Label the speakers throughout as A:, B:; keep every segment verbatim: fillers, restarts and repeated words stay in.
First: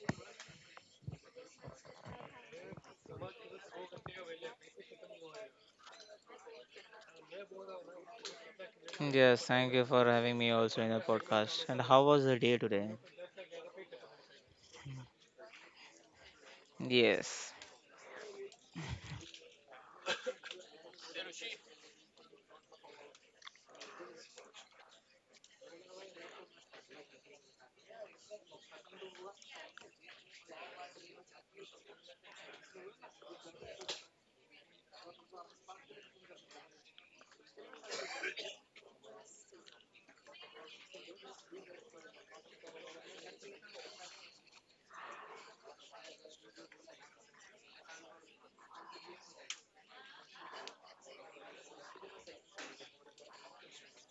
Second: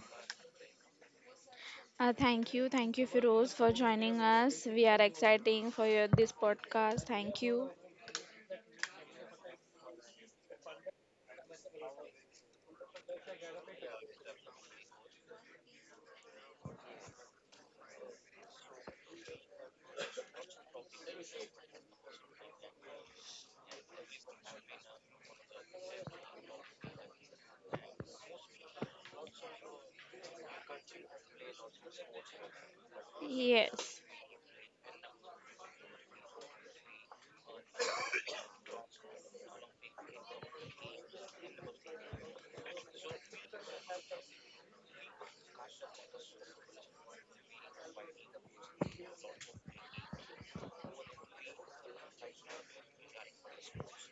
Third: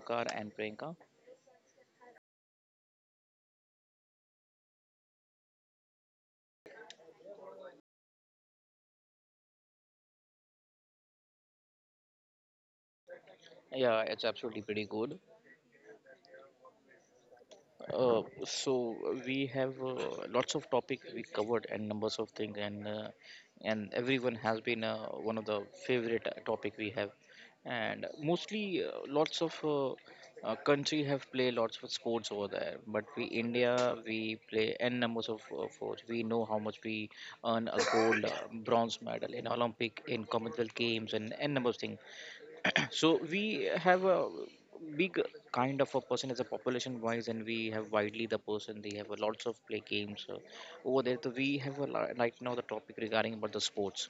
A: Omkar and Priyanka.
B: Uh, thank you, thank you, Firoz, for joining us. We are exciting for your this podcast. Thank you.
C: Yes, thank you for having me also in the podcast. And how was the day today?
A: Yeah, it's absolutely pretty good.
C: Yes.
A: Uh, so uh, we have uh, lots of topic we covered and numbers of things and uh, and everyone has been uh, one of the favorite uh, topic we have, and mostly uh, lots of uh, uh, country have play lots of sports over there. But we India,
B: Yes.
A: we play n numbers of uh, sports. We know how much we earn a gold uh, bronze medal in Olympic, in Commonwealth Games, and n number of things. So we have a big kind of a person as a population wise, and we have widely the person they have a lots of play games uh, over there. So we have a lot, right now the topic regarding about the sports.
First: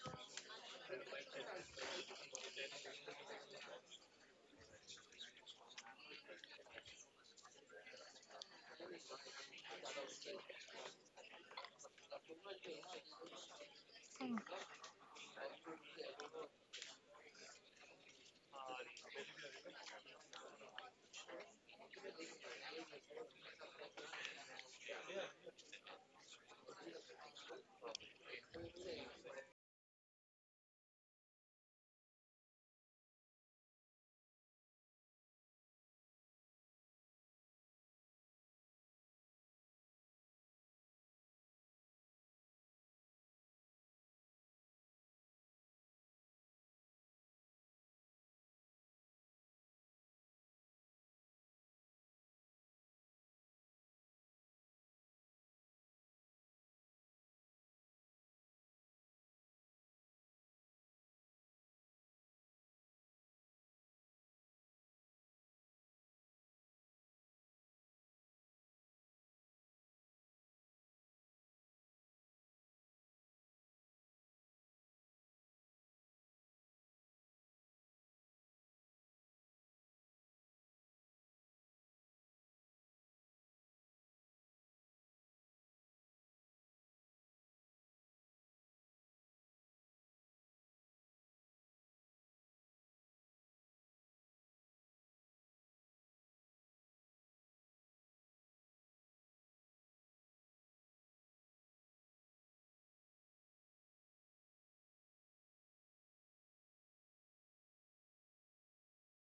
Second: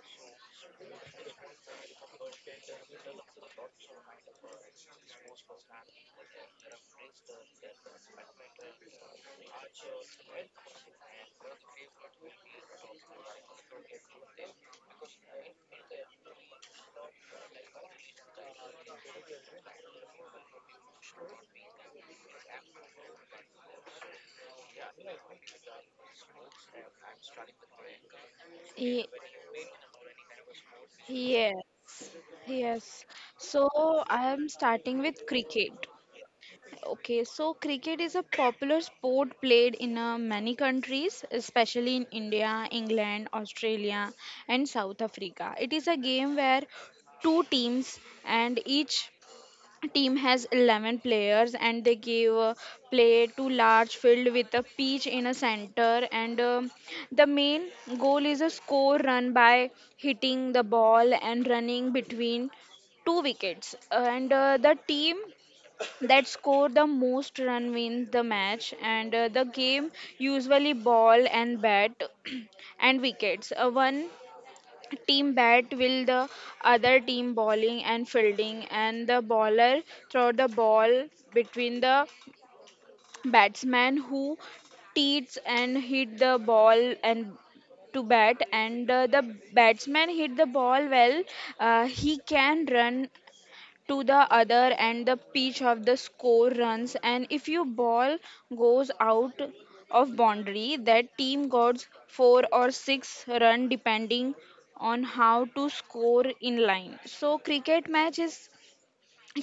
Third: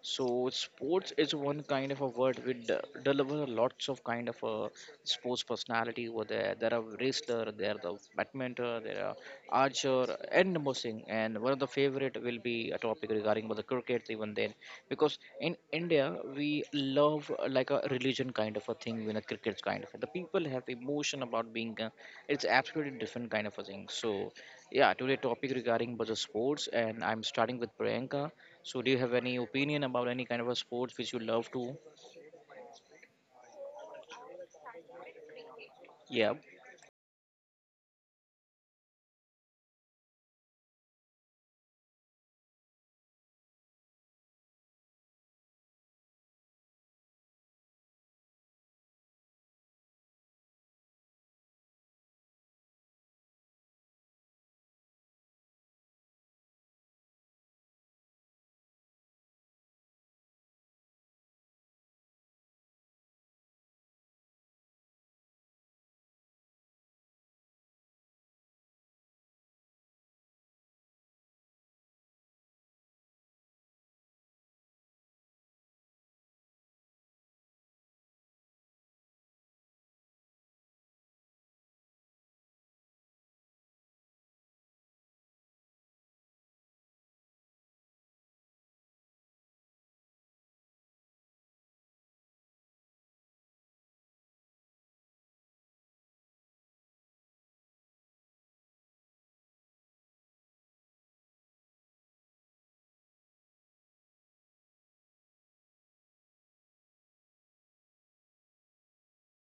A: So sports is one kind of a word which de- deliver lots of kind of a sports personality over there. There are wrestler, there are the badminton, there are archer, and more thing. And one of the favorite will be a topic regarding about the cricket even then, because in India we love uh, like a religion kind of a thing when a cricket kind of the people have emotion about being uh, it's absolutely different kind of a thing. So yeah, today topic regarding about the sports, and I'm starting with Priyanka. So do you
B: Ye-
A: have any opinion about any kind of a sports which you love
B: yes.
A: to?
B: Yes. So I am starting with cricket.
A: Yeah.
B: Okay, so cricket is a popular sport played in uh, many countries, especially in India, England, Australia, and South Africa. It is a game where two teams and each team has eleven players and they give uh, play to large field with a pitch in a center, and um the main goal is a score run by hitting the ball and running between two wickets, and uh, the team that score the most run wins the match. And uh, the game usually ball and bat and wickets. Uh, one team bat will the other team bowling and fielding, and the bowler throw the ball between the batsman who teats and hit the ball and to bat. And uh, the batsman hit the ball well, uh, he can run to the other and the pitch of the score runs. And if your ball goes out of boundary, that team gets four or six run depending on how to score in line. So cricket match is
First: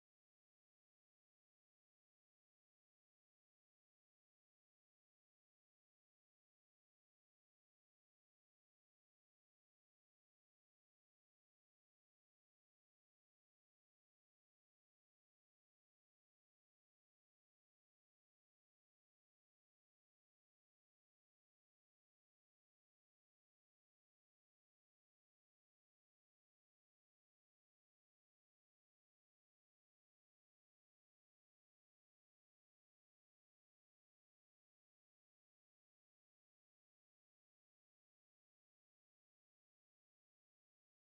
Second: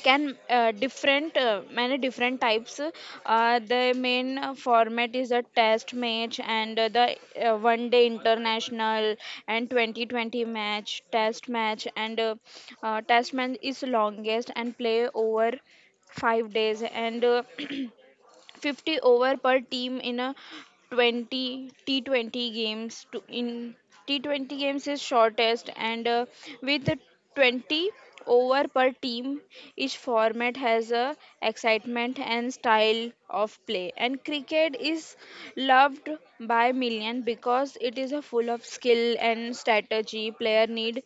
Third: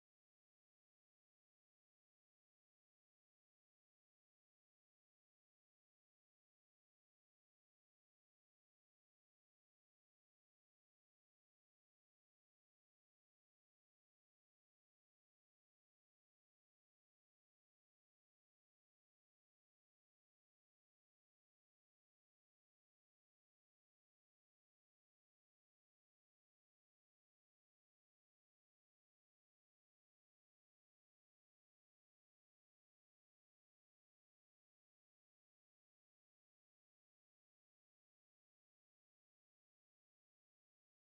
B: can uh, different uh, many different types. uh, the main uh, format is a test match, and uh, the uh, one day international and twenty twenty match test match. And uh, uh, test match is longest and play over five days, and uh, fifty over per team in a twenty T twenty games to in T twenty games is shortest, and uh, with the twenty over per team each format has a excitement and style of play. And cricket is loved by million because it is a full of skill and strategy. Player need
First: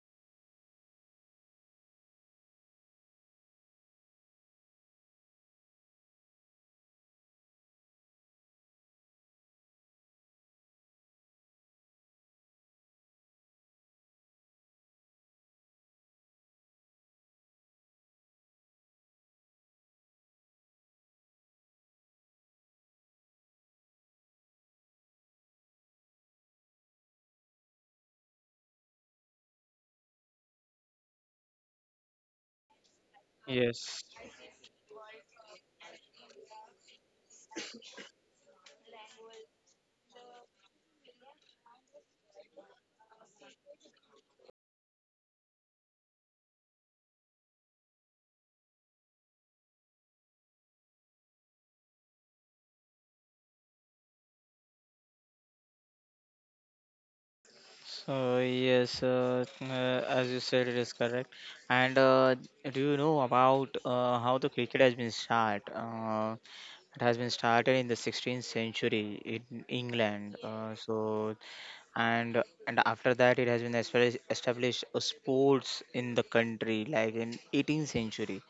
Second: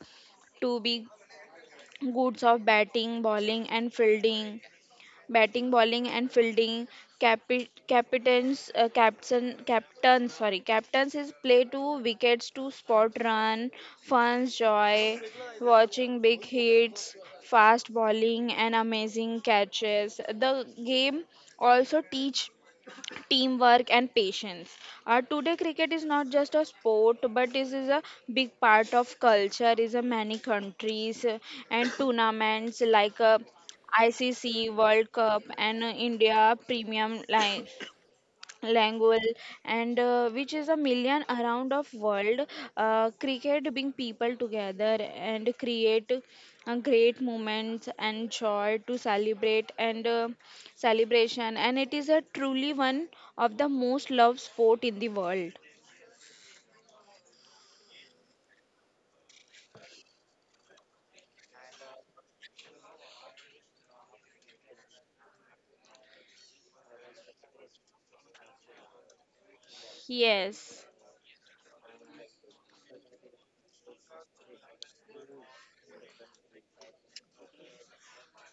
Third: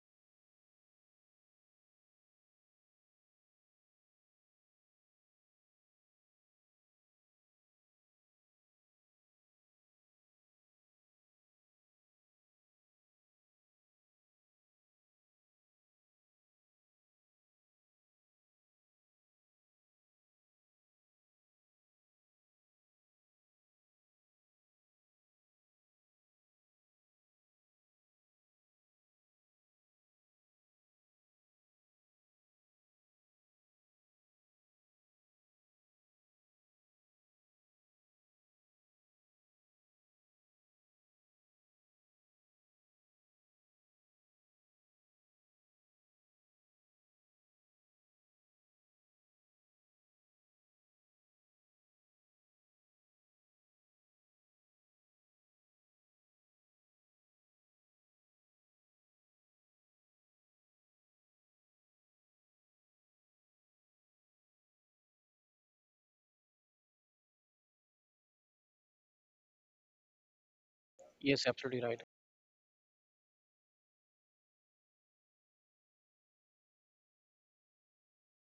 B: to be goods of batting bowling and fielding, batting, bowling, and fielding. Capi- captains, uh, captain, captain, sorry, captains is play to wickets to spot run, fans joy, watching big hits, fast bowling, and amazing catches. The game also teach teamwork and patience. Uh, today, cricket is not just a sport, but this is a big part of culture. Is a many countries, uh, and tournaments like uh,
C: Yes.
B: I C C World Cup and uh, India Premium Li- Language, and uh, which is a million around of world. Uh, cricket bring people together and create uh, great moments and joy to celebrate, and uh, celebration, and it is a truly one of the most loved sport in the world.
C: So yes, uh, uh, as you said, it is correct. And uh, do you know about uh, how the cricket has been start? Uh, it has been started in the sixteenth century in England. Uh,
B: Yes,
C: so
A: Yes, absolutely right.
C: and and after that, it has been established established a sports in the country, like in eighteenth century.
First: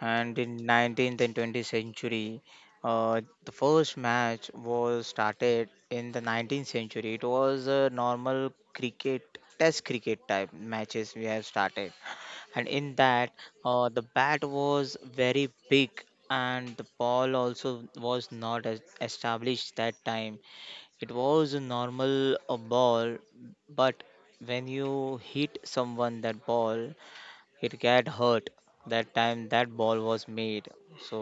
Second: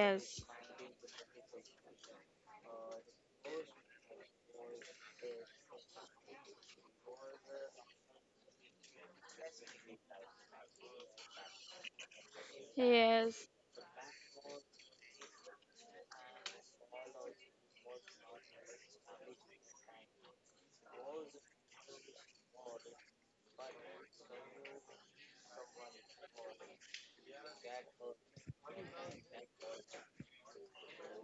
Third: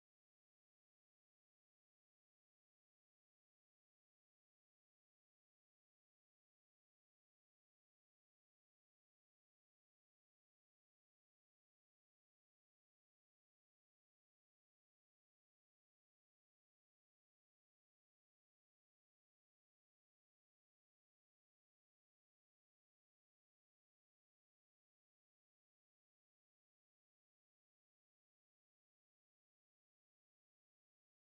C: And in nineteenth and twentieth century, uh, the first match was started in the nineteenth century. It was a normal cricket test cricket type matches we have started. And in that,
B: yes,
C: uh, the bat was very big, and the ball also was not as established that time. It was a normal uh, ball, but when you hit someone that ball, it got hurt. That time that ball was made. So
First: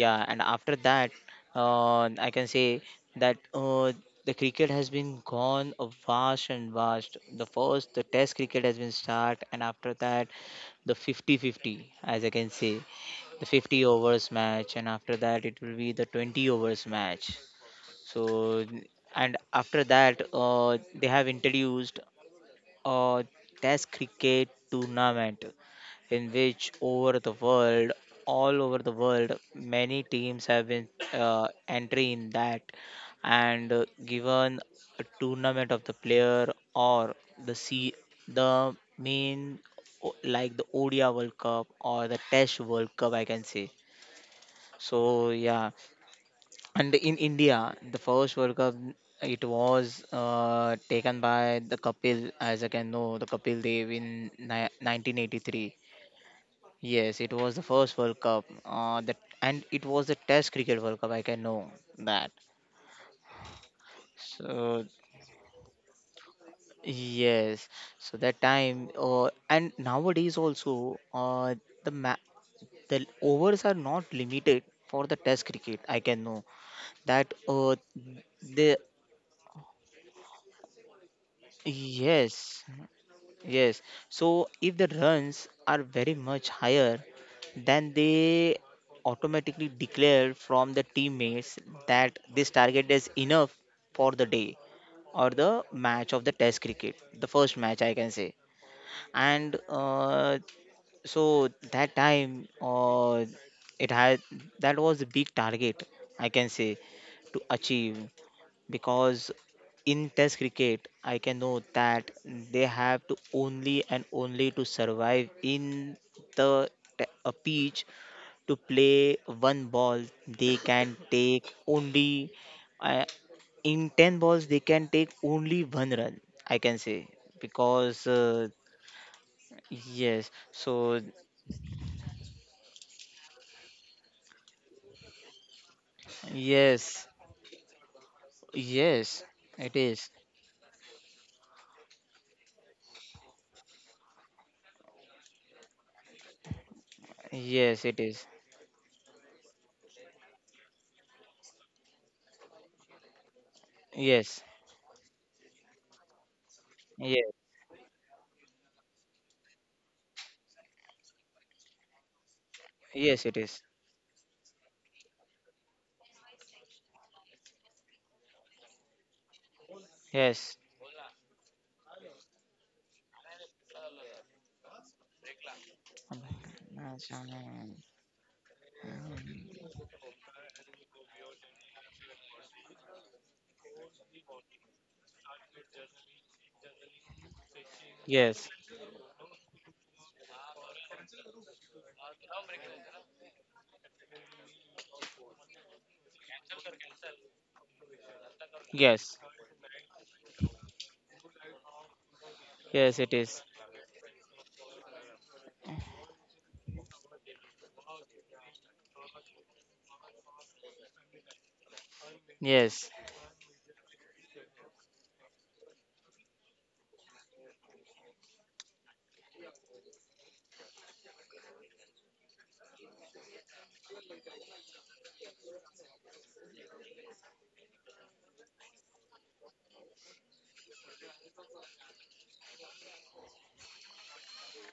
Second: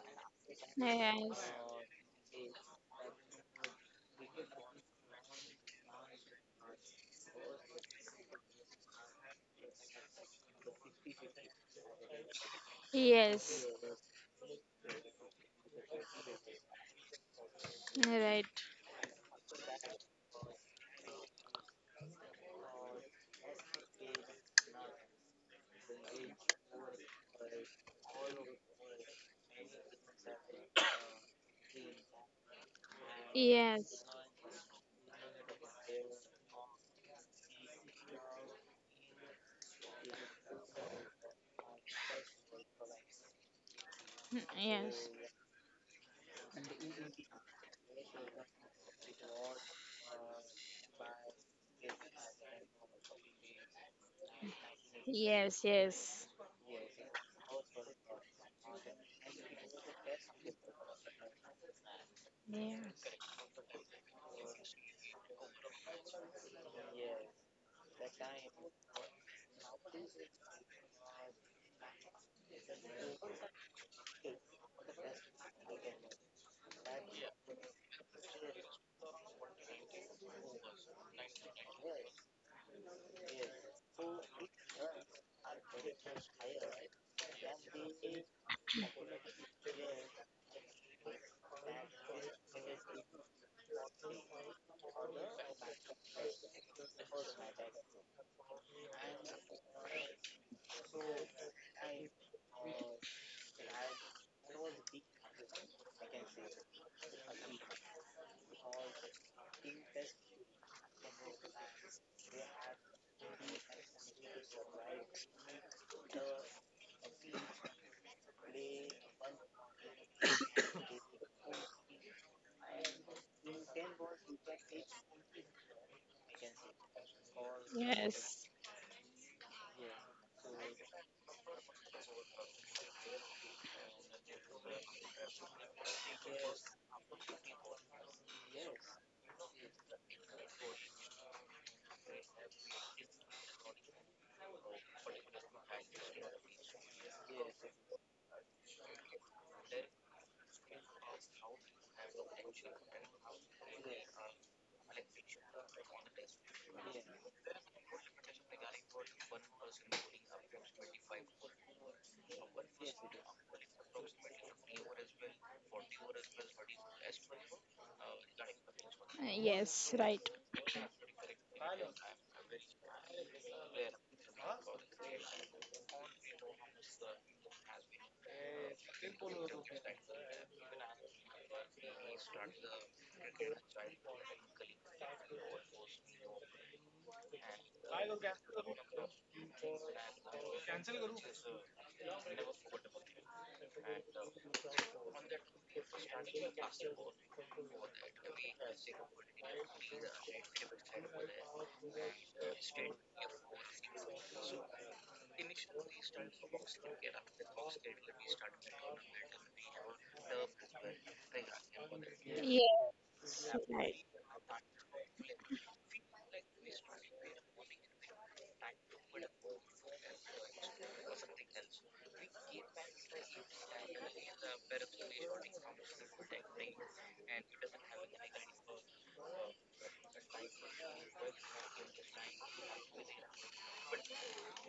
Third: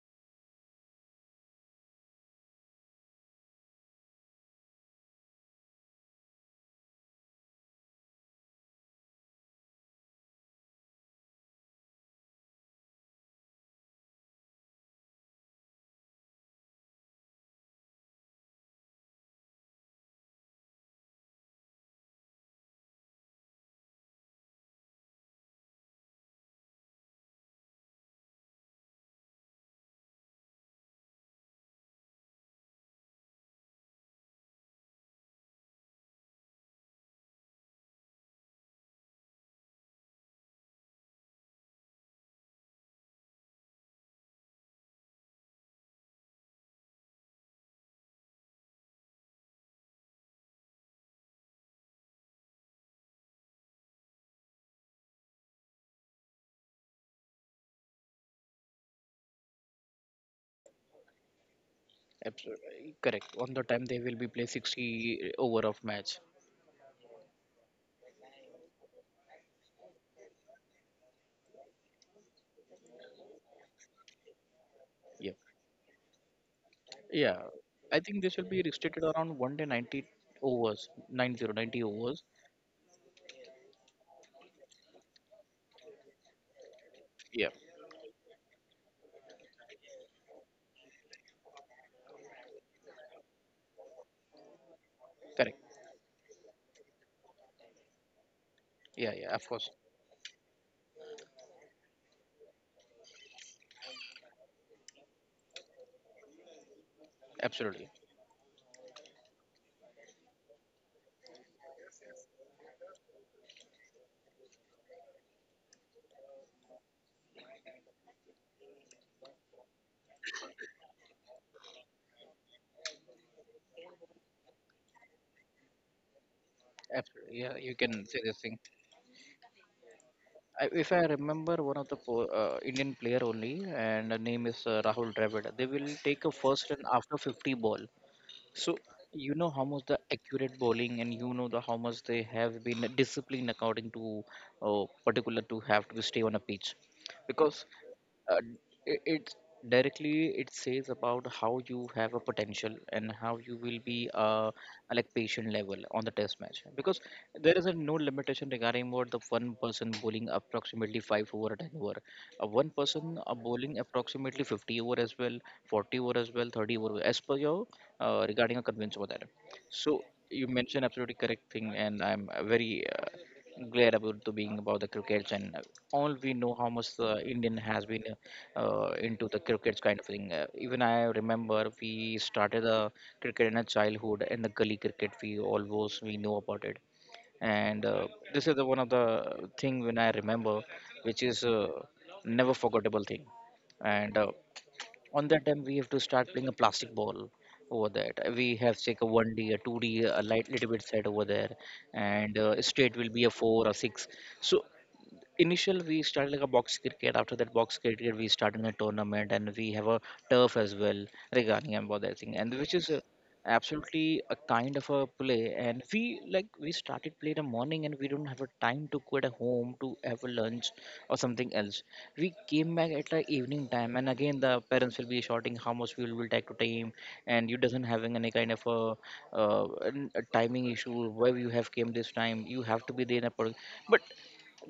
C: yeah, and after that,
B: yes,
C: uh, I can say that uh, the cricket has been gone a vast and vast. The first the test cricket has been start, and after that the fifty fifty, as I can say, the
B: yes,
C: fifty overs match, and after that it will be the twenty overs match. So
B: right.
C: and after that, uh, they have introduced a test cricket tournament in which over the world, all over the world, many teams have been uh, entry in that and uh,
B: Yes,
C: given a tournament of the player, or the C, the main, o- like the O D I World Cup or the Test World Cup, I can say.
B: yes,
C: So yeah, and in India the first World Cup, it was uh, taken by the Kapil, as I can know, the Kapil Dev in ni-
B: yes,
C: nineteen eighty-three.
B: yes,
C: Yes, it was the first World Cup, uh, that, and it was the Test Cricket World Cup. I can know that.
A: Absolutely
B: yes,
A: correct. On the time they will be play
C: So
A: sixty over of match.
C: yes, so that time, uh, and nowadays also, uh, the ma- the overs are not limited for the
A: Yeah.
C: Test cricket. I can know that.
A: Yeah,
C: Uh,
A: I think this will be
C: the
A: restricted around one day ninety overs, Nine zero ninety overs.
C: yes, yes. So if the runs are very much higher,
A: Yeah,
C: then they automatically declare from the teammates that this target is enough for the day or the
A: correct.
C: match of the test cricket, the first match I can say.
A: Yeah, yeah, of
C: And
A: course.
C: uh, so that time, uh, it had that was a big target, I can say, to
A: Absolutely.
C: achieve, because in test cricket I can know that they have to only and only to survive in the t- a pitch, to play one ball. They can take only uh, in ten balls they can take only one run, I can say,
A: Absolutely. Yeah, you
C: because
A: can say this
C: uh,
B: yes.
A: thing.
C: yes.
A: I, if
C: So
A: I remember, one of the po- uh, Indian player only, and the name is uh, Rahul Dravid. They will take a first and
C: yes,
A: after fifty ball. So
C: yes,
A: you know how
C: it
A: much the
C: is.
A: accurate bowling, and you know the how much they have been disciplined according to uh, particular to have to stay on a pitch, because
C: Yes, it is.
A: uh, it, it directly it says about how you have a potential and how you will be
C: Yes,
A: uh, like patient level on the test match, because
C: yes,
A: there is a no limitation regarding what the one person bowling approximately five over or ten over, uh, one person
C: yes,
A: uh,
C: it is.
A: bowling approximately fifty over as well, forty over as well, thirty over as per your uh, regarding a conventional that.
B: Uh, yes,
A: So
B: right.
A: you
C: Yes.
A: mentioned absolutely correct thing, and I'm uh, very uh, glad about to being about the crickets, and uh, all we know how much the Indian has been uh, uh, into the crickets kind of thing. Uh, even I remember we started the cricket in a childhood and the gully cricket. We always we know about it, and uh,
C: Yes,
A: this is the one of the thing when I remember, which is uh, never forgettable thing, and uh, on that time we have to start playing a plastic ball over that. Uh, we have like a
C: yes,
A: one d a two d a light little bit set over there, and uh,
C: yes,
A: straight
C: it
A: will be a
C: is.
A: four or six. So initial we started like a box cricket. After that box cricket we started in a tournament, and we have a turf as well regarding about that thing, and
B: Yes,
A: which is
C: Yes,
A: uh,
B: right.
A: absolutely a kind of a play. And we like we started play in the morning, and we don't have a time to go at home to have a lunch or something else. We came back at the evening time, and again the parents will be shouting how much we will take to time. And you doesn't having any kind of a, uh, an- a timing issue where you have came this time you have to be there in a per- but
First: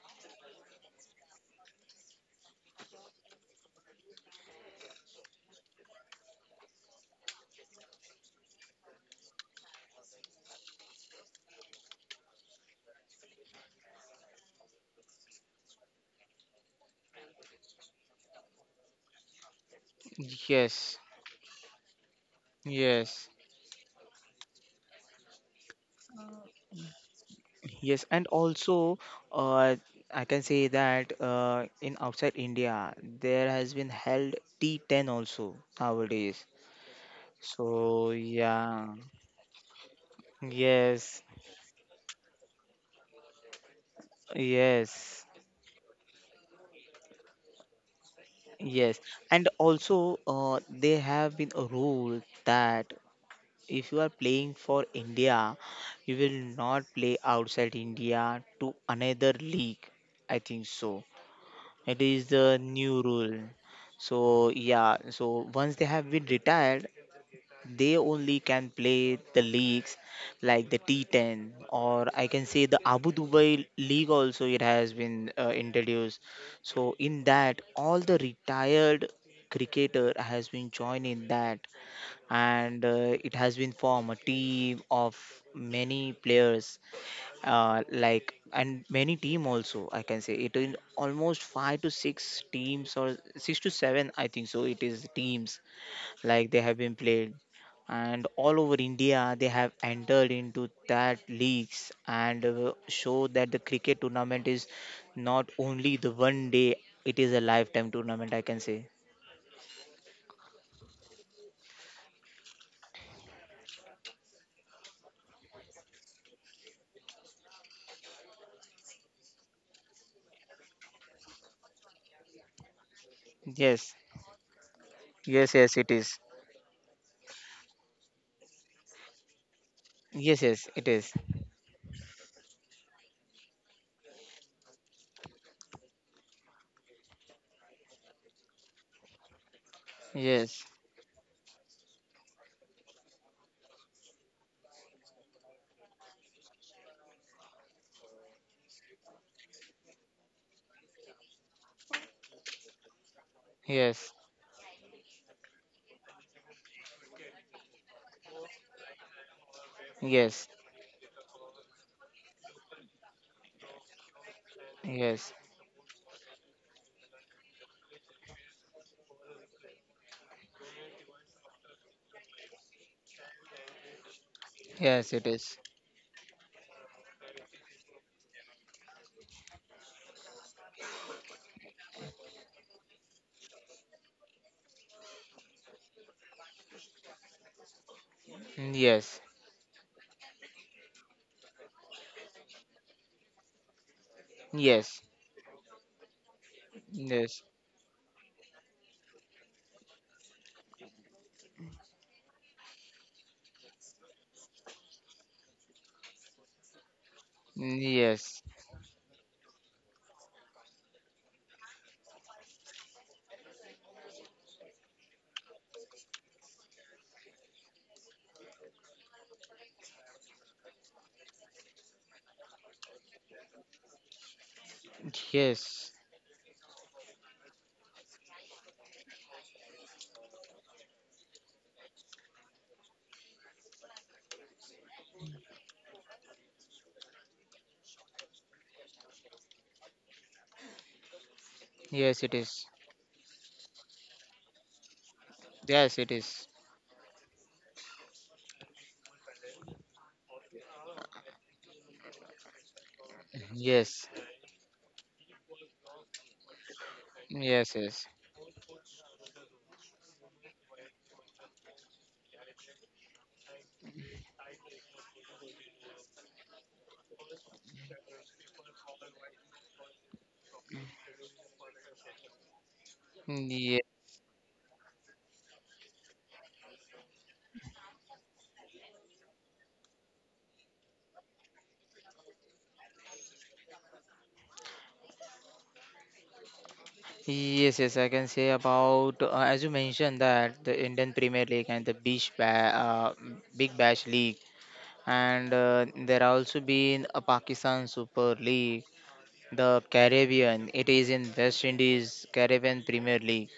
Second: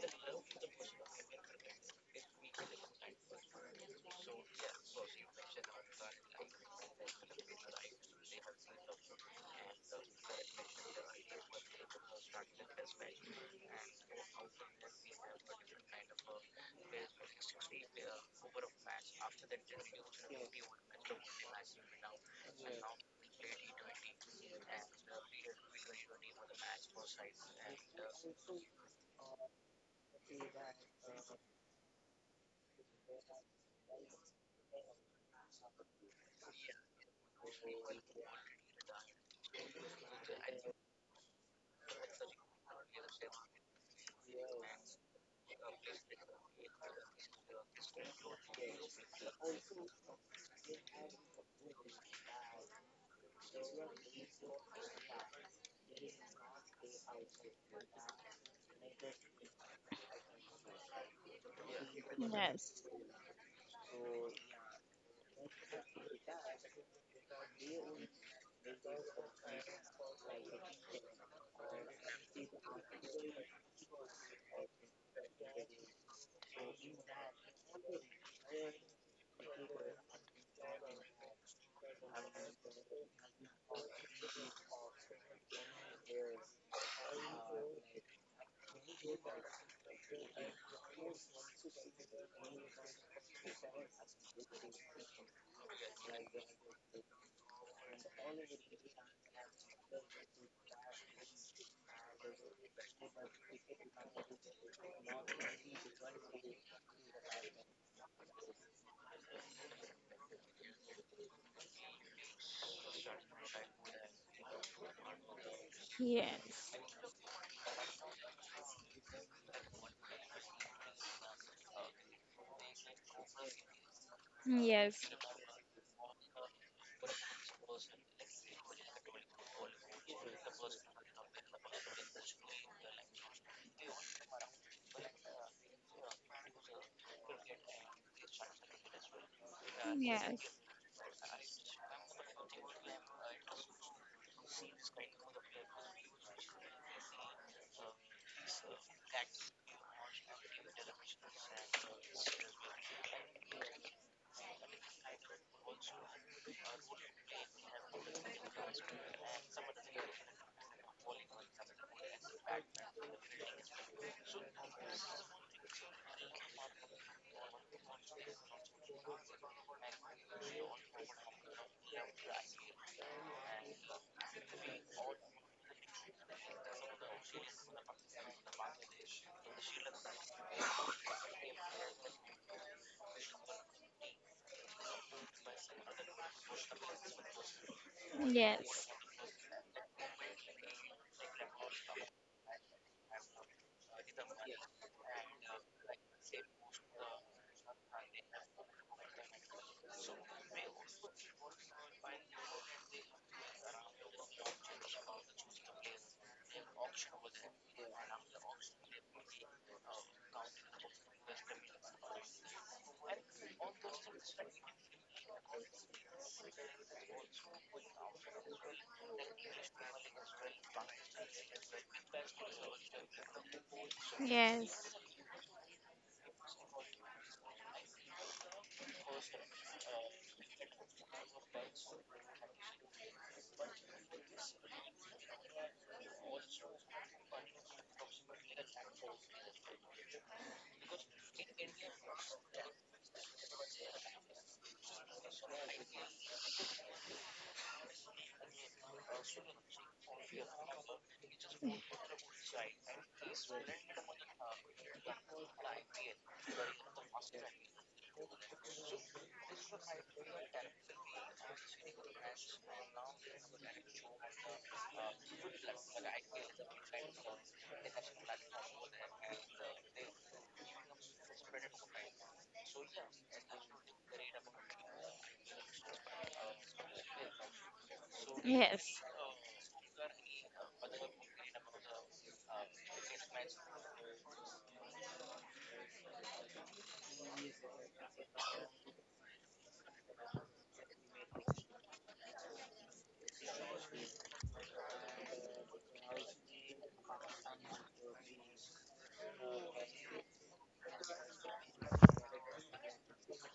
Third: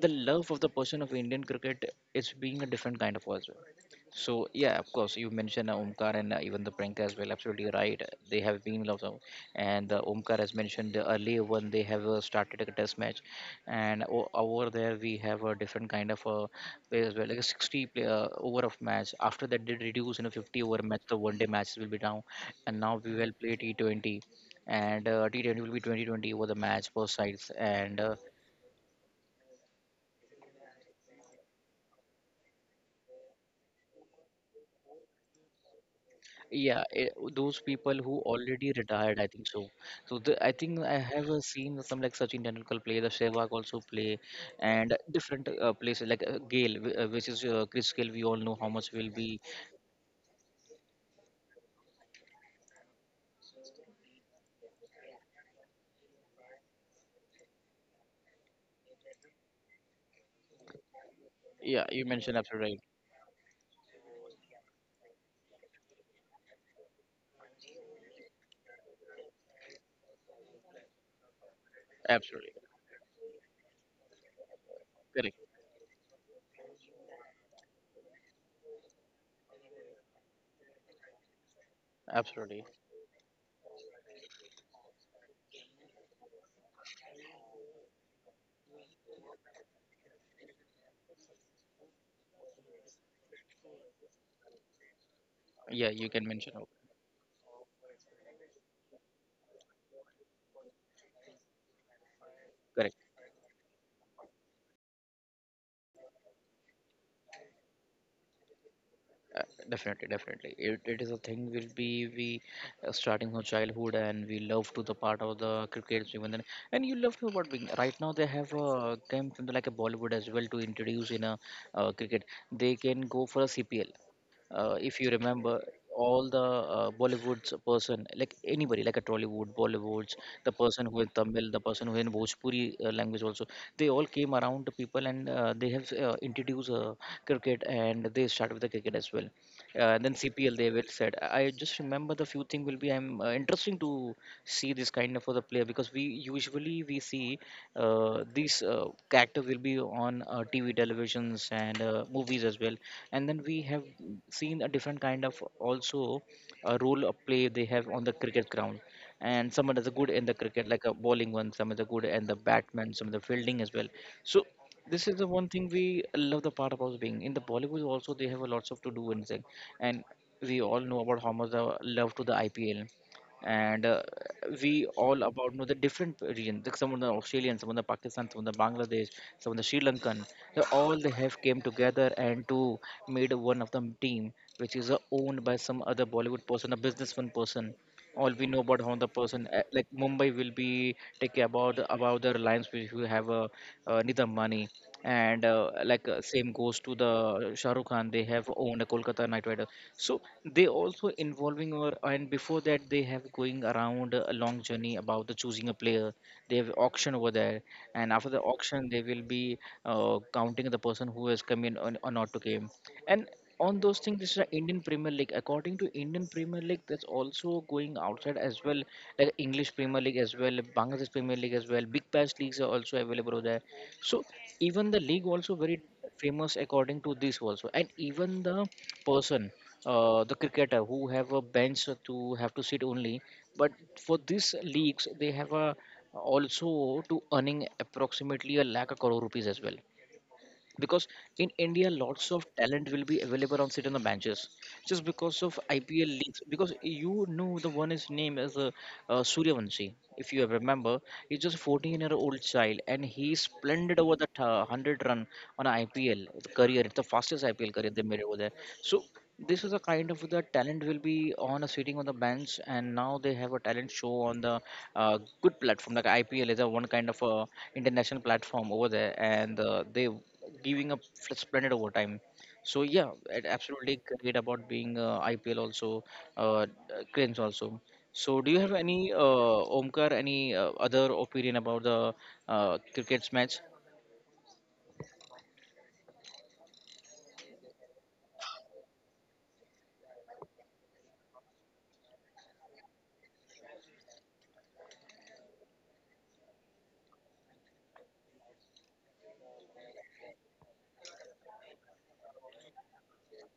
A: the love of the person of Indian cricket is being a different kind of us. So yeah, of course, you mentioned uh, Omkar and uh, even the Priyanka as well. Absolutely right. They have been loved, out. And uh, Omkar has mentioned the earlier one. They have uh, started a test match, and o- over there we have a different kind of uh, play as well, like a sixty play, uh, over of match. After that, they reduce in a fifty over
C: yes,
A: match. The one day matches will be down, and now we
C: yes,
A: will play T twenty, and uh, T twenty will be twenty twenty over the match both sides, and
C: yes,
A: uh,
C: and also, uh, I can say that uh, in outside India, there has been held T ten also nowadays.
A: yeah, it, those people
C: So
A: who already
C: yeah,
A: retired, I think so. So the, I think I have
C: yes,
A: uh, seen some like Sachin Tendulkar play, the Sehwag also play, and
C: yes,
A: different uh, places like uh, Gale, wh- uh, which is uh, Chris Gale. We all know how much
C: yes,
A: will be.
C: and also, uh, they have been a rule that if you are playing for India, you will not play outside India to another league. I think so.
A: Yeah, you
C: It is
A: mentioned
C: the
A: absolutely right.
B: Yes,
C: new rule. So yeah, so once they have been retired, they only can play the leagues like the T ten, or I can
A: Absolutely
C: say the Abu Dhabi league also, it has been
A: correct.
C: uh, introduced. So in that all the retired cricketer has been joined in that,
A: Absolutely.
C: and uh, it has been formed a team of many players, uh, like and many team also, I can say, it in almost five to six teams or six to seven, I think so it is teams,
A: Yeah, you can
C: like
A: mention.
C: they
A: Oh,
C: have been played, and all over india they have entered into that leagues, and uh,
A: correct.
C: show that the cricket tournament is not only the one day, it is a lifetime tournament, I can say.
A: Uh, definitely definitely it, it is a thing will be we uh, starting from childhood, and we love to the part of the cricket even then.
B: yes,
A: And you love to about being right now they have a game from the, like a Bollywood as well to introduce in a uh, cricket. They can go for a cpl,
C: Yes,
A: uh, if you remember,
C: yes, yes, it is.
A: all the uh, Bollywood's person, like anybody, like a Tollywood, Bollywood's,
C: Yes,
A: the
C: yes,
A: person
C: it
A: who in
C: is.
A: Tamil, the person who in Bhojpuri uh, language also, they all came around the people, and uh, they have uh, introduced uh, cricket, and they start with the cricket as well. Uh, and then
B: yes,
A: C P L they
C: Yes,
A: will said, I just remember the few thing will be I'm uh, interesting to see this kind of other player, because we usually we see uh, these uh, character will be on uh, T V televisions and uh, movies as well. And then we have
C: yes,
A: seen a different kind of also a role of play they have on the cricket ground. And someone is good in the
C: yes,
A: cricket, like a bowling one, some is good in the batman, some of the fielding as well. So this is the
C: yes,
A: one thing we love the part about being in the Bollywood, also they have a lots of to do and thing. And we all know about how much the love to the I P L. And uh, we
C: yes,
A: all
C: it
A: about
C: is.
A: know the different region, like some of the Australian, some of the Pakistan, some of the Bangladesh, some of the Sri Lankan, they all they have came together and to made one of them team, which is uh, owned by some other Bollywood person, a businessman person. All we know about
B: yes,
A: how the
C: Yes,
A: person uh, like Mumbai will be take care about about the Reliance, which we have a uh, uh, Nidam Mani.
C: yes,
A: And uh, like uh, same goes to the
C: yes,
A: Shahrukh Khan. They have owned a Kolkata Knight Rider. So they also involving or and before that they have going around a long journey about the choosing a player. They have auction over there, and after the
C: yes,
A: auction they will be uh, counting the person who has come in or, or not to game. And on those things this is the Indian Premier League. According to Indian Premier League, that's also going outside as well, like English Premier League as well, Bangladesh Premier League as well, Big Bash leagues are also available over there. So even
B: yes,
A: the league also very
C: yes,
A: famous according to this also. And even the person, uh, the cricketer who have a bench to have to sit only. But for these leagues, they have a also to earning approximately a lakh a crore rupees as well. Because in India,
C: yes,
A: lots
C: it
A: of
C: is.
A: talent will be available on sit on the benches, just because of
C: Yes,
A: I P L
C: it
A: leagues.
C: is.
A: Because you know the one is name as uh, uh, Suryavanshi, if you remember. He's just fourteen year old child, and he splendid
C: Yes,
A: over that uh, a hundred run on I P L career. It's the fastest I P L
C: yes,
A: career they
C: yes.
A: made over there. So this is a kind of the talent will be on a sitting on the bench, and now they have a talent show on the uh, good platform, like I P L is a one kind of a international platform over there, and uh, they giving a f- splendid overtime. So yeah, it
C: Ye-
A: absolutely great about being uh, I P L also, uh, cranes also. So do you
B: yes,
A: have
B: yes.
A: any uh, Omkar, any uh, other opinion about the uh, cricket's match?
C: Yes, yes, I can say about, uh, as you mentioned, that the Indian Premier League and the Bish ba- uh, Big Bash League, and uh, there also been a Pakistan Super League, the Caribbean. It is in West Indies Caribbean Premier League,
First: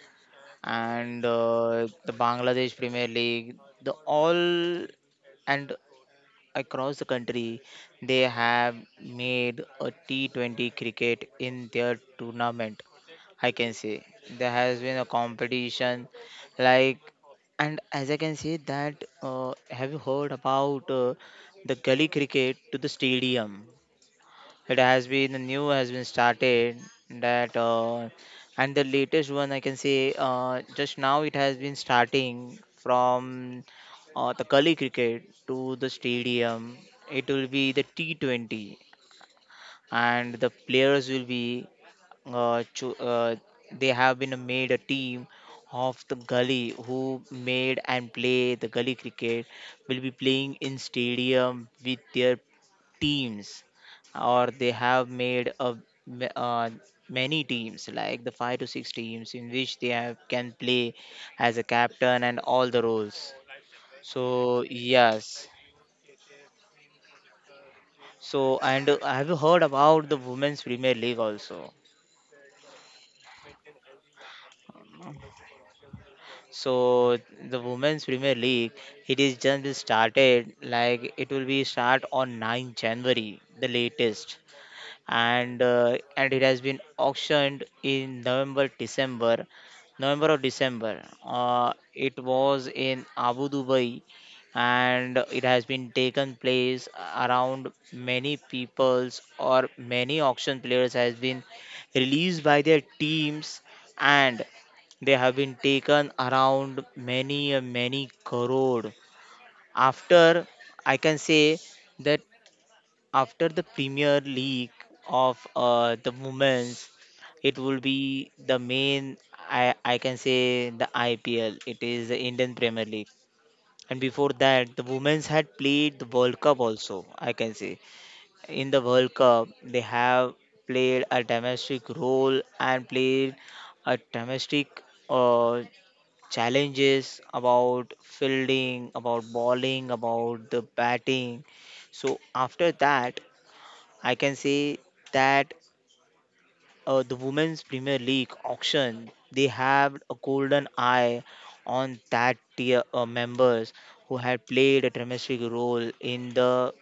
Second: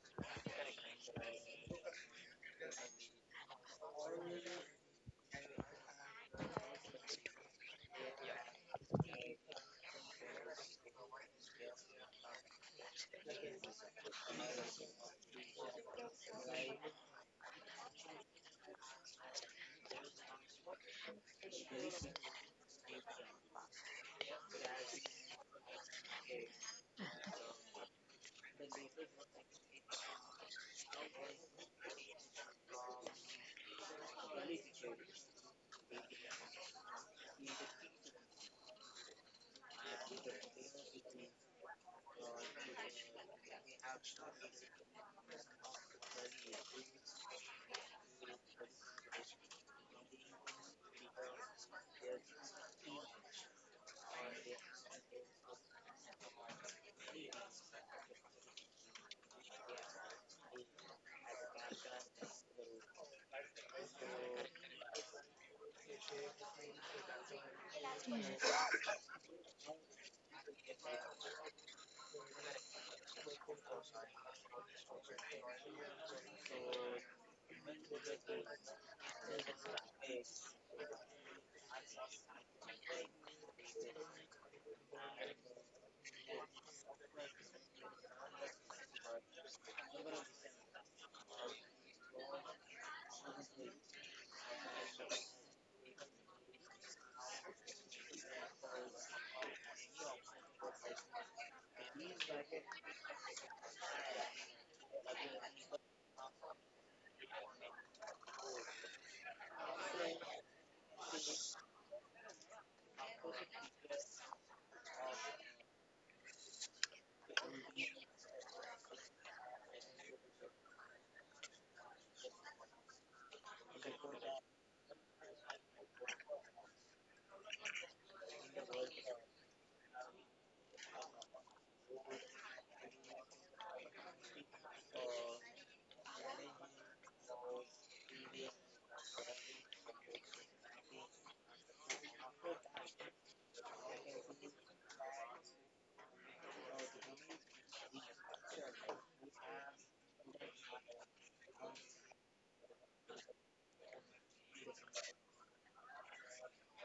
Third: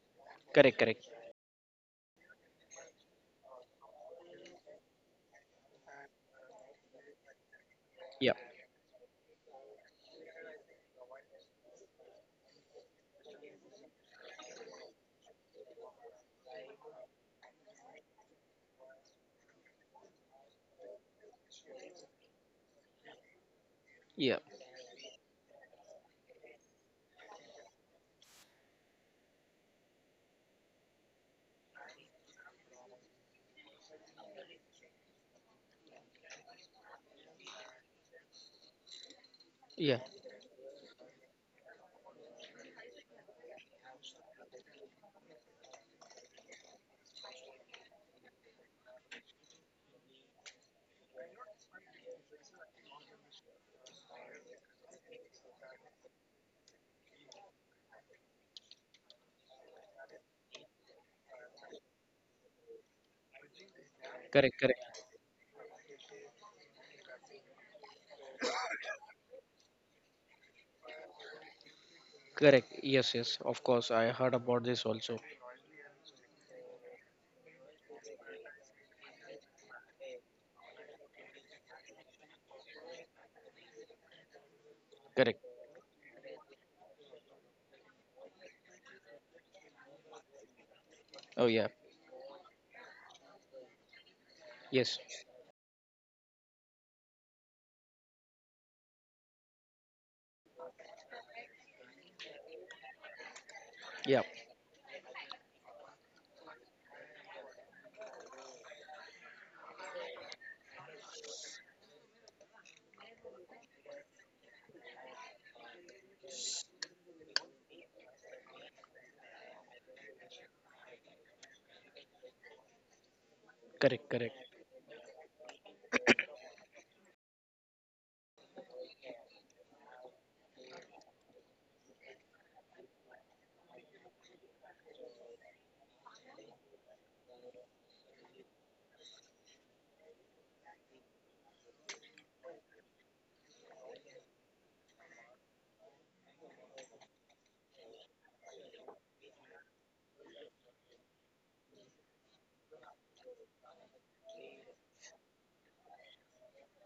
A: Correct, correct.
C: and uh, the Bangladesh Premier League, the all and across the country. They
A: Yeah,
C: have made a T twenty cricket in their tournament. I can say there has been a competition, like and as I can say that, uh, have you heard about uh, the gully cricket to the stadium?
A: yeah.
C: It has been the new, has been started that, uh, and the latest one, I can say, uh, just now it has been starting from, uh, the Kali cricket to the stadium. It will be the T twenty,
A: Yeah,
C: and the players will be, uh, cho- uh, they have been made a team of the gully who made and play the gully cricket, will be playing in stadium with their teams, or they have made a m- uh, many teams like the five to six teams in which they have can play as a captain and all the roles.
A: correct,
C: So
A: correct.
C: yes. So and uh, have you heard about the women's premier league also?
A: Correct. Yes, yes. Of course, I heard about this also.
C: So the women's premier league, it is just started, like it will be start on ninth january the latest,
A: Correct.
C: and uh, and it has been auctioned in November December, November or December.
A: Oh yeah.
C: Uh, it was in Abu Dhabi,
A: Yes.
C: and it has been taken place around many peoples or many auction players has been released by their teams.
A: Yeah.
C: And they have been taken around many, uh, many crore. After, I can say, that after the Premier League of, uh, the women's, it will be the main. I I can say the I P L. It is the Indian Premier League. And
A: Correct.
C: before
A: Correct.
C: that, the women's had played the World Cup also, I can say. In the World Cup they have played a domestic role and played a domestic uh, challenges about fielding, about bowling, about the batting. So after that, I can say that, uh, the Women's Premier League auction, they have a golden eye on that tier uh, members who had played a domestic role in the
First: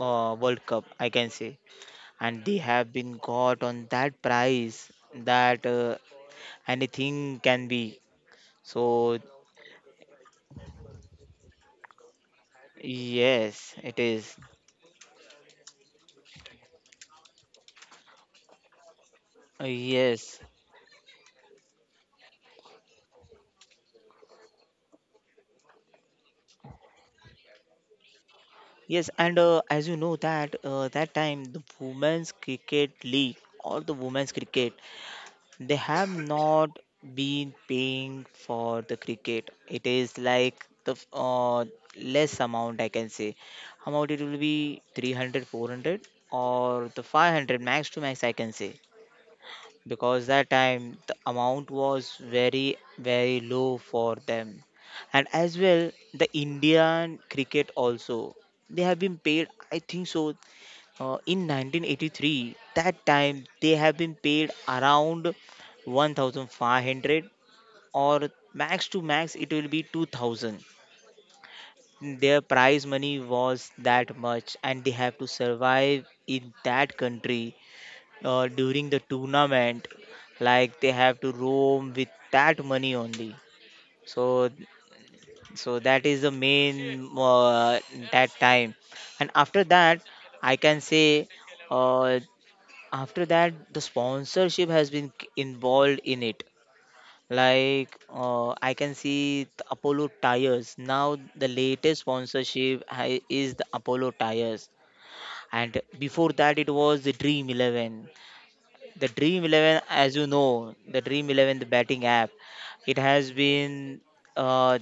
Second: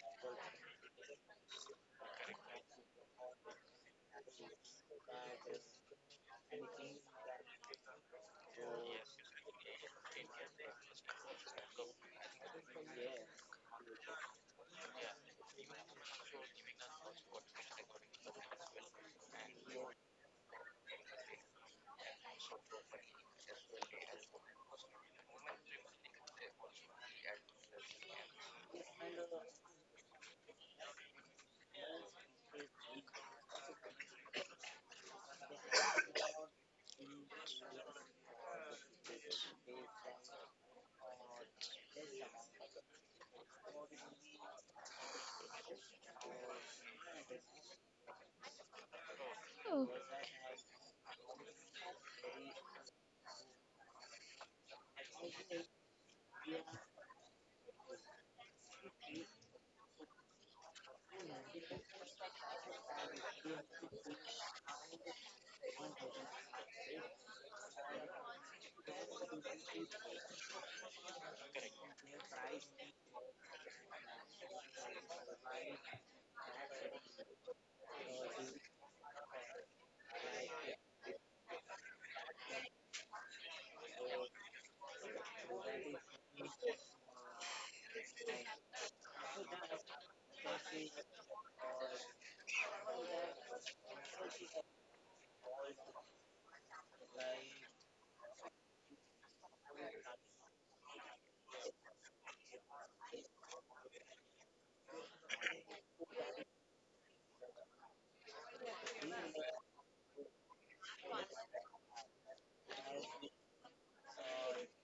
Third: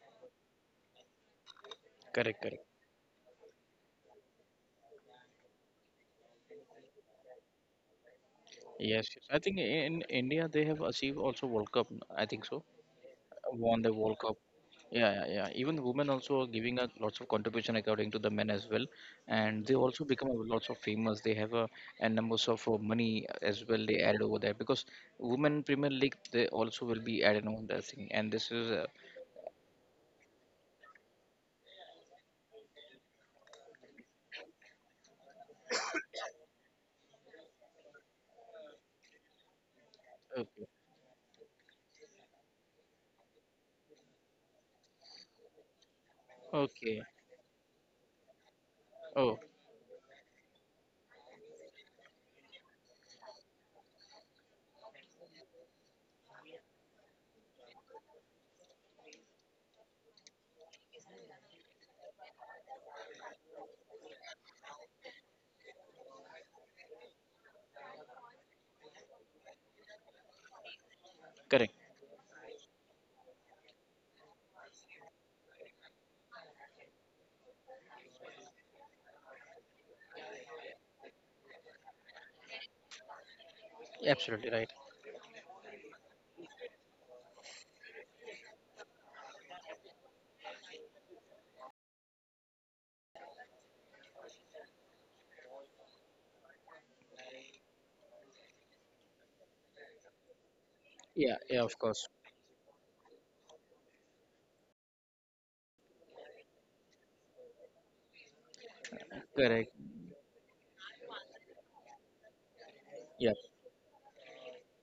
C: uh, World Cup, I can say.
A: Correct.
C: And they
A: Correct.
C: have been got on that price that, uh, anything can be.
A: Yes.
C: So,
A: Yes. I think in India they have achieved also World Cup. I think so.
C: yes,
A: Won the
C: it
A: World Cup.
C: is.
A: Yeah, yeah, yeah. Even women also are giving a lots of contribution according to the men as well,
C: Uh,
A: and they also become a
C: yes.
A: lots of famous. They have a and numbers of uh, money as well. They added over there because women Premier League they also will be added on that thing, and this is uh,
C: Yes, and uh, as you know that, uh, that time the women's cricket league or the women's cricket, they have not been paying for the cricket. It is
A: okay.
C: like the f- uh, less amount, I can say. Amount, it will be three hundred, four hundred, or
A: Okay.
C: the five hundred max to max, I can say.
A: Oh,
B: Oh,
C: Because that time the amount was very very low for them, and as well the indian cricket also, they have been paid, I think so, uh, in nineteen eighty-three, that time they have been paid around one thousand five hundred, or max to max it will be two thousand.
A: correct.
C: Their prize money was that much, and they have to survive in that country uh, during the tournament, like they have to roam with that money only.
A: Absolutely
C: so
A: right.
C: so that is the main, uh, that time. And after that, I can say, uh, after that the sponsorship has been k- involved in it, like, uh, I can see the apollo tires. Now
A: Yeah,
C: the
A: yeah, of
C: latest
A: course.
C: sponsorship, ha- is the apollo tires, and before that it was the dream eleven. The dream
A: Correct.
C: eleven, as you know, the dream eleven, the betting app, it has
A: Yeah,
C: been uh,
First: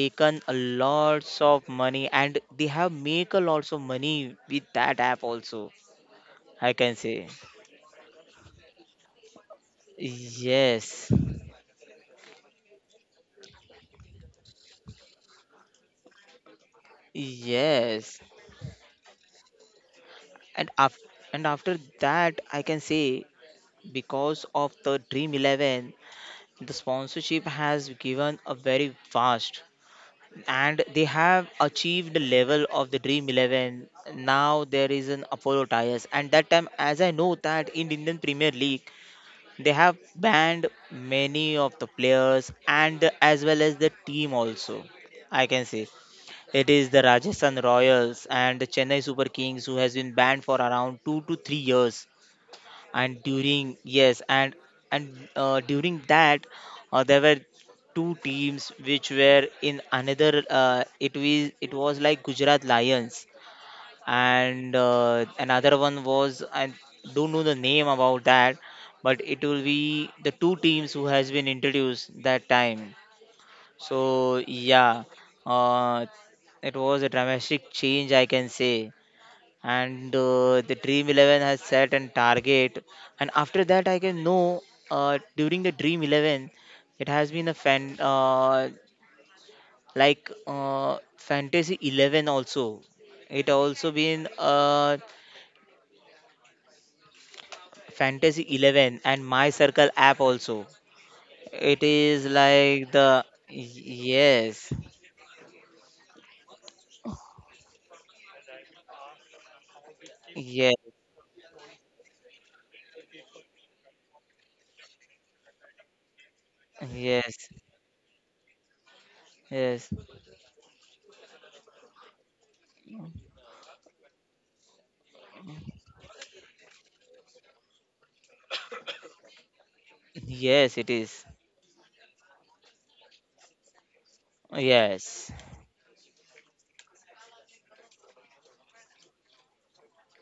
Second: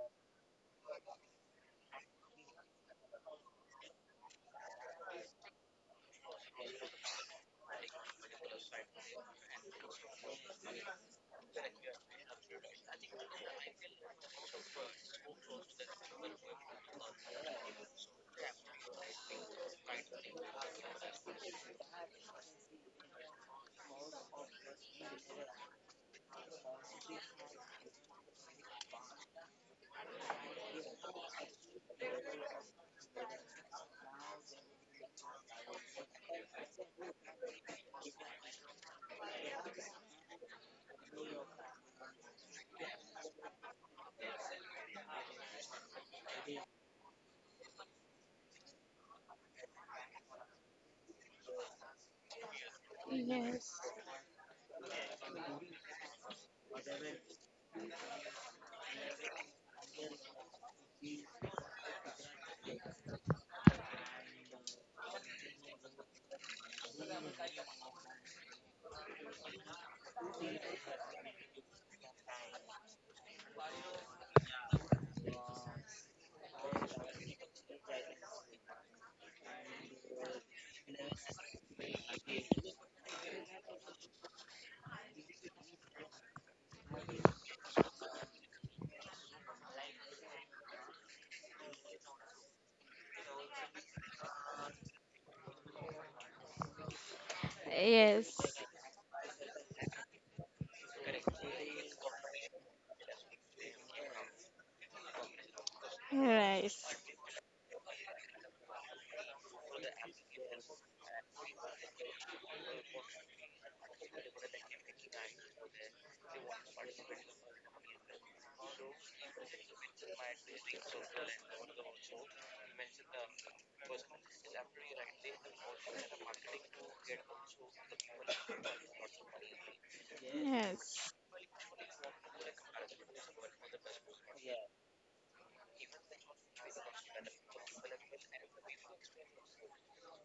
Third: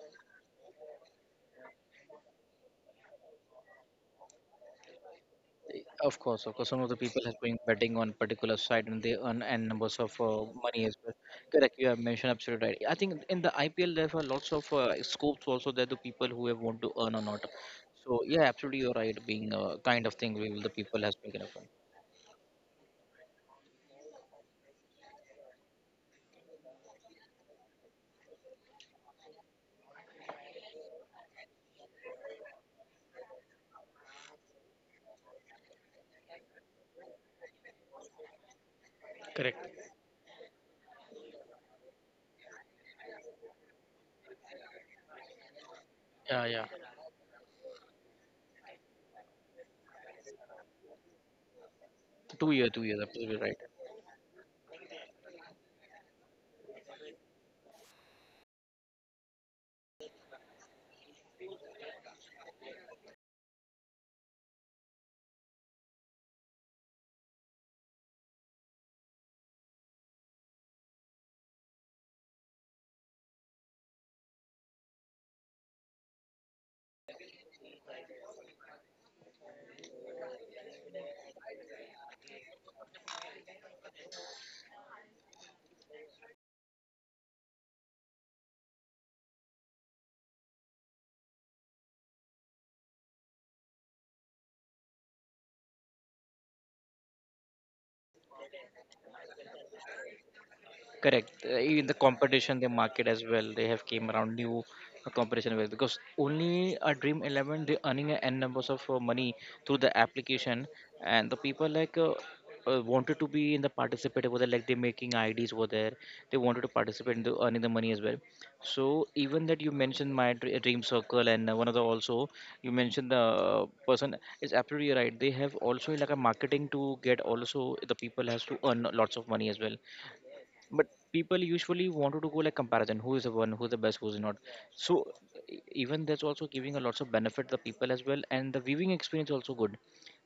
C: taken a lots of money, and they have make a lots of money with that app also,
A: of course, of course.
C: I
A: Some of the
C: can say.
A: people have been betting on particular side and they earn n numbers of uh, money as well.
C: Yes,
A: Correct. You have mentioned absolutely right. I think in the I P L there are lots of uh, scopes also that the people who have want to earn or not. So
C: yes,
A: yeah, absolutely you're right. Being a kind of thing will the
C: and
A: people
C: af
A: has been kind of
C: and after that, I can say, because of the Dream eleven, the sponsorship has given a very vast, and they have achieved the level of the Dream eleven. Now there is an Apollo tires, and that time, as I know, that in Indian Premier League, they have banned many of the players and as well as the team also, I can say. It is the Rajasthan Royals and the Chennai Super Kings who has been banned for around two to three years.
A: two year, two years.
C: And
A: Absolutely right.
B: yes,
C: during, yes, and and uh, during that, uh, there were two teams which were in another. Uh, it was it was like Gujarat Lions, and uh, another one was, I don't know the name about that, but it will be the two teams who has been introduced that time. So yeah, uh, it was a dramatic change, I can say. And uh, the Dream Eleven has set an target, and after that, I can know, uh, during the Dream Eleven, it has been a fan, uh, like uh, Fantasy Eleven also. It also been, uh,
B: yes,
C: Fantasy Eleven and My Circle app also.
A: Correct. Uh,
C: It
A: In the
C: is
A: competition, the
C: like
A: market
C: the
A: as well, they have came around new
C: yes,
A: uh, competition with because
B: right.
A: only a Dream Eleven they earning a n numbers of uh, money through the application,
C: yes,
A: and the people like uh, uh, wanted to be in the participate over there, like they making I Ds over there. They wanted to participate in the
C: yes.
A: earning the money as well. So even that you
C: Yes,
A: mentioned my dr- Dream Circle and uh, one of the also you mentioned the uh, person is absolutely right. They have also like a marketing to get also the people has to earn lots of money as well,
C: yes,
A: but
C: it
B: Yes,
C: is.
A: people usually wanted to go like comparison who is the one, who's the best, who's not. So
C: Yes.
A: e- even that's also giving a lots of benefit the people as well, and the viewing experience also good.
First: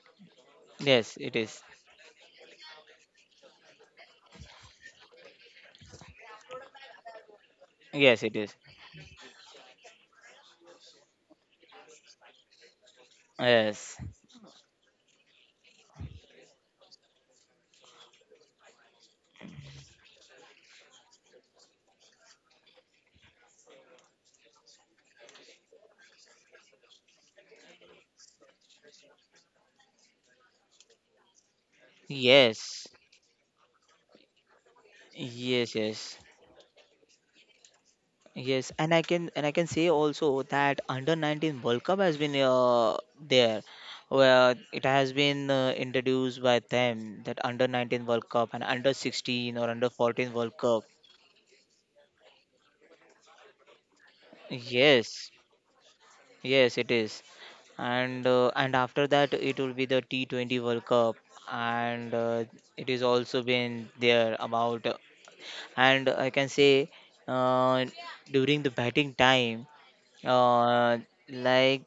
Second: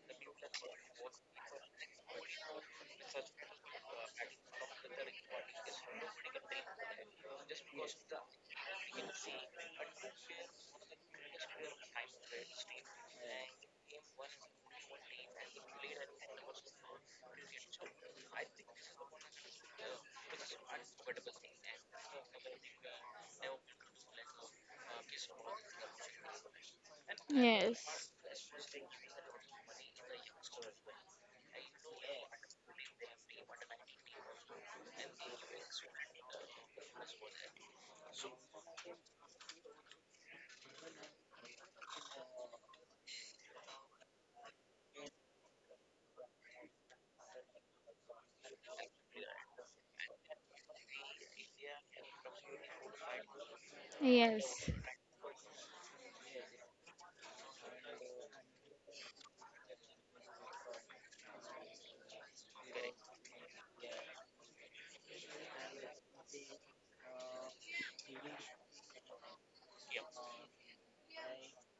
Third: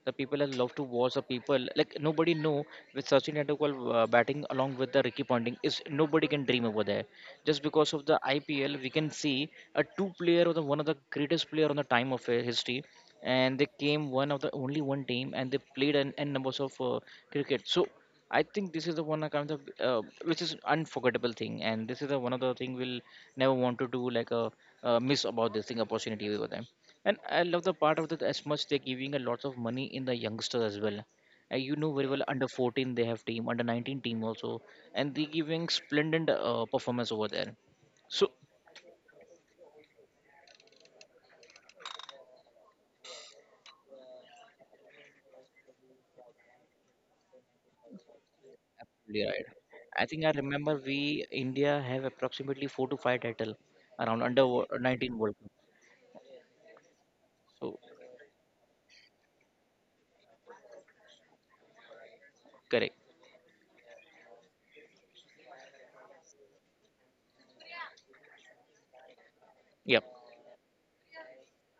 A: The people that love to watch
C: Yes,
A: the
C: it
A: people
C: is.
A: like nobody know with Sachin Tendulkar uh, batting along with the Ricky Ponting is nobody can dream over there. Just because of the
C: Yes, it is.
A: I P L, we can see a two player or the one of the greatest player on the time of uh, history, and they
C: Yes.
A: came one of the only one team and they played an n numbers of uh, cricket. So I think this is the one kind of uh, which is unforgettable thing, and this is the one of the thing we'll never want to do like a uh, miss about this thing opportunity over them. And
B: yes,
A: I love the part of
B: yes,
A: that as much they're giving a lot of money in the youngsters as well. Uh, you know very well under
C: Yes.
A: fourteen they have team, under nineteen team also, and they
C: Yes,
A: giving
C: yes.
A: splendid uh, performance over there. So
C: Yes, and I can and I can say also that under nineteen World Cup has been uh, there where it has been uh, introduced by them that under nineteen World Cup and under
A: yeah, right.
C: sixteen or under
A: I think
C: fourteen
A: I
C: World Cup.
A: remember we India have approximately four to five title around under wo-
B: yes,
A: nineteen
C: Yes.
A: World Cup.
C: Yes, it is.
A: So
C: and uh, and after that it will be the T twenty World Cup and uh, it is
A: correct.
C: also been there about. And I can say, uh, during the batting time,
A: Yep.
C: uh, like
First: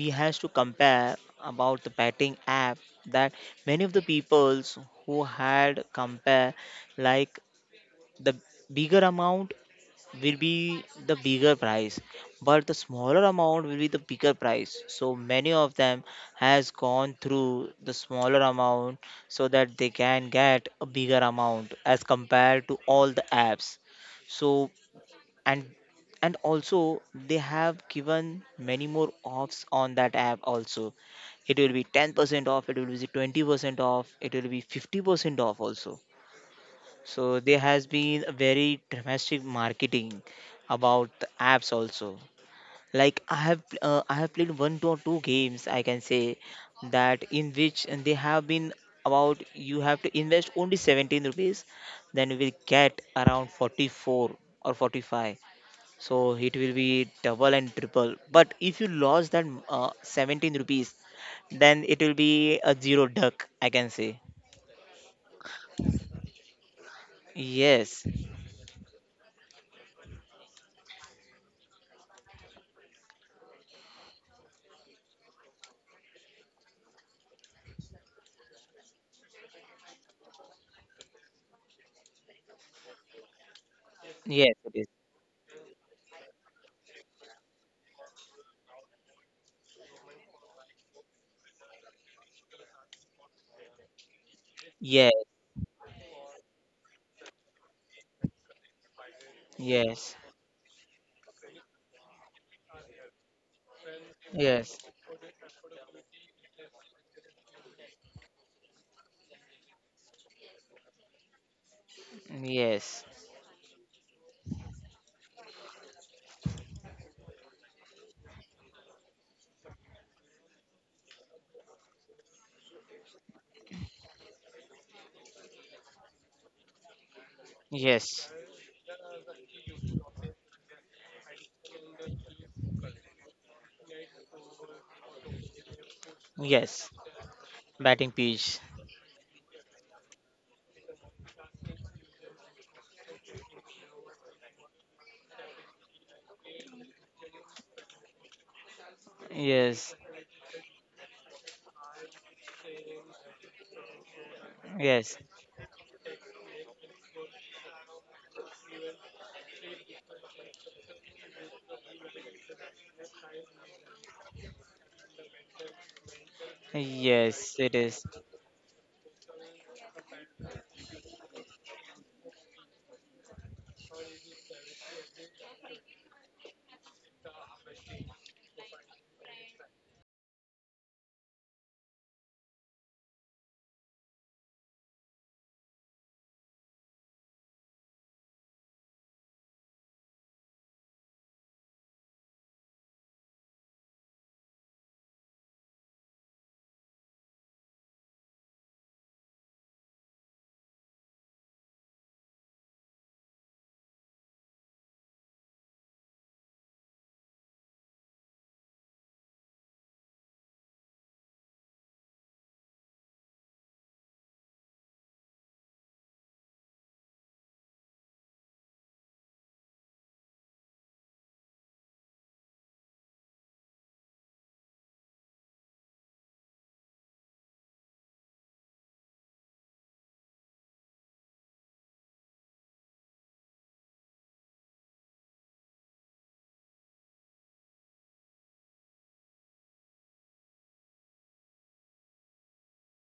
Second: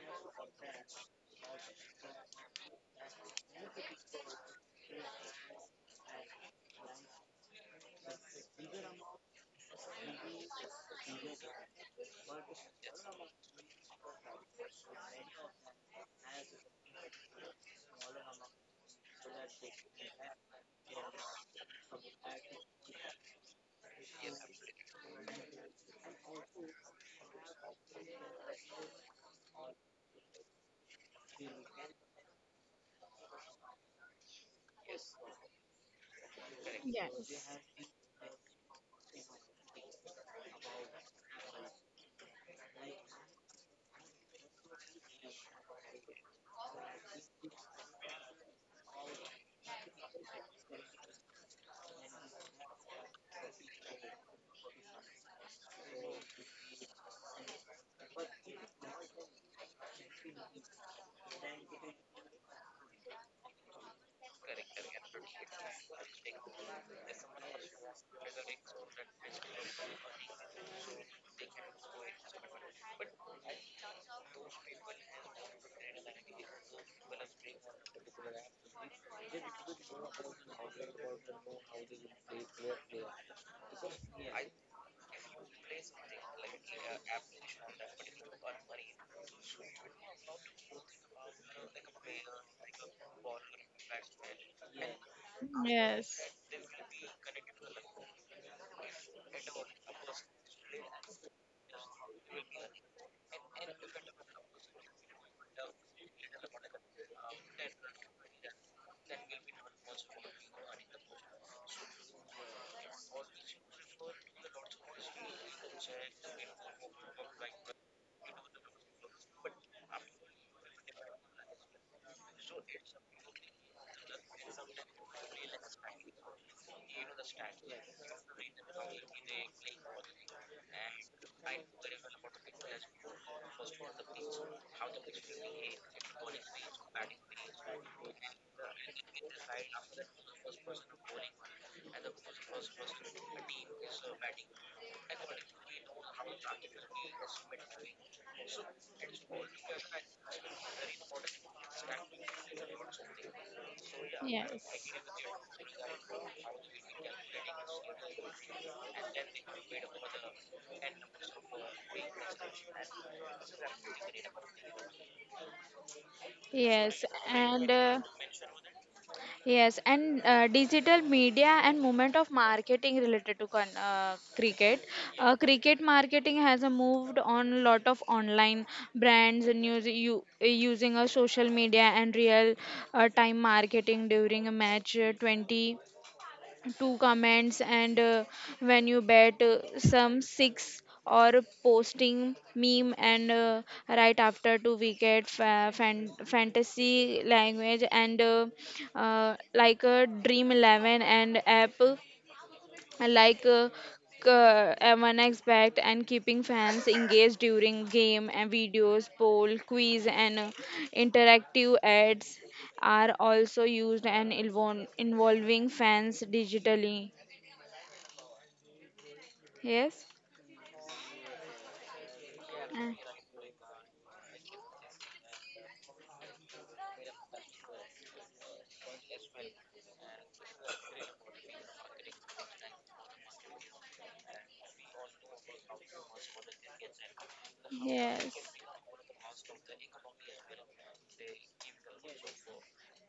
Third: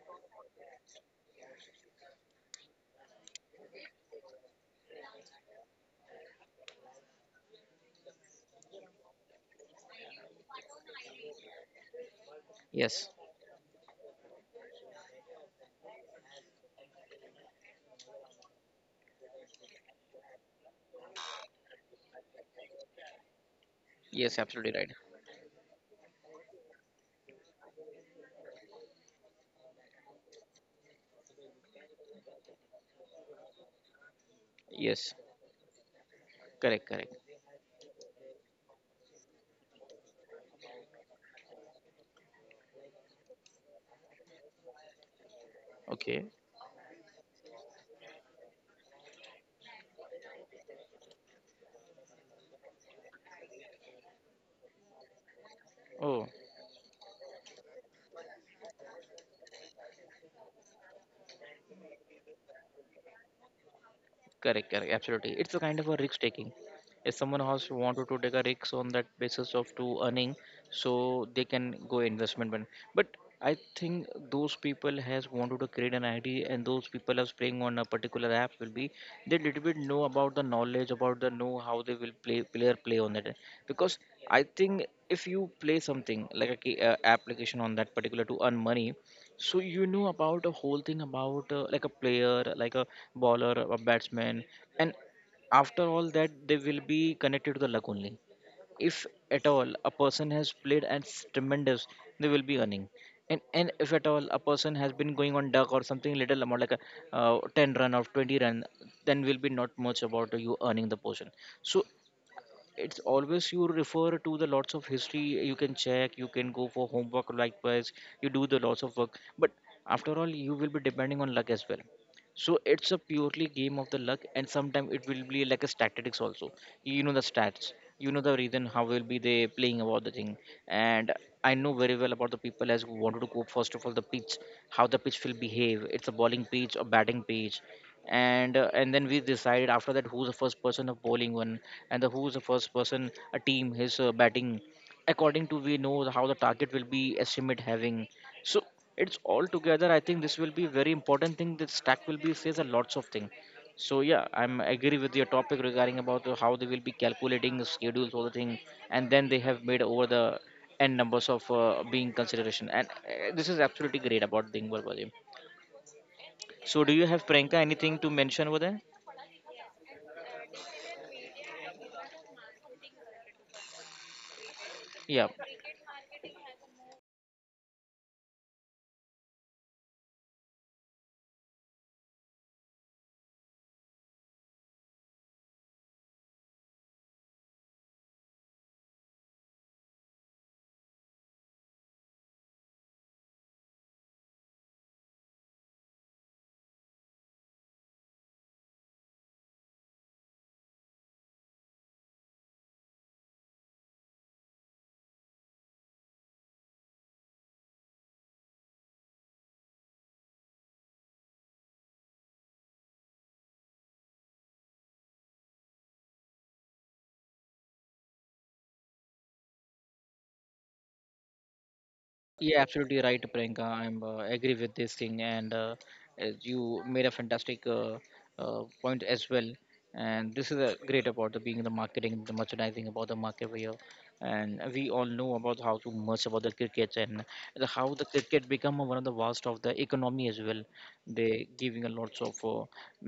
C: we has to compare about the batting app, that many of the peoples who had compare, like the bigger amount will be the bigger price but the
A: Yes.
C: smaller amount will be the bigger price, so many of them has gone through the smaller amount so that they can get a bigger amount as compared to all the apps.
A: Yes.
C: So
A: Absolutely right.
C: and and also, they have given many more offs on that app also. It will be ten percent off, it will be twenty percent off, it will be
A: Yes.
C: fifty percent off also.
A: Correct. Correct.
C: So
B: yes,
C: there has been a very dramatic marketing about the apps also. Like I have uh, I have played one to two games I can
A: Okay.
C: say, that in which they have been about you have to invest only seventeen rupees, then you will get around forty-four or forty-five, so
A: Oh.
C: it will be double and triple. But if you lost that uh, seventeen rupees, then it will be a zero duck, I can say.
A: Correct, correct, absolutely. It's a kind of a risk taking. If someone has
C: Yes.
A: wanted to take a risk on that basis of to earning, so they can go investment. But but I think those people has wanted to create an I D, and those people are playing on a particular app will be they little bit know about the knowledge about the know how they will play player play on that. Because I
C: Yes,
A: think
C: it is.
A: if you play something like a, ca- uh application on that particular to earn money, so you know about a whole thing about uh, like a player, like a bowler, a batsman, and
C: Yes
A: after all that they will be connected to the luck only. If at all a person
C: yes.
A: has played and s- tremendous, they will be earning. And and if at all a person has
C: Yes,
A: been going on duck or something little amount like a uh, ten run or twenty run, then will be not much about you earning the portion. So it's
C: yes,
A: always you refer to the lots of history, you can check, you can go for homework likewise, you do the lots of work, but after all you will be depending on luck as well. So it's a purely game of the luck, and sometimes it will be like a statistics also. You know the stats, you know
C: yes,
A: the reason how will be they playing about the thing, and I know very well about the people as who wanted to go first of all the pitch, how the pitch will behave. It's a bowling pitch or
C: yes.
A: batting pitch,
C: Batting
A: and
C: pitch.
A: uh, and then we decided after that who's the first person of bowling one, and the who's the first person a team his uh, batting according to we know the- how the target will be estimate having. So it's all together,
C: Yes,
A: I think this will be very important thing that stack will be says a lots of thing. So yeah, I'm
B: yes,
A: agree with
C: yes,
A: your topic regarding about the- how they will be calculating the schedules all the thing, and then they have made over the n numbers of uh, being consideration, and uh, this is absolutely great about the thing. So do
B: yes.
A: you have
C: yes,
A: pranka
B: And
C: it
B: uh,
A: anything
C: is.
A: to mention over there?
B: yes, and uh, digital media and movement of marketing related to con- uh, cricket.
A: Yeah.
B: Uh, cricket marketing has uh, moved on a lot of online brands and news. U- uh, using a social media and real uh, time marketing during a match, uh, twenty two comments, and uh, when you bet uh, some six or posting meme, and uh, right after two wicket fa- fan- fantasy language, and uh, uh, like a dream eleven and app like uh, uh, M one X, and keeping fans engaged during game and videos, poll, quiz, and uh, interactive ads are also used and involve, involving fans digitally. Yes.
A: Yeah,
B: Uh,
A: absolutely right, Priyanka. I'm uh, agree with this thing, and uh, as you made a fantastic uh, uh, point as well. And this is a great about the being the marketing, the merchandising about the market here, and we all know about how to much about the cricket and the, how the
B: yes.
A: cricket become one of the vast of the economy as well. They giving a lots of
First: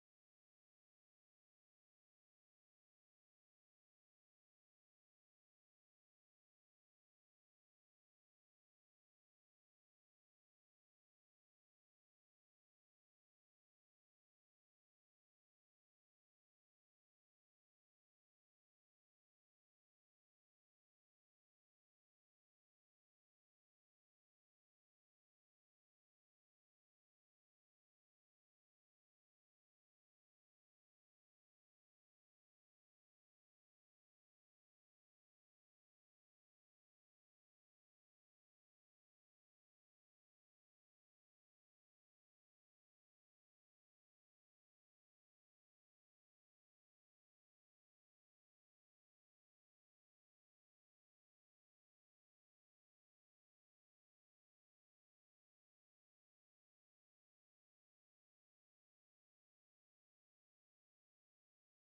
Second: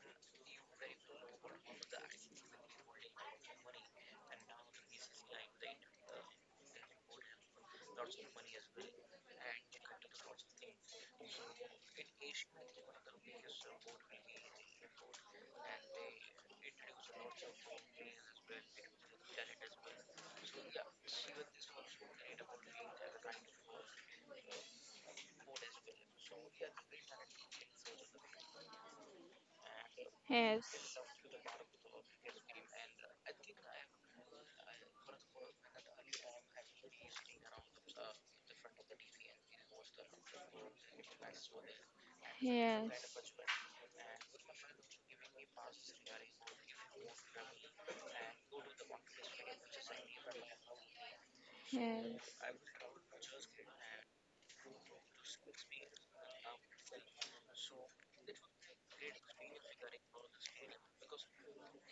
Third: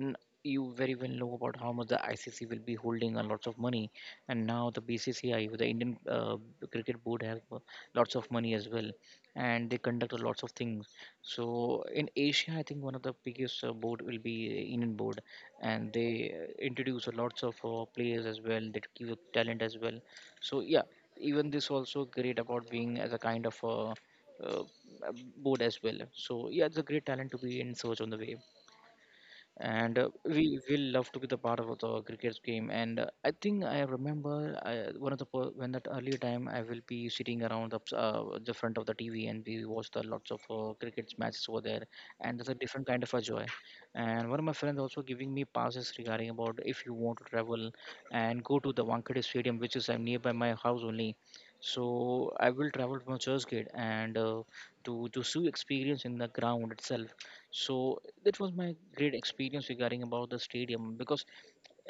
A: uh, you very well know about how much the I C C will be holding a lots of money, and now the B C C I, the Indian uh, Cricket Board, have uh, lots of money as well, and they conduct a lots of things. So in Asia, I think one of the biggest uh, board will be uh, Indian board, and they uh, introduce a lots of uh, players as well. They give you talent as well. So yeah, even this also great about being as a kind of uh, uh, board as well. So yeah, it's a great talent to be in search on the way, and uh, we will
B: Yes.
A: love to be the part of the cricket game, and uh, I think I remember I, one of the per- when that earlier time I will be sitting around the, uh, the front of the TV and we watch the lots of uh, cricket matches over there, and there's a different kind
B: Yes.
A: of a joy, and one of my friends also giving me passes regarding about if you want to travel and go to the Wankhede Stadium, which is uh, nearby my house only, so
B: Yes.
A: I will travel from Churchgate and uh, to to see experience in the ground itself. So that was my great experience regarding about the stadium, because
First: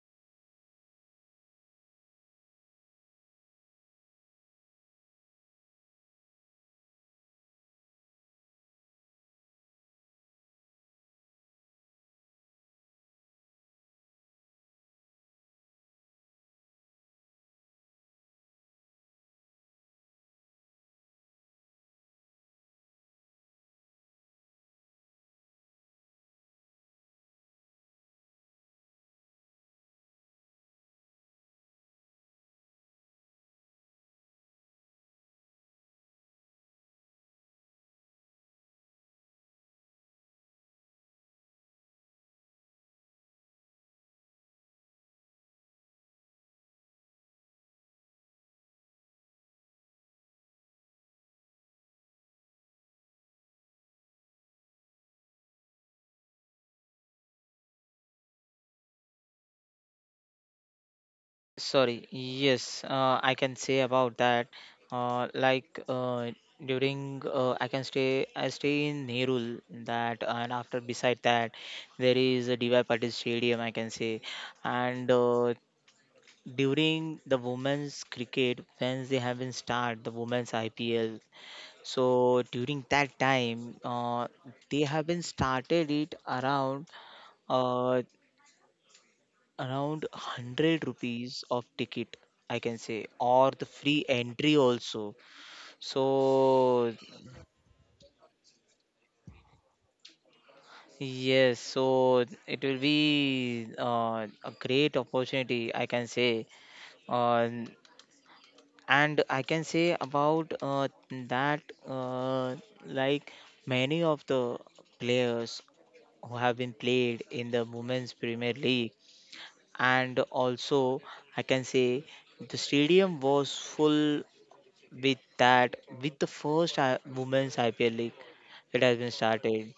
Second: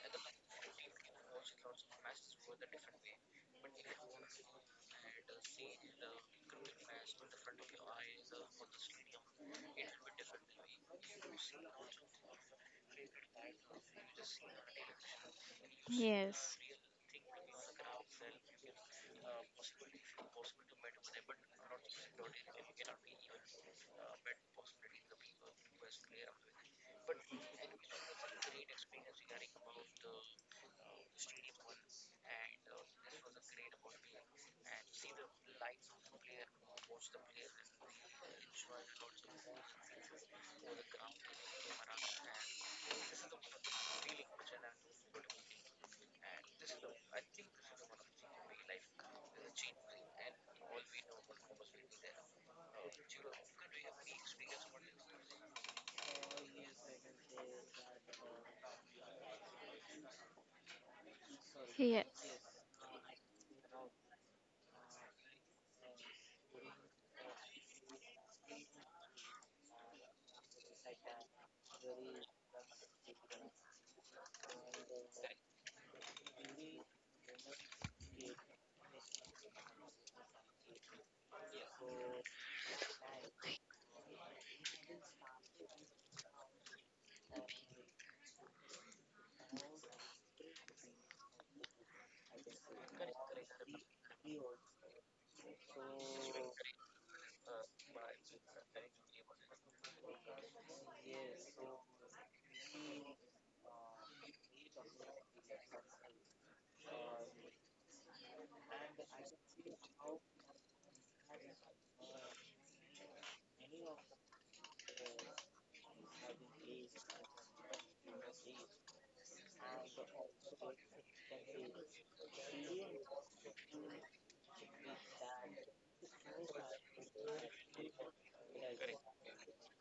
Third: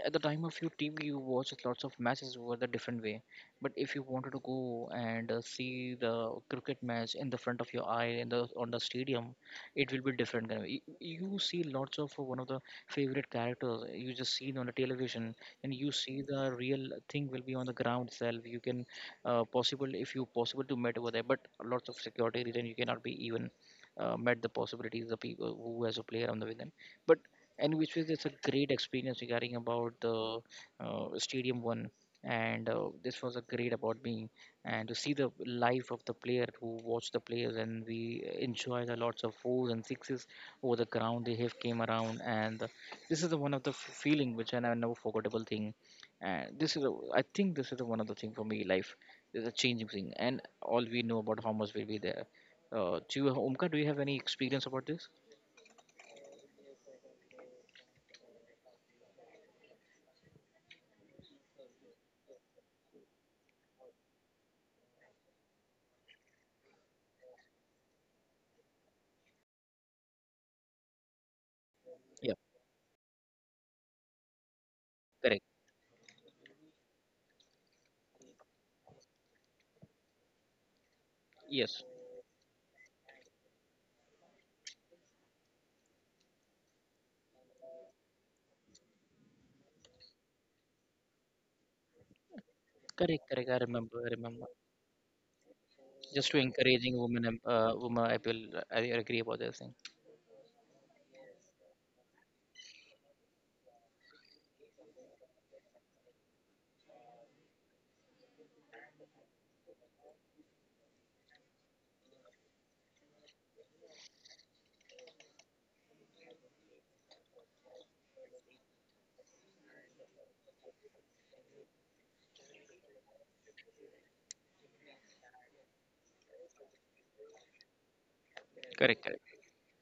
A: at the time of your T V, you watch lots of matches over the different way. But if you wanted to go and uh, see the cricket match in the front of your eye in the on the stadium, it will be different kind of- You, you see lots of one of the favorite characters you just see on the television, and you see the
B: Yes.
A: real thing will be on the ground itself. You can uh, possible if you possible to meet over there, but lots of security reason you cannot be even uh, met the possibilities the people who has a player on the within. But and which was just a great experience regarding about the uh, stadium one, and uh, this was a great about me and to see the life of the player who watch the players and we enjoy the lots of fours and sixes over the ground they have came around, and this is the one of the f- feeling which I never forgettable thing, and this is a, I think this is the one of the thing for me life is a changing thing, and all we know about how much will be there. Uh, do you omka do you have any experience about this?
C: Sorry, yes, uh, I can say about that. Uh, like uh, During, uh, I can stay, I stay in Nerul that, and after beside that, there
A: Yeah,
C: is a D Y Patil Stadium, I can say. And
A: correct,
C: uh, during the women's cricket, when they have been start the women's I P L.
A: yes.
C: So during that time, uh, they have been started it around uh, around hundred rupees of ticket, I can
A: Correct,
C: say,
A: correct. I
C: or the
A: remember, I
C: free
A: remember.
C: entry also.
A: Just to encouraging women,
C: So
A: em- uh, women, I will, I agree about this thing.
C: yes, so it will be uh, a great opportunity, I can say. Uh, and I can say about uh, that, uh, like many of the players who have been played in the Women's Premier League. And also I can say the stadium was full with that with the first I- women's I P L league. It
A: Correct,
C: has been
A: correct.
C: started,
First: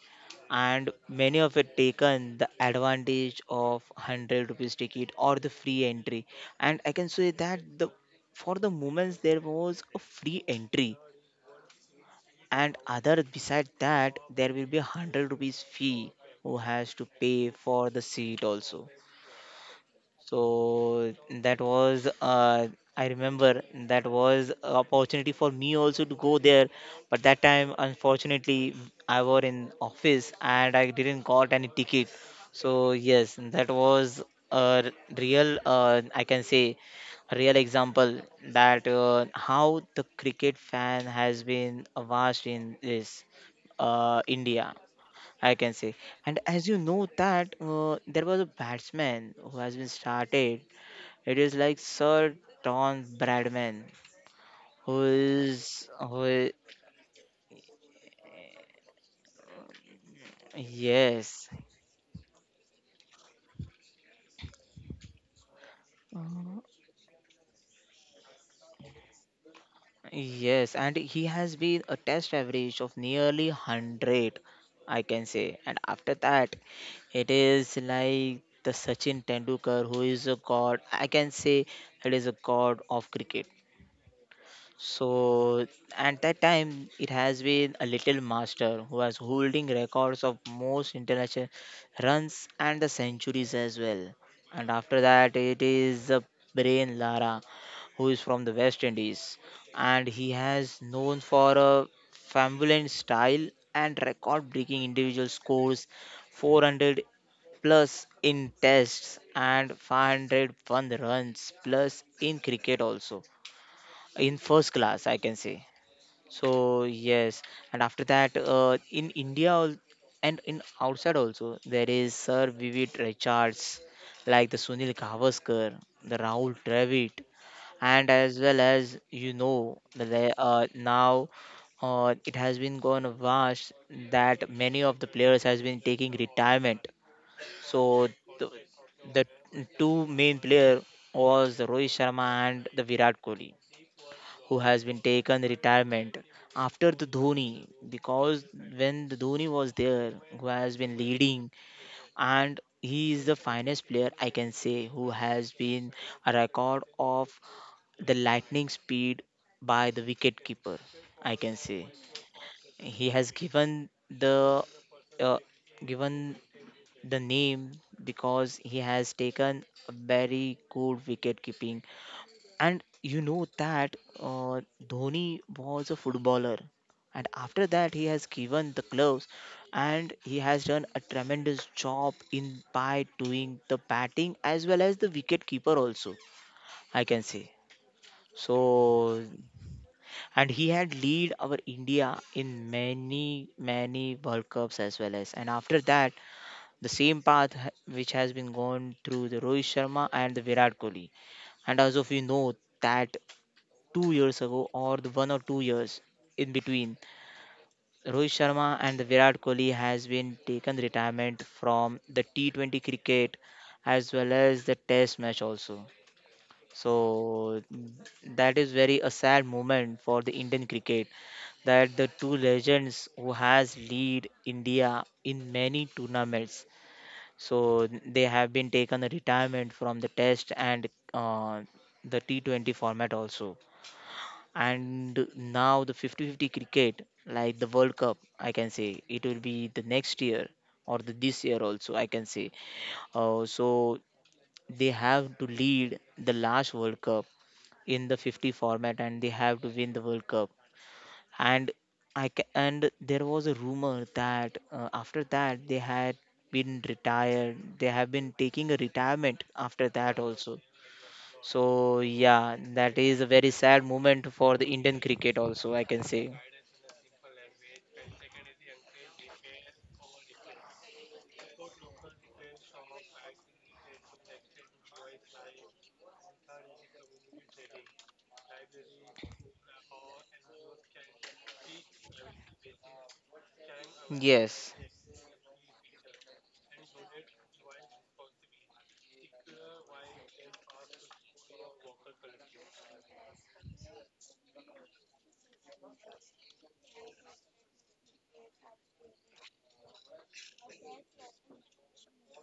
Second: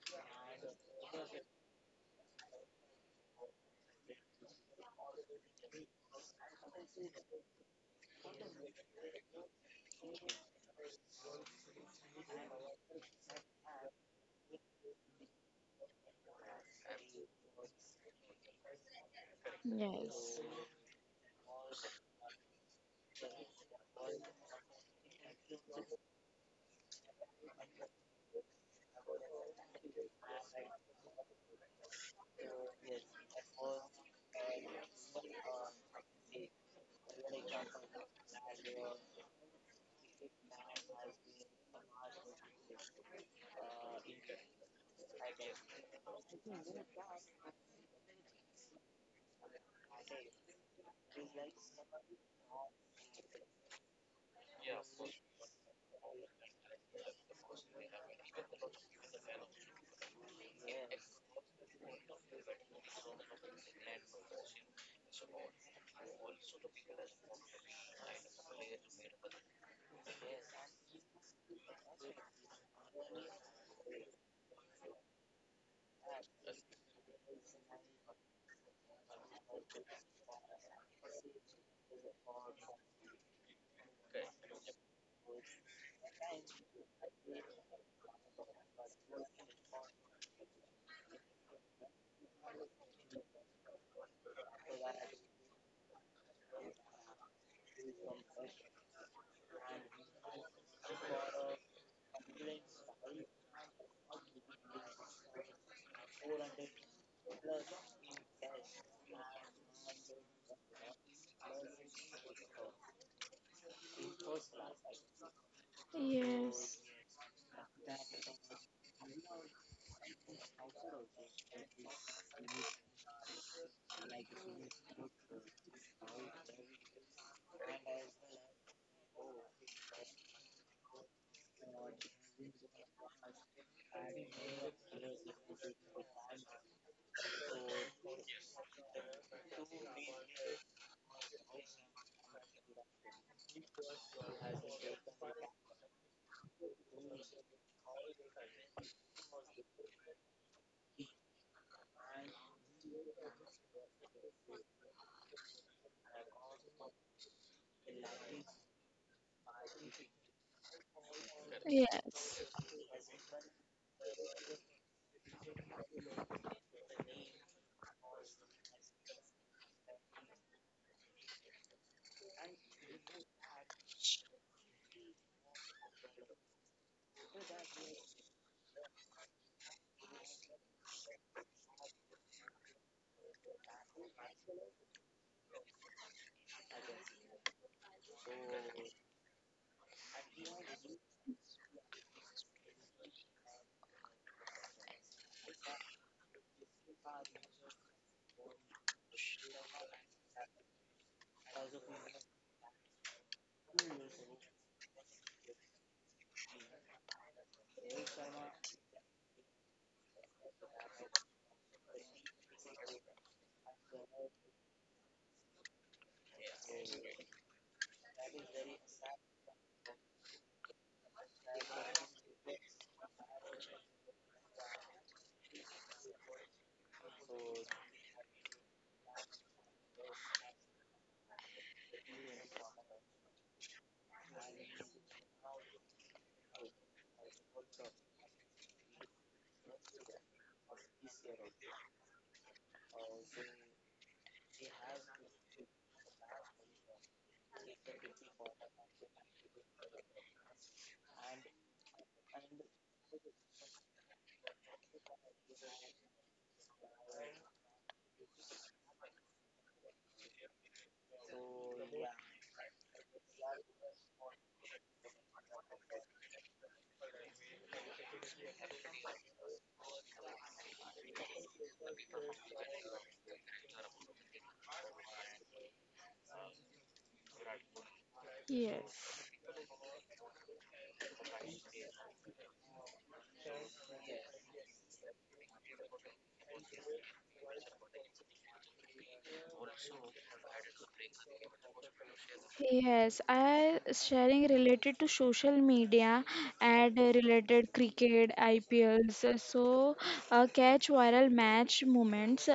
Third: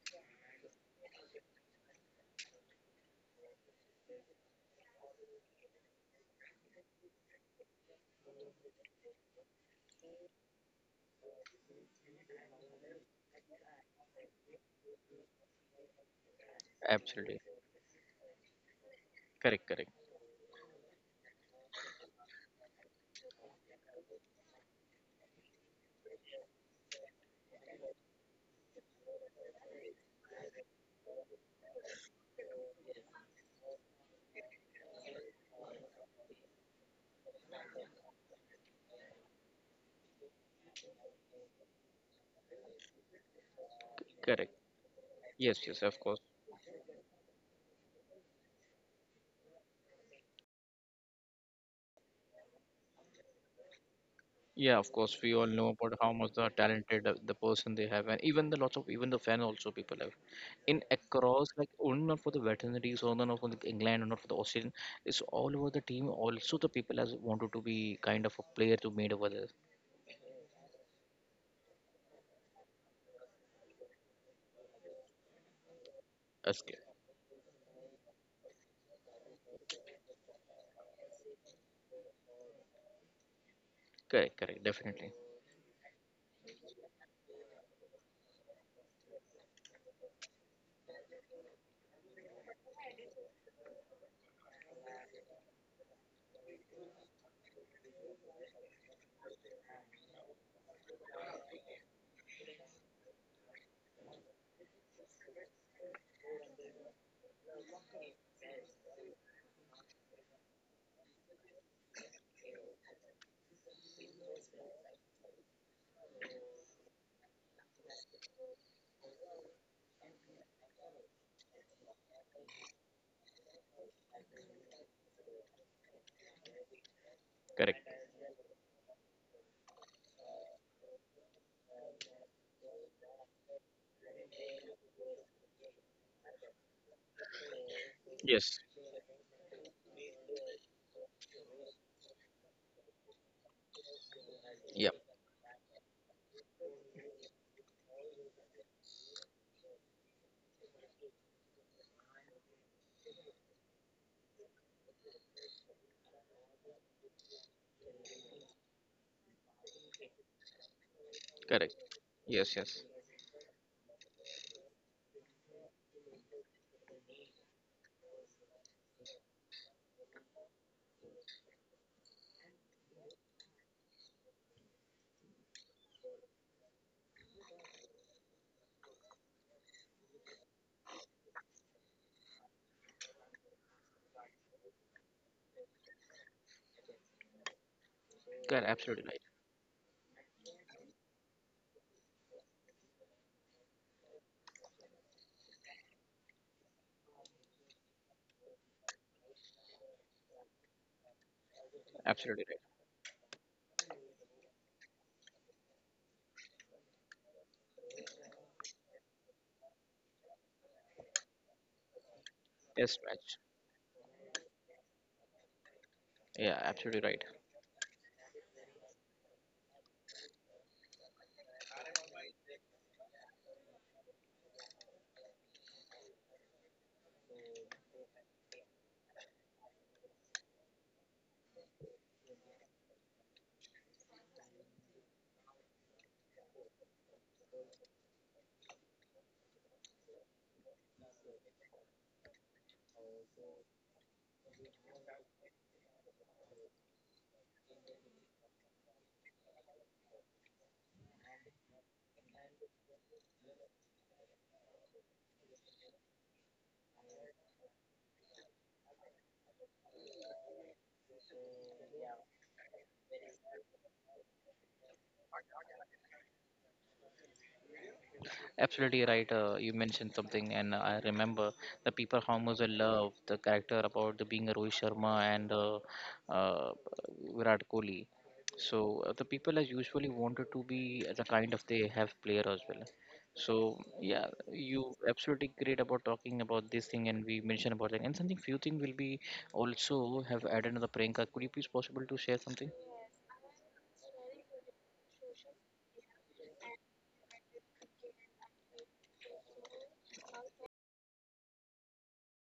C: and many of it taken the advantage of hundred rupees ticket or the free entry. And I can say that, the for the moments there was a free entry, and other besides that there will be a hundred rupees fee who has to
A: Absolutely.
C: pay for the seat also.
A: Correct, correct,
B: Yes.
C: So that was, uh, I remember, that was a opportunity for me also to go there. But that time, unfortunately, I was in office and I didn't got any ticket. So yes, that was a real, uh, I can say, a real example that uh, how the cricket fan has been vast in this uh,
A: correct.
C: India.
A: Yes,
C: I
A: yes,
C: can
A: of
C: say.
A: course.
C: And as you know that, uh, there was a batsman who has been started, it is like Sir Don Bradman,
A: Yeah, of
C: who
A: course. We all know
C: is
A: about how
C: who
A: much
C: I-
A: the talented uh, the person they have, and even the lots of even the fan also people have in
C: yes,
A: across like only not for the veterinaries, only not for the like, England, or not for the Australian. It's all over the team. Also, the people has wanted to be kind of a player to made over this.
C: yes. And he has been a test average of nearly hundred, I can say. And after that,
A: That's correct,
C: it is like the Sachin Tendulkar, who is a god. I can say it is a god of cricket.
A: correct, correct, definitely,
C: So at that time, it has been a little master who was holding records of most international runs and the centuries as well. And after that, it is the brain Lara, who is from the West Indies, and he has known for a flamboyant style and record-breaking individual scores, four hundred plus in tests and five oh one runs plus in cricket also, in first class I can say. So
B: Yes.
C: yes. And after that, uh, in india al- and in outside also there is Sir Vivid Richards, like the Sunil Gavaskar, the Rahul Dravid.
A: correct.
C: And as well as you know, the le- uh, now, uh, it has been gone vast that many of the players has been taking retirement. So
A: Yes,
C: the, the two main player was the Rohit Sharma and the Virat Kohli who
A: yeah,
C: has been taken retirement after the Dhoni. Because when the Dhoni was there who has been leading, and he is the finest player I can say, who has been a record of the lightning speed by the wicket keeper, I can
A: correct.
B: Yes.
C: say.
A: Yes,
B: Yes.
A: yes.
C: He has given the uh, given the name, because he has taken a very good wicket keeping. And you know that, uh, Dhoni was a footballer, and after that he has given the gloves, and he has done a tremendous job in by doing the batting as well as the wicket keeper also. I can say.
A: Correct, absolutely right.
C: So, and he had lead our India in many many World Cups as well. As and after that, the same path ha- which has been gone through the Rohit Sharma and the Virat Kohli. And as of you
A: Absolutely right.
C: know that two years ago or the one or two years in between, Rohit Sharma and the Virat Kohli has been taken retirement from the T twenty
A: Test match.
C: cricket as well as the Test match also.
A: Yeah, absolutely right.
C: So that is very a sad moment for the Indian cricket, that the two legends who has lead India in many tournaments. So they have been taken a retirement from the Test and uh, the T twenty format also. And now the fifty fifty cricket, like the World Cup I can say, it will be the next year or the this year also I can say. Uh, so they have to lead the last World Cup in the fifty format, and they have to win the World Cup. And i ca- and there was a rumor that, uh, after that they had been retired, they have been taking a retirement after that also. So yeah, that is a very sad moment for the Indian cricket also, I can say.
A: Absolutely right. Uh, you mentioned something, and I remember the people how much I love the character about the being a Rohit Sharma and uh, uh, Virat Kohli. So uh, the
B: Yes.
A: people as usually wanted to be the kind of they have player as well. So yeah,
C: Yes.
A: you absolutely great about talking about this thing, and we mentioned about that, and something few thing will be also have added on the Priyanka. Could you please possible to share something?
B: Yes, I sharing related to social media and related cricket, I P Ls. So, uh, catch viral match moments.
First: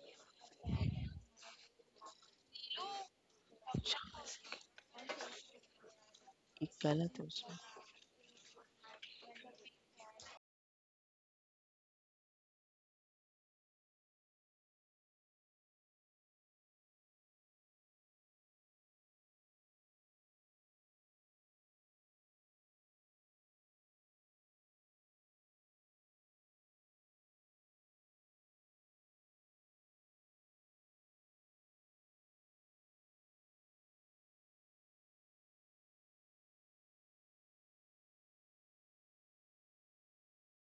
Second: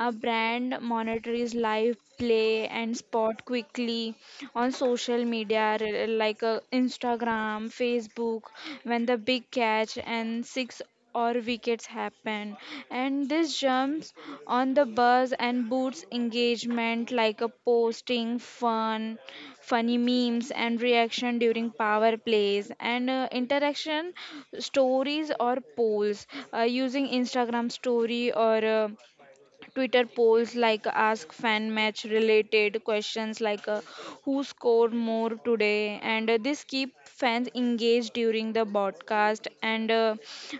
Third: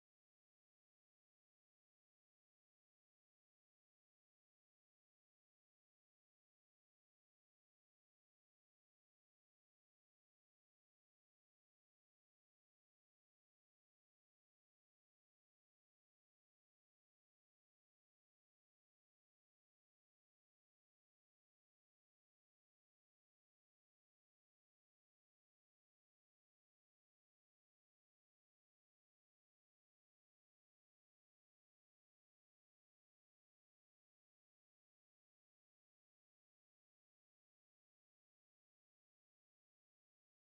B: A brand monitors live play and spot quickly on social media re- like uh, Instagram, Facebook, when the big catch and six or wickets happen, and this jumps on the buzz and boosts engagement like a posting fun funny memes and reaction during power plays, and uh, interaction stories or polls uh, using instagram story or uh, Twitter polls like ask fan match related questions like uh, who scored more today, and uh, this keep fans engaged during the broadcast. And uh,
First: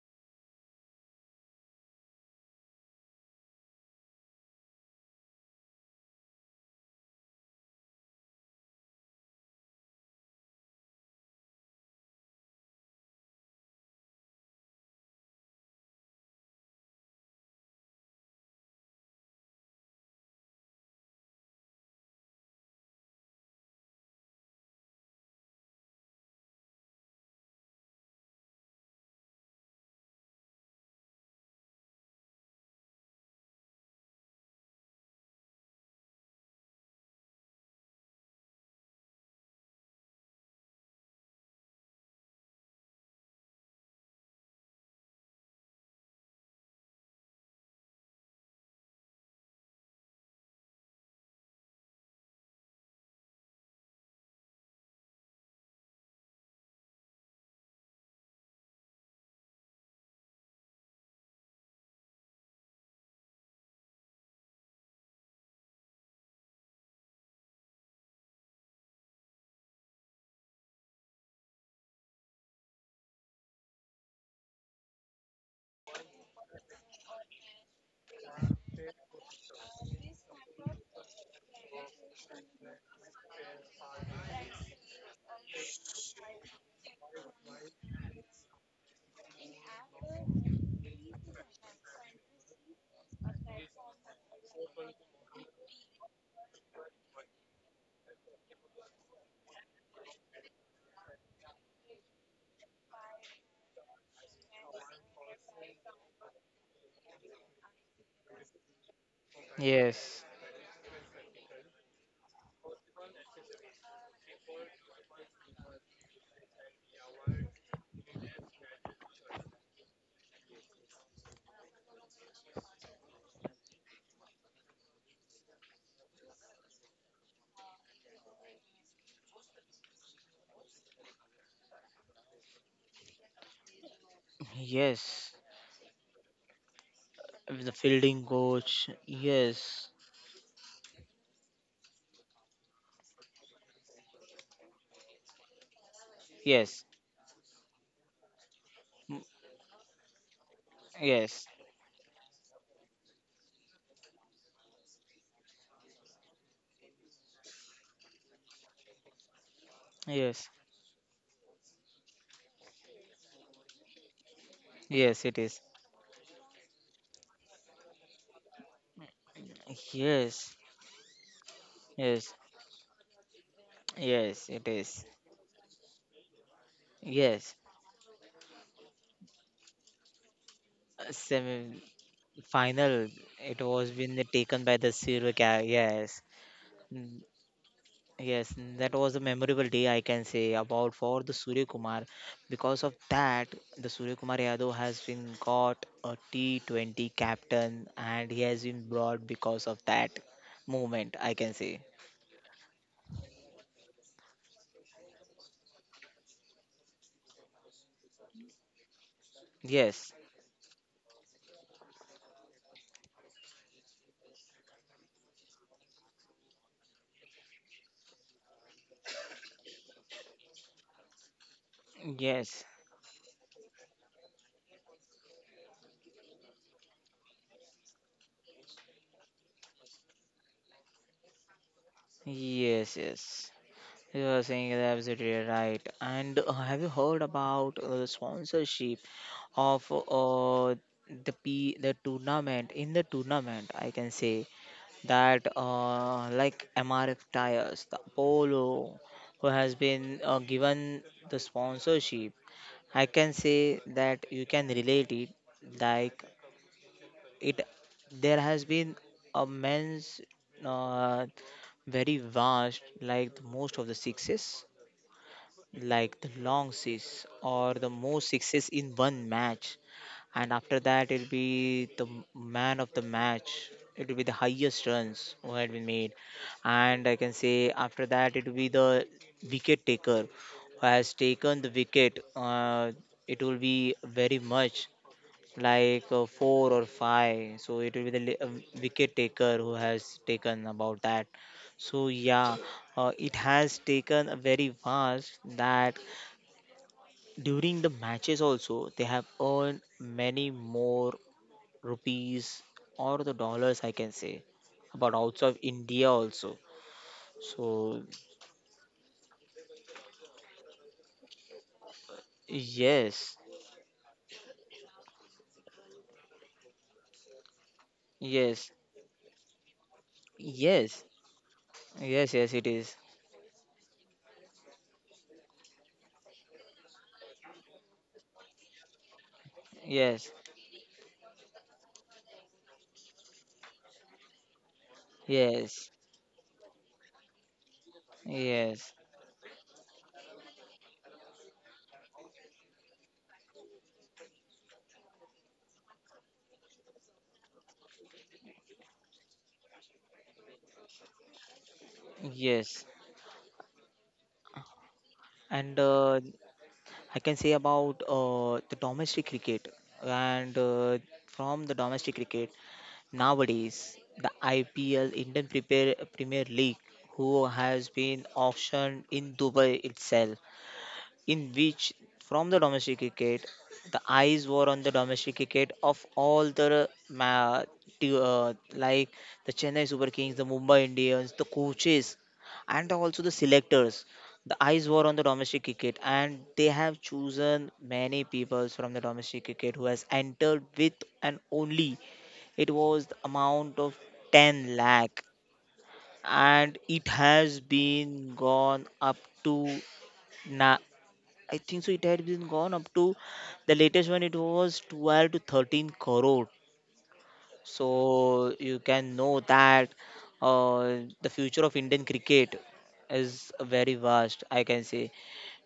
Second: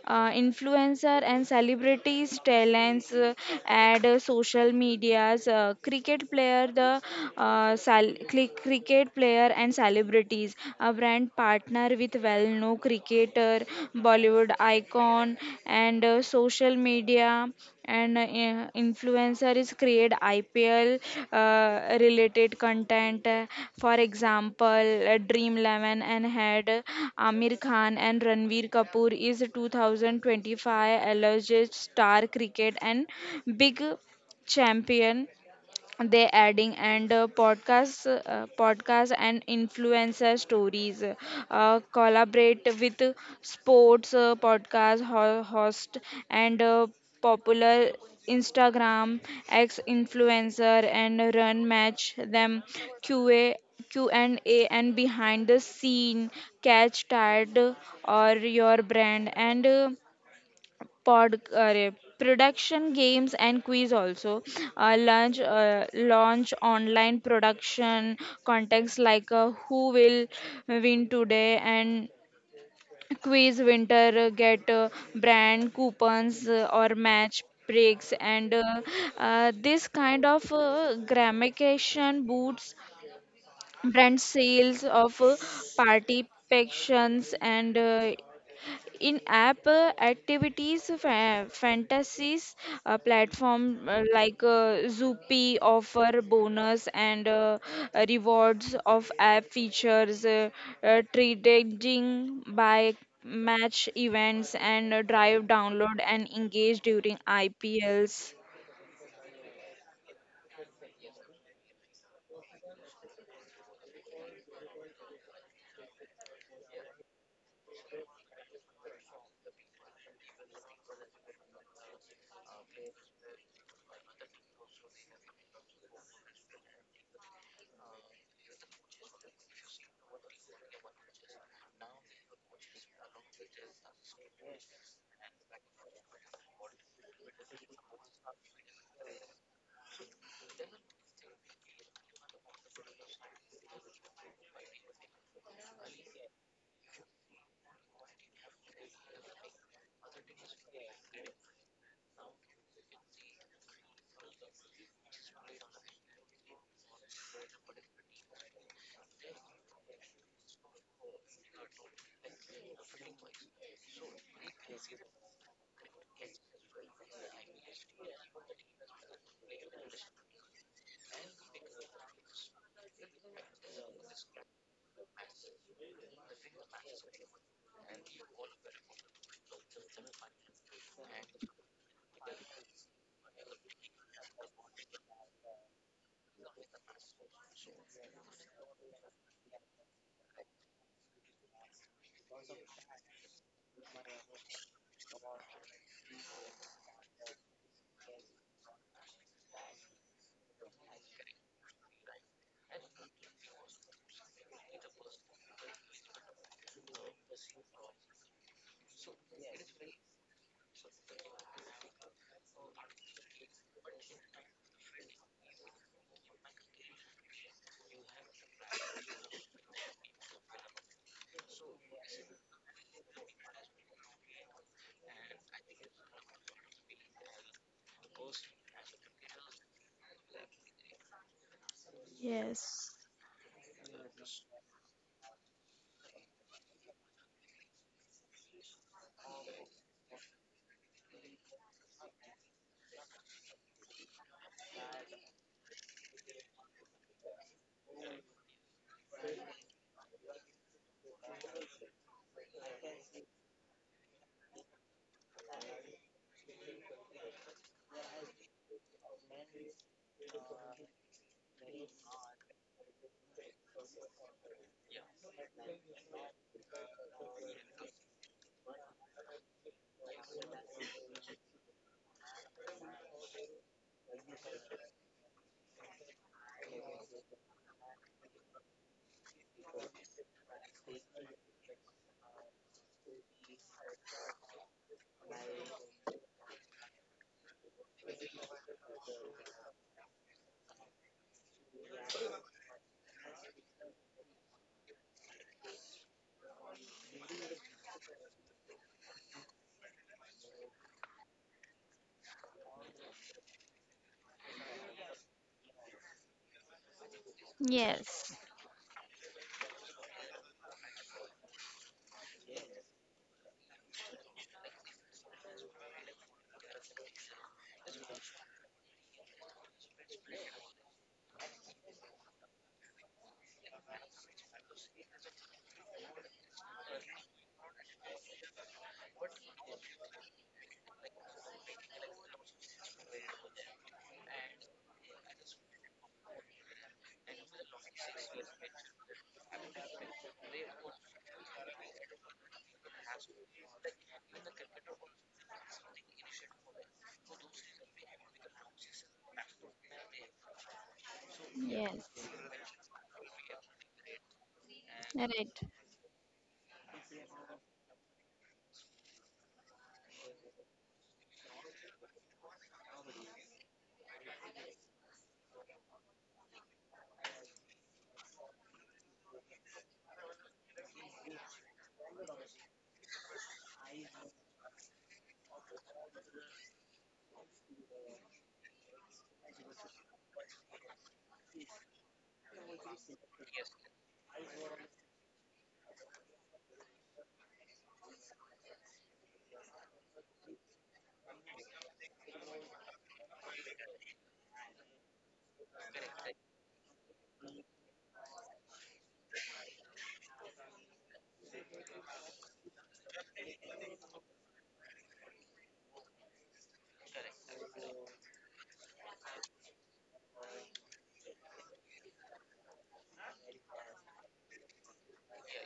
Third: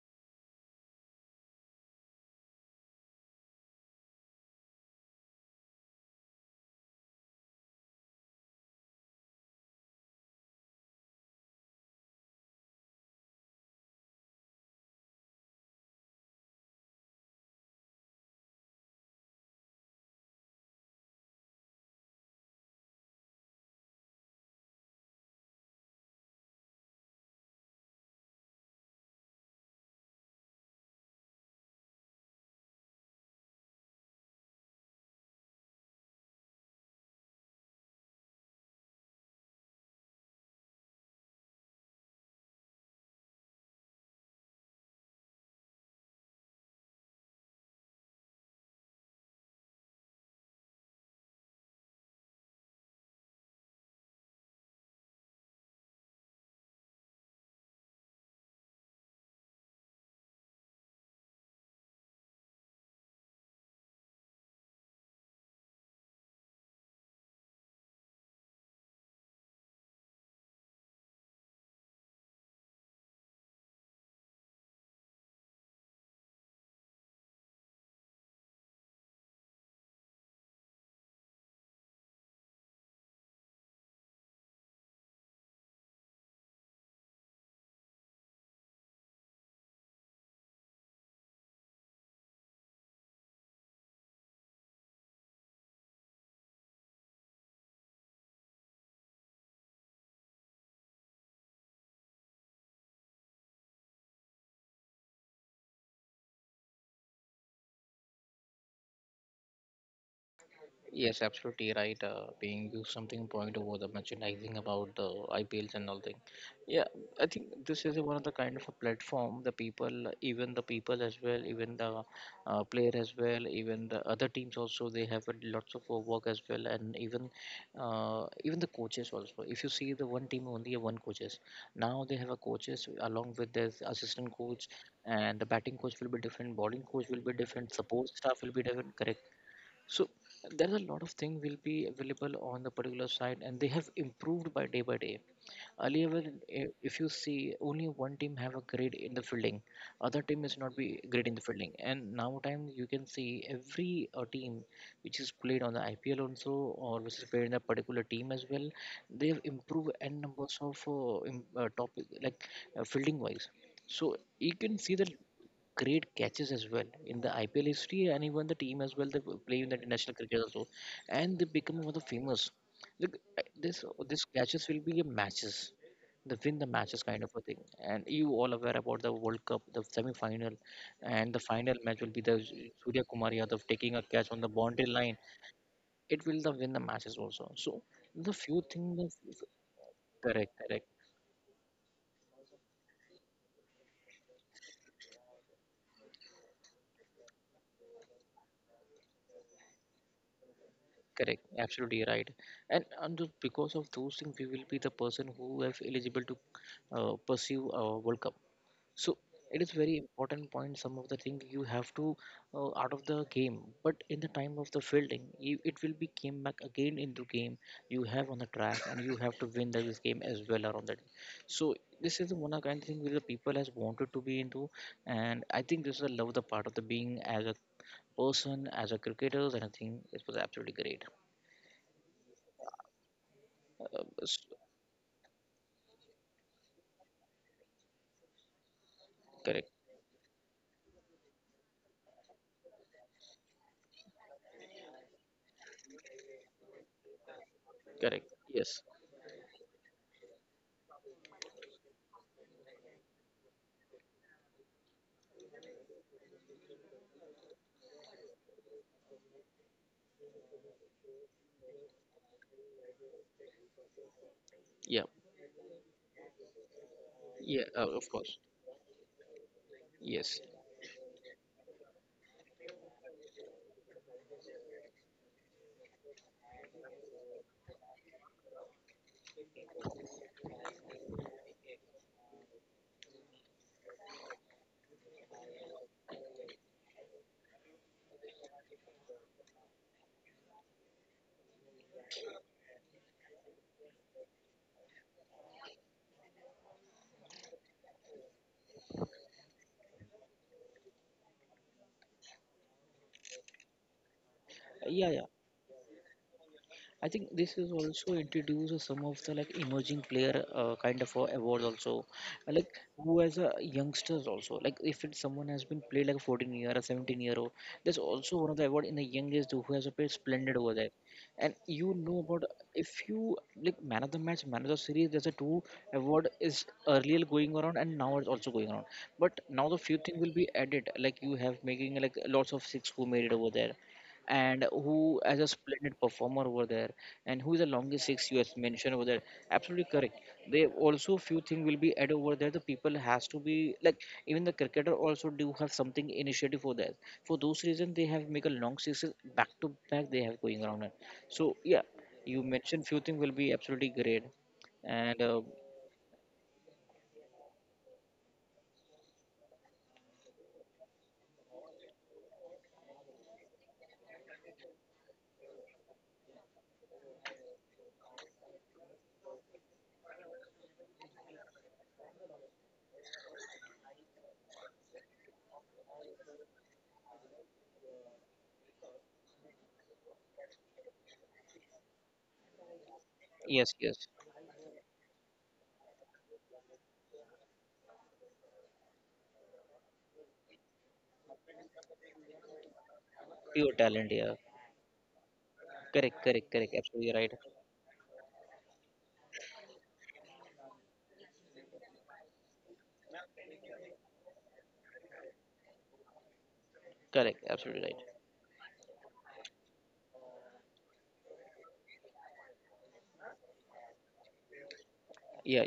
B: uh, influencer and celebrities, talents, uh, add uh, social medias, uh, cricket player, the uh, sal- cli- cricket player and celebrities, a brand partner partner with well known cricketer, Bollywood icon, and uh, social media, and uh, in- influencer is create I P L uh, related content. Uh, For example, uh, Dream eleven and had uh, Amir Khan and Ranveer Kapoor is two thousand twenty-five alleged star cricket and big champion they adding, and uh, podcasts uh, podcasts and influencer stories uh, collaborate with sports uh, podcast ho- host, and uh, popular instagram ex influencer and run match them qa q&a and A and behind the scene catch tired or your brand, and uh, pod uh, production games and quiz also uh, launch uh, launch online production contests like uh, who will win today, and quiz winter uh, get uh, brand coupons uh, or match breaks, and uh, uh, this kind of uh, gamification boosts brand sales of uh, party pactions, and uh, in app uh, activities fa- fantasies uh, platform uh, like uh, Zoopy offer bonus, and uh, uh, rewards of app features, uh, uh, trading by match events, and uh, drive download and engage during I P Ls.
C: Yes.
A: Yes, absolutely right. Uh, being you something point over the merchandising about the I P Ls and all thing. Yeah, I think this is one of the kind of a platform the people, even the people as well, even the uh, player as well, even the other teams also they have a lots of uh, work as well, and even uh, even the coaches also. If you see the one team only have one coaches, now they have a coaches along with their assistant coach,
C: Yes.
A: and the batting coach will be different, bowling coach will be
C: The
A: different, support
C: fielding
A: staff will be
C: coach.
A: different, correct,
C: Yes.
A: so there are a lot of things will be available on the particular site, and they have improved by day by day. Earlier, when, eh,
C: Yes.
A: if you see, only one team have a grade in
C: Mm.
A: the fielding, other team is not be great in
C: Yes.
A: the fielding. And now time you can see every uh, team which is played on the I P L also, or which is played in a particular team as well, they have improved n
C: Yes.
A: numbers of uh, im- uh, topic like uh, fielding wise. So you can see that
C: Yes, it is.
A: great catches as well in the I P L history and even the team as well. They play in the international cricket
C: Yes.
A: also, and they become one of the
C: Yes.
A: famous. Look, uh, this this
C: Yes, it
A: catches will
C: is.
A: be a matches. They win the matches kind of a
C: Yes.
A: thing, and you all aware about the World Cup, the semi-final,
C: Uh,
A: and the
C: Semi
A: final match will be the
C: final.
A: Surya Kumar
C: It
A: Yadav
C: was
A: taking a
C: been
A: catch on the
C: taken by the
A: boundary line.
C: Silver Cat. Yes.
A: It will the win the matches also. So the
C: Yes,
A: few
C: that was a
A: things,
C: memorable day I can say,
A: correct,
C: about
A: correct.
C: for the Surya Kumar. Because of that, the Surya Kumar Yadav has been got a T twenty captain, and he has been brought because of that movement, I can
A: Correct,
C: say.
A: absolutely right. And, and th- because of those things, we will be the person who is eligible to uh, pursue a World Cup. So it is very
C: Yes,
A: important point. Some of the things you have to uh, out of the game, but in the time of the fielding, you, it will be came back again into game. You have on the track, and you have to win this game as well around that. So this is the
C: yes,
A: one of kind of thing which the people has wanted to be into, and I think this is a love the part of the being as a person, as a cricketer, and I think it was absolutely great.
C: yes,
B: Yes,
C: yes.
A: Uh,
C: You are
A: s-
C: saying it absolutely right. And uh, have you heard about uh, the sponsorship
A: Correct,
C: of, uh, the P the tournament, in the tournament? I can say that, uh, like M R F tires, the
A: correct. Yes.
C: Apollo, who has been uh, given the sponsorship. I can say that you can relate it like it. There has been a men's, uh, very vast, like most of the success,
A: Yeah,
C: like the long seas or
A: yeah.
C: the
A: Uh, of
C: most
A: course.
C: sixes in one match.
A: Yes.
C: And after that it'll be the m- man of the match. It'll be the highest runs who had been made. And I can say after that it'll be the wicket taker who has taken the wicket. Uh, it will be very much like, uh, four or five. So it will be the li- uh, wicket taker who has taken about that. So yeah, uh, it has taken a very vast, that during the matches also they have earned many more rupees or the dollars, I can say,
A: Uh,
C: about
A: yeah yeah
C: outside of India also.
A: I think this is
C: So
A: also
B: yes.
A: introduce some of the like emerging player uh, kind of uh, awards also. Uh, like who
C: yes,
A: as a youngsters also. Like if it's someone has been played like a fourteen year or seventeen year old, there's also one of
C: yes,
A: the award in the youngest who has played splendid over there.
C: yes,
A: And you know
C: yes.
A: about
C: Yes, it is.
A: if you like man of the match, man of the series, there's a two award is earlier going around and now it's also going around. But now the few thing
C: Yes,
A: will be added. Like you have making like lots of six who made it over there and who as a
C: yes,
A: splendid performer over there and who is the longest six you has
C: yes,
A: mentioned over there, absolutely correct, they also few things will be added over there the people has to be like even the cricketer also do have something initiative for that, for those reasons they have make a long sixes back to back they have going around it. So yeah,
B: Yes.
A: you mentioned
C: yes.
A: few things will be absolutely great. And uh,
B: Right.
C: And uh, I can say about uh, the domestic cricket. And uh, from the domestic cricket nowadays, the I P L Indian Prepar- Premier League who has been auctioned in Dubai itself. In which, from the domestic cricket, the eyes were on the domestic cricket of all the ma- t- uh, like the Chennai Super Kings, the Mumbai Indians, the coaches, and also the
A: yes,
C: selectors.
A: yes,
C: The eyes were on the domestic cricket, and they have chosen many people from the domestic cricket who has entered with. And only it was the
A: pure
C: amount of
A: talent, yeah.
C: ten lakh,
A: Correct, correct, correct,
C: and it
A: absolutely right.
C: has been gone up to now, I think so. It had been gone up to the latest one. It was twelve to thirteen crore.
A: Correct, absolutely right.
C: So you can know that, uh, the future of Indian cricket is very vast, I can say.
A: Yeah.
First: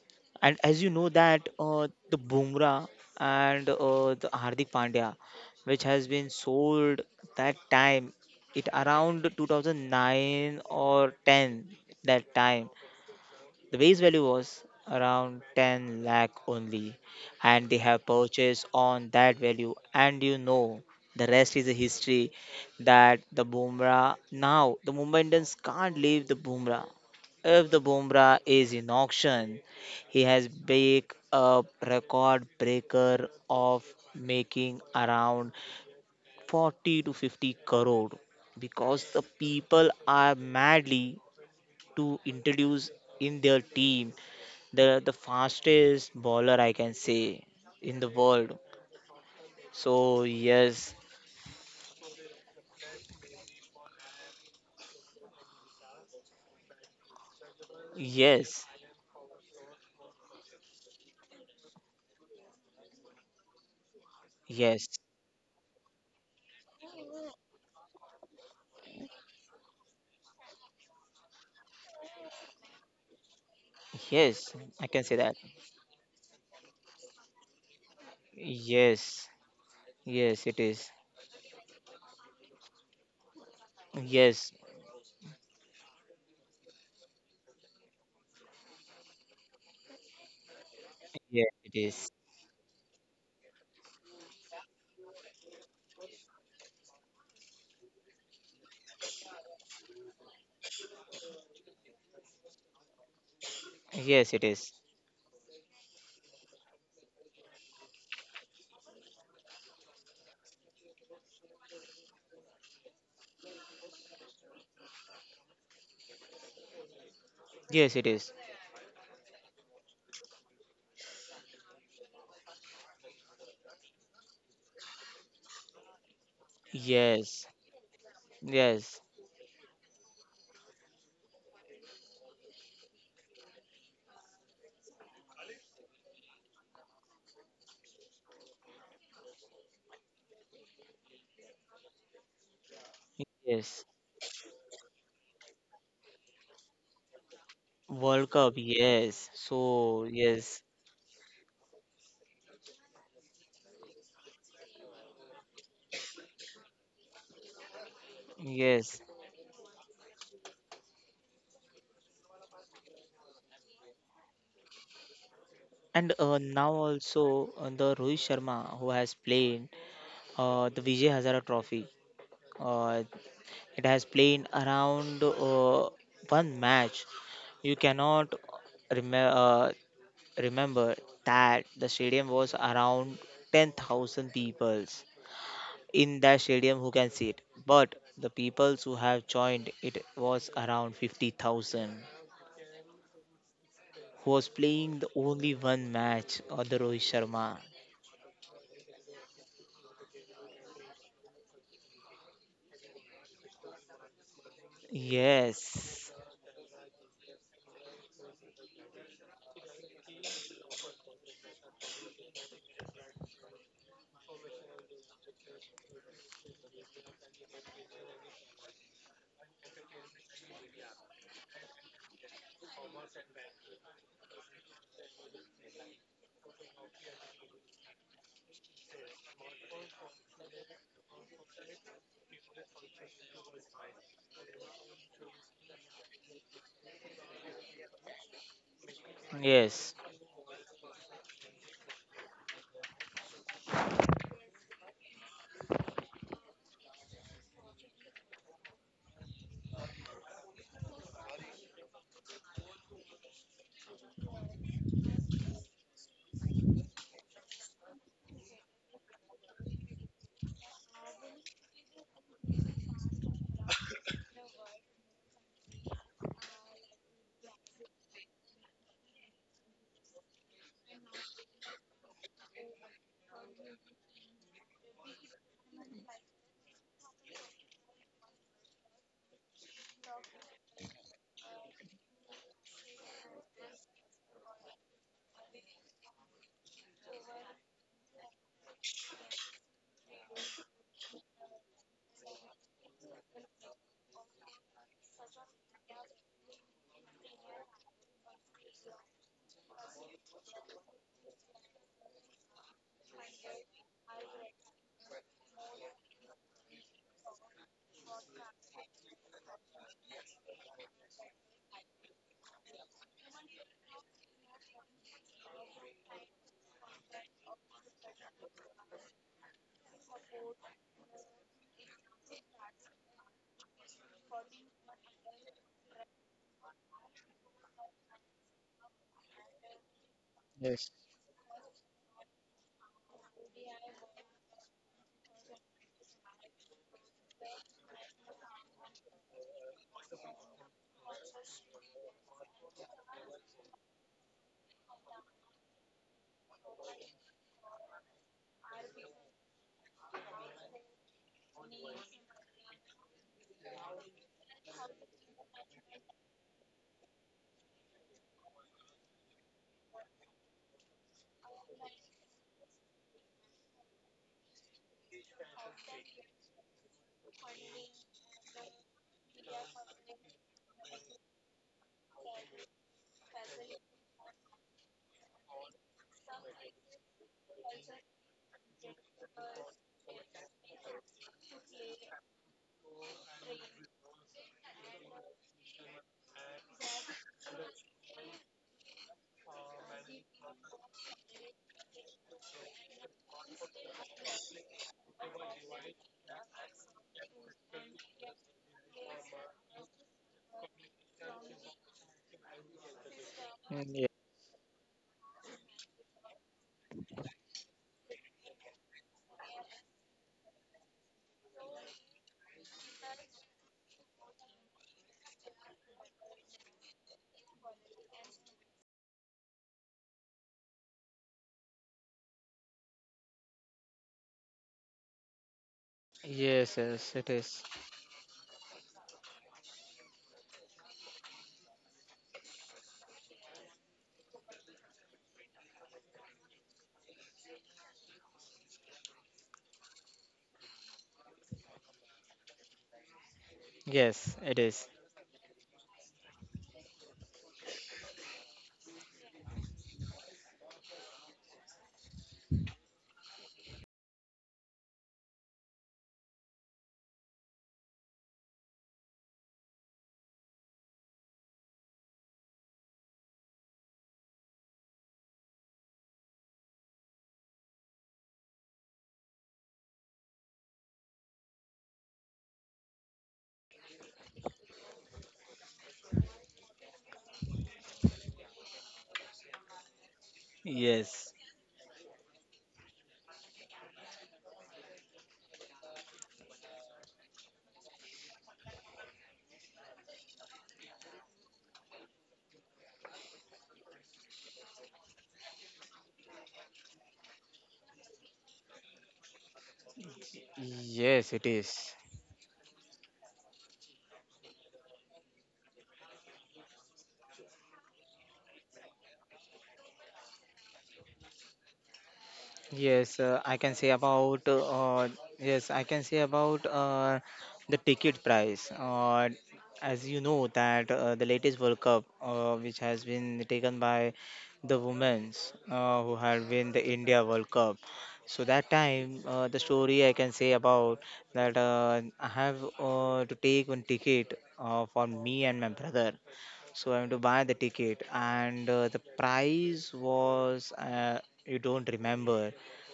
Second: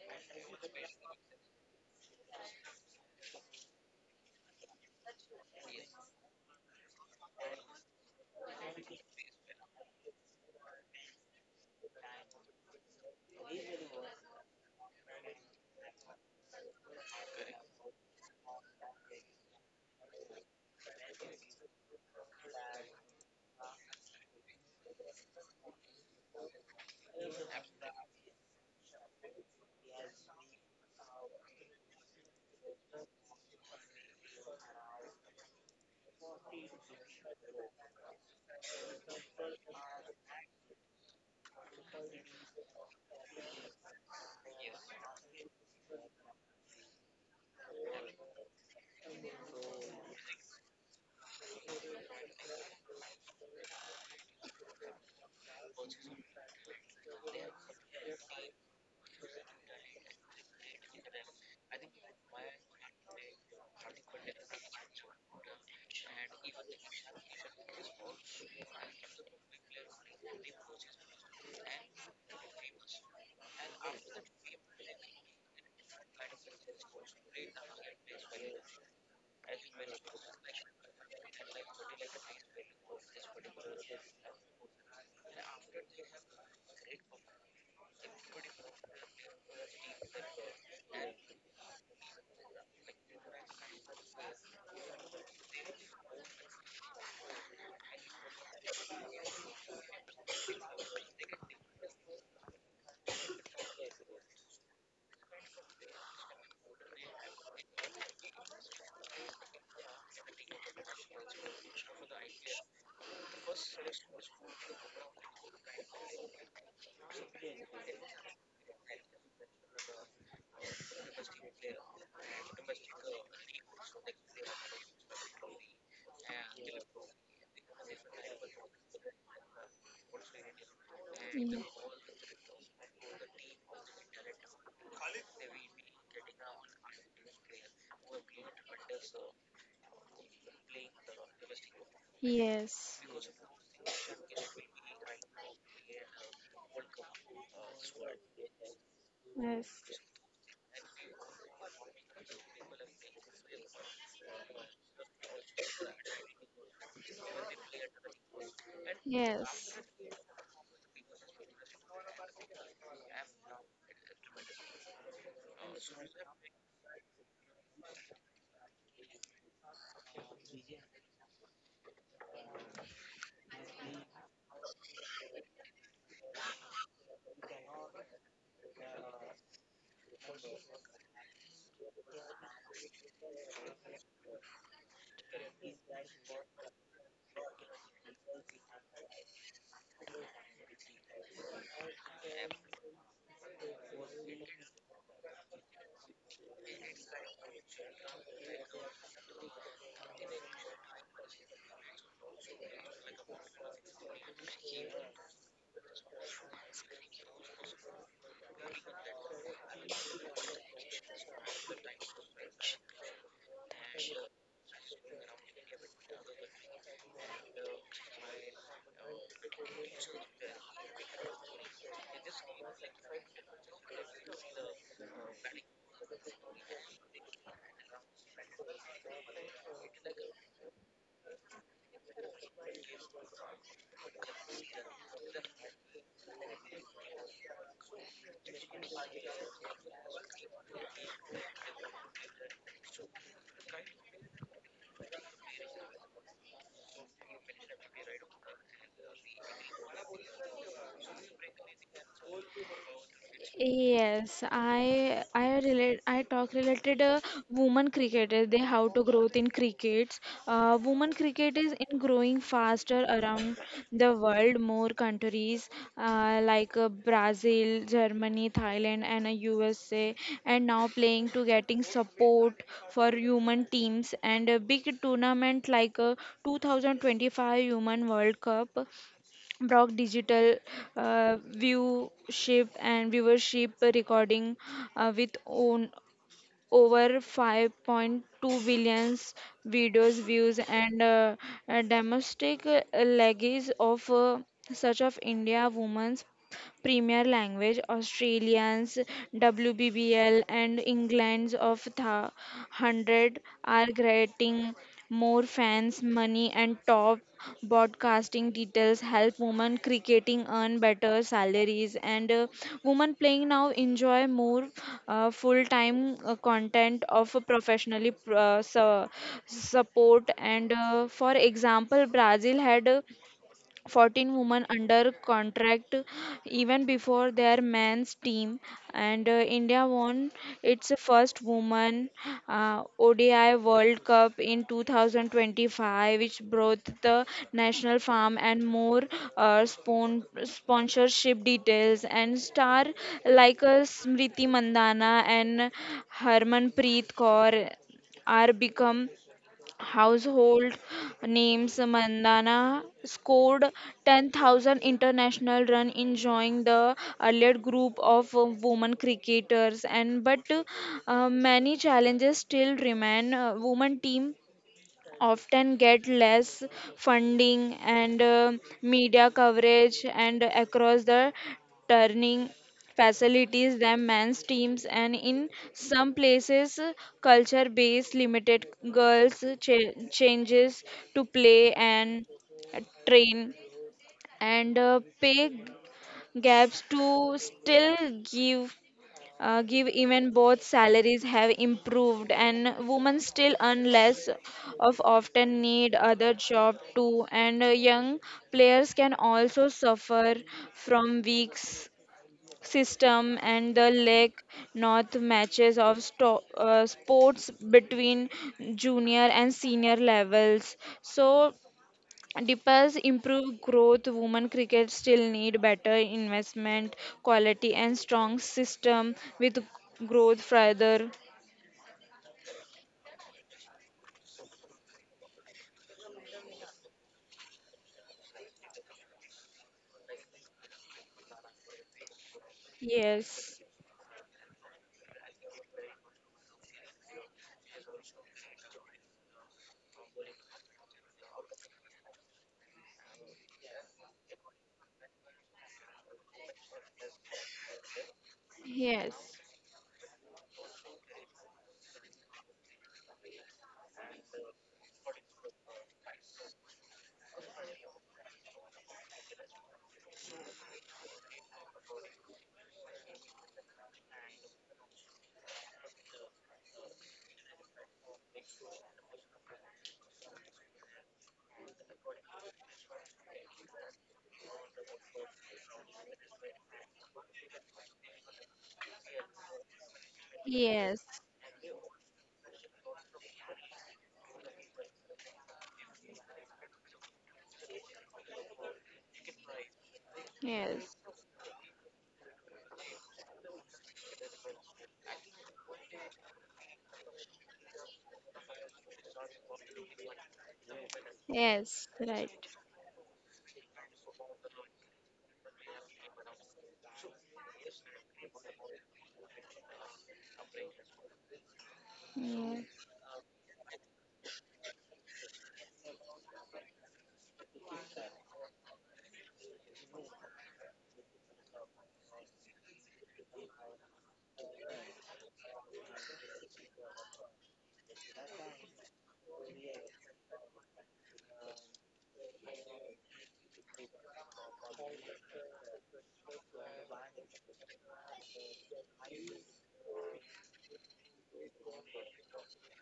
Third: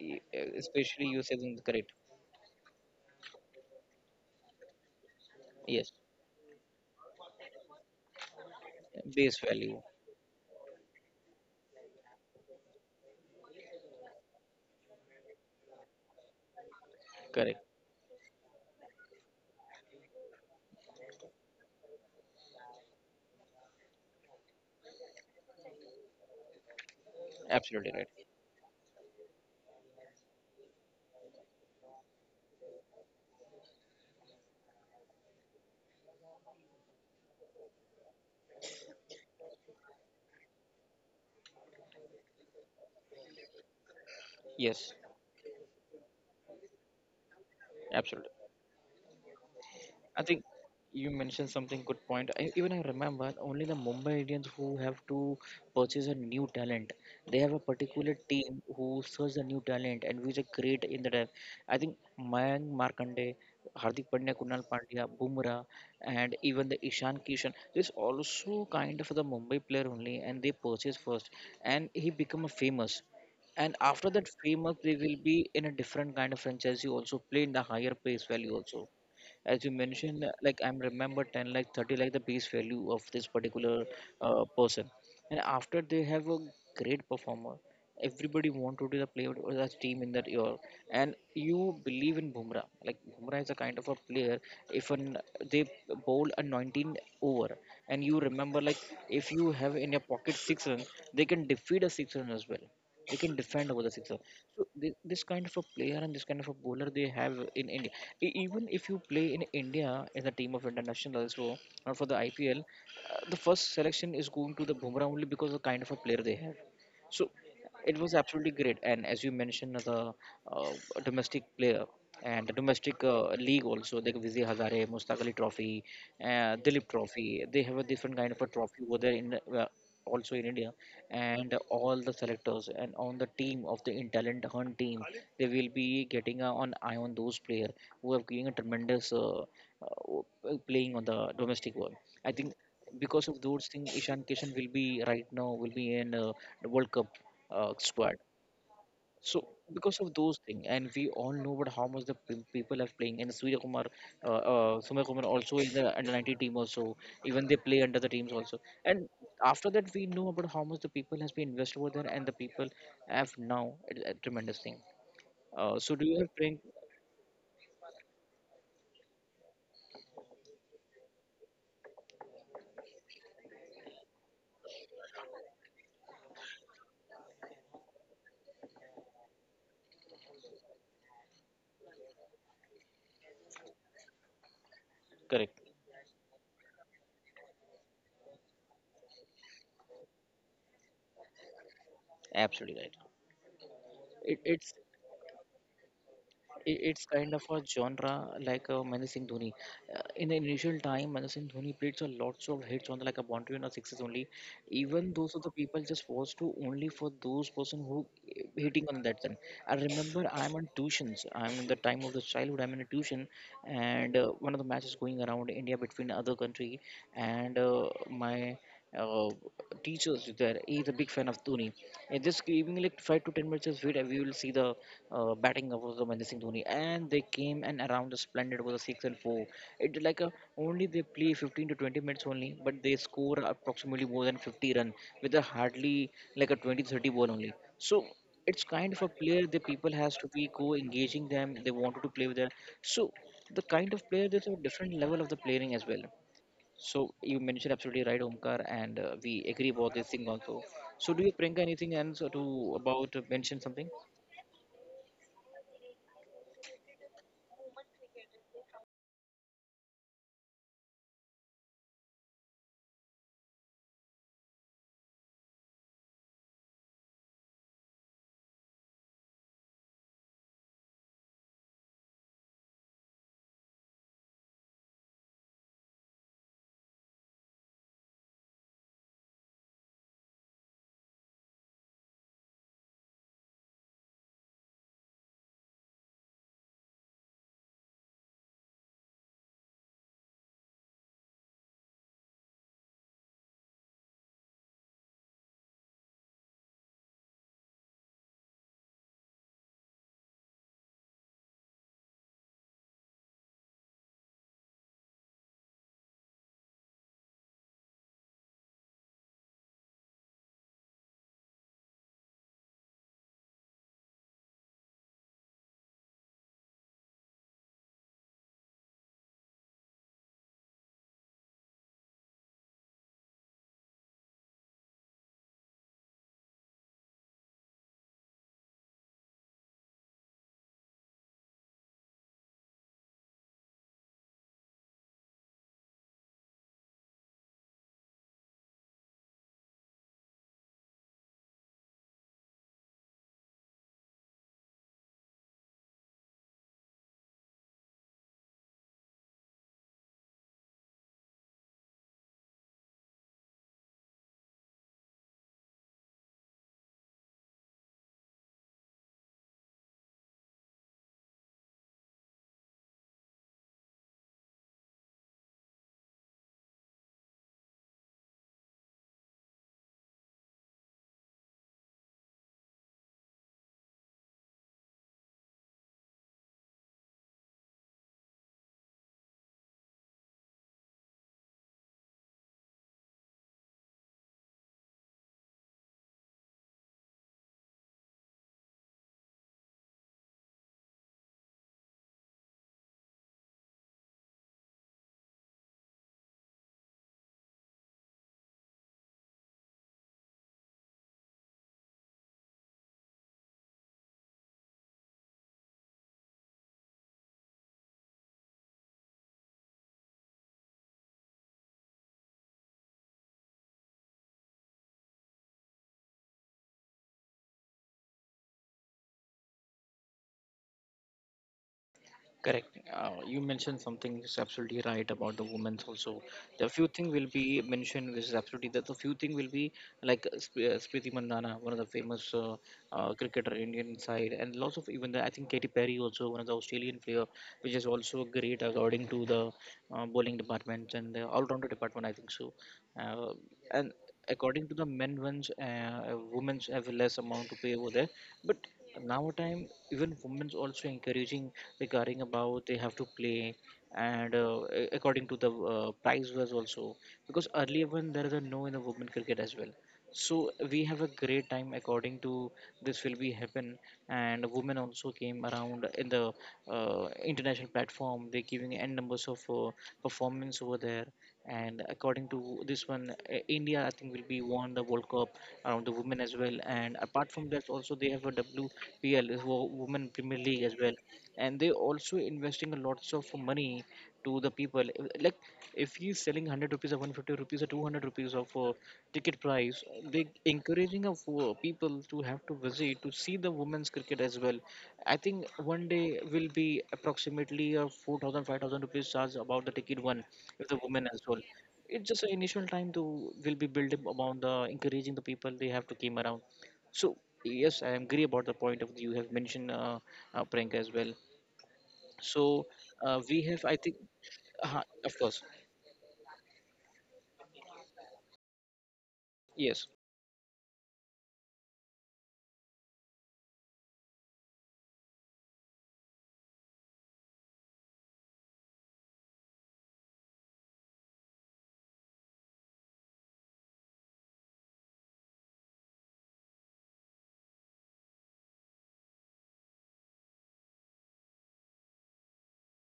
A: e- e-
C: And as you know
A: Especially you said
C: that,
A: something
C: uh,
A: correct.
C: the Bumrah and uh, the Hardik Pandya, which
A: Yes.
C: has been sold that time, it around
A: Base value.
C: two thousand nine or ten. That time the base value was around ten lakh only,
A: Correct.
C: and they have purchased on that value. And you know, the rest is a history, that the Bumrah, now the Mumbai Indians can't leave the Bumrah. If the
A: Absolutely right.
C: Bumrah is in auction, he has break a record breaker of making around forty to fifty crore, because the people are madly to introduce in their team
A: Yes.
C: the the fastest bowler, I can say, in the
A: Absolutely.
C: world.
A: I
C: So
A: think
C: yes,
A: you mentioned something good point. I, even I remember only the Mumbai Indians who have to purchase a new talent. They have a particular team
C: yes,
A: who search the new talent and which are great in the depth. I think Mayank Markande, Hardik Pandya, Kunal
C: yes,
A: Pandya, Bumrah, and even the Ishan Kishan. This also kind of the Mumbai player only, and they purchase first, and he become a famous. And after that
C: yes,
A: famous,
C: I
A: they
C: can say
A: will
C: that.
A: be in a different kind of franchise. You also play in the higher pace value also
C: Yes,
A: as you mentioned, uh,
C: yes, it
A: like I'm
C: is.
A: remember ten like thirty like the piece value of this particular uh,
C: Yes,
A: person, and after they have a great performer, everybody want to do the player or the team in that year, and
C: yes, it
A: you
C: is.
A: believe in Bumrah. Like Bumrah is a kind of a player, if an, they bowl a nineteen over, and you remember like if you have in your pocket six runs, they can defeat a six run as well, they can defend over the sixer.
C: Yes, it is.
A: So this, this kind of a player and this kind of a bowler they have in India. E- Even if you play in India as a team of internationals, so or for the I P L, uh, the first selection is going to the Bumrah only because of the kind of a player they have. So
C: Yes, it
A: it was
C: is.
A: absolutely great. And as you mentioned, the uh, domestic player and the domestic uh, league also, like Vijay Hazare, Mustaq Ali Trophy, uh, Dilip
C: Yes,
A: Trophy, they have a different kind of a trophy
C: yes,
A: over there in uh, also in India. And
B: Yeah.
A: all the selectors and on the team of the in talent hunt team, they will be getting a- an eye on those players who have given a tremendous uh, uh, playing on the domestic world. I think
B: Yes.
A: because of those
C: yes.
A: things, Ishan Kishan will be right now will be in uh, the World Cup uh, squad.
C: World Cup, yes.
A: So
B: Yes.
C: So
A: because of those
C: yes,
A: things, and we all know about how much the pe- people are playing, and Surya Kumar, uh, uh, Surya Kumar also is the under ninety team also. Even they play under the teams also.
C: yes.
A: And after
B: Yes.
A: that, we know about how much the people has been invested over there, and the people have now a, a tremendous thing. Uh, so
C: And
A: do you
C: uh,
A: have playing,
C: now also, uh, the Rohit Sharma who has played uh, the Vijay Hazara Trophy. Uh, It has played around uh, one match. You cannot rem- uh, remember that the stadium was around ten thousand peoples
A: correct?
C: in that stadium who can see it. But the peoples who have joined it was around fifty thousand,
A: Absolutely right.
C: who
A: It,
C: was
A: it's
C: playing the only one match or the
A: i-
C: Rohit
A: it's kind of
C: Sharma.
A: a genre like uh, Mahendra Singh Dhoni. Uh, in the initial time, Mahendra Singh Dhoni played a lots of hits on the, like a boundary and a sixes only. Even those of the people
C: Yes.
A: just was to only for those person who uh, hitting on that then. I remember I'm on tuitions. I'm in the time of the childhood. I'm in a tuition, and uh, one of the matches going around India between other country, and uh, my uh, teachers there. He's a big fan of Dhoni. And just giving like five to ten minutes of wait, we will see the uh, batting of the Mahendra Singh Dhoni. And they came and around the splendid was a six and four. It like a, only they play fifteen to twenty minutes only, but they score approximately more than fifty run with a hardly like a twenty thirty ball only. So it's kind of a player the
C: Yes.
A: people has to be go engaging them. They wanted to play with them. So the kind of player there's a different level of the playing as well, so you mentioned absolutely right, Omkar, and uh, we agree about this thing also. So do you, Priyanka, anything else to about uh, mention something?
B: Yes, I I relate I talk related uh, women cricketers they how to growth in crickets. Uh, women cricket is in growing faster around the world. More countries uh, like uh, Brazil, Germany, Thailand, and uh, U S A, and now playing to getting support for human teams and a big tournament like uh, twenty twenty-five Human World Cup. Brock Digital uh, viewship and viewership recording uh, with own over five point two billion videos views, and uh, uh, domestic uh, legacies of uh, such of India women's Premier Language, Australians, W B B L, and England's of the hundred are getting more fans, money, and top broadcasting details help women cricketing earn better salaries. And uh, women playing now enjoy more uh, full-time uh, content of a professionally pr- uh, su- support. And uh, for example, brazil had uh, fourteen women under contract even before their men's team. And uh, india won
C: Yes.
B: its first women uh, odi world cup in twenty twenty-five, which brought the national farm and more uh, spon- sponsorship details. And star like uh, smriti mandana and harmanpreet kaur are become household names. Mandana scored ten thousand international run enjoying the allied group of uh, women cricketers. And but uh, many challenges still remain. Uh, women team often get less funding and uh, media coverage, and across the turning facilities than men's teams, and in some places culture based limited girls cha- changes to play and train, and uh, pay gaps to still give uh, give even both salaries have improved and women still earn less of often need other job too. And uh, young players can also suffer from weak s- system and the
C: Mm, ye-
B: lack. North matches of sto- uh, sports between junior and senior levels. So Dipas improve growth. Women cricket still need better investment, quality, and strong system with growth further.
A: Correct. Uh, you mentioned something is absolutely right about the women's also. The
C: Yes,
A: few thing
C: yes,
A: will
C: it
A: be
C: is.
A: mentioned, which is absolutely that the few thing will be like uh, Sp- uh, Smriti Mandana, one of the famous uh, uh, cricketer
B: Yes.
A: Indian side, and lots of even the I think Katy Perry also one of the Australian player, which is also great according to the uh, bowling department and the all-rounder department. I think so. Uh, and
C: Yes, it
A: according to the
C: is.
A: men ones, uh, uh, women's have less amount to pay over there. But
B: Yes.
A: nowadays, even women's also encouraging regarding about they have to play and uh, a- according to the uh, price was also, because earlier when there is a no in the women cricket as well. So we have a great time according to this will be happen, and women also came around in the uh, international platform. They're giving n numbers of uh, performance over there, and according to this one, uh, India I think will be won the World Cup around the women as well. And apart from that, also they have a W P L, uh, wo- Women Premier League as well.
B: Yes.
C: Yes.
A: And they also investing a lots of money to the people. Uh, Like if he's selling hundred rupees or one fifty rupees or two hundred rupees of uh, ticket price, they
B: Yes.
A: encouraging of uh, people to have to visit to see the women's cricket as well. I think one day will be approximately a four thousand five thousand rupees charge about the ticket one if the woman as
C: Yes,
A: well.
C: it is.
B: Yes.
A: It's just an
B: Right.
A: initial time to will be built up about the encouraging the people they have to came around. So yes, I agree about the point of you have mentioned uh, uh, Priyanka as well. So
B: Yes.
A: uh,
C: Yes,
A: we
C: uh, I
A: have
C: can
A: I
C: say
A: think
C: about
A: uh,
C: uh,
A: of course
C: yes, I can say about uh, the ticket price. Uh,
A: yes,
C: as you know that, uh, the latest World Cup, uh, which has been taken by the women's, uh, who had win the India World Cup. So that time, uh, the story I can say about, that uh, I have uh, to take one ticket, uh, for me and my brother. So I went to buy the ticket, and uh, the price was, uh, you don't remember.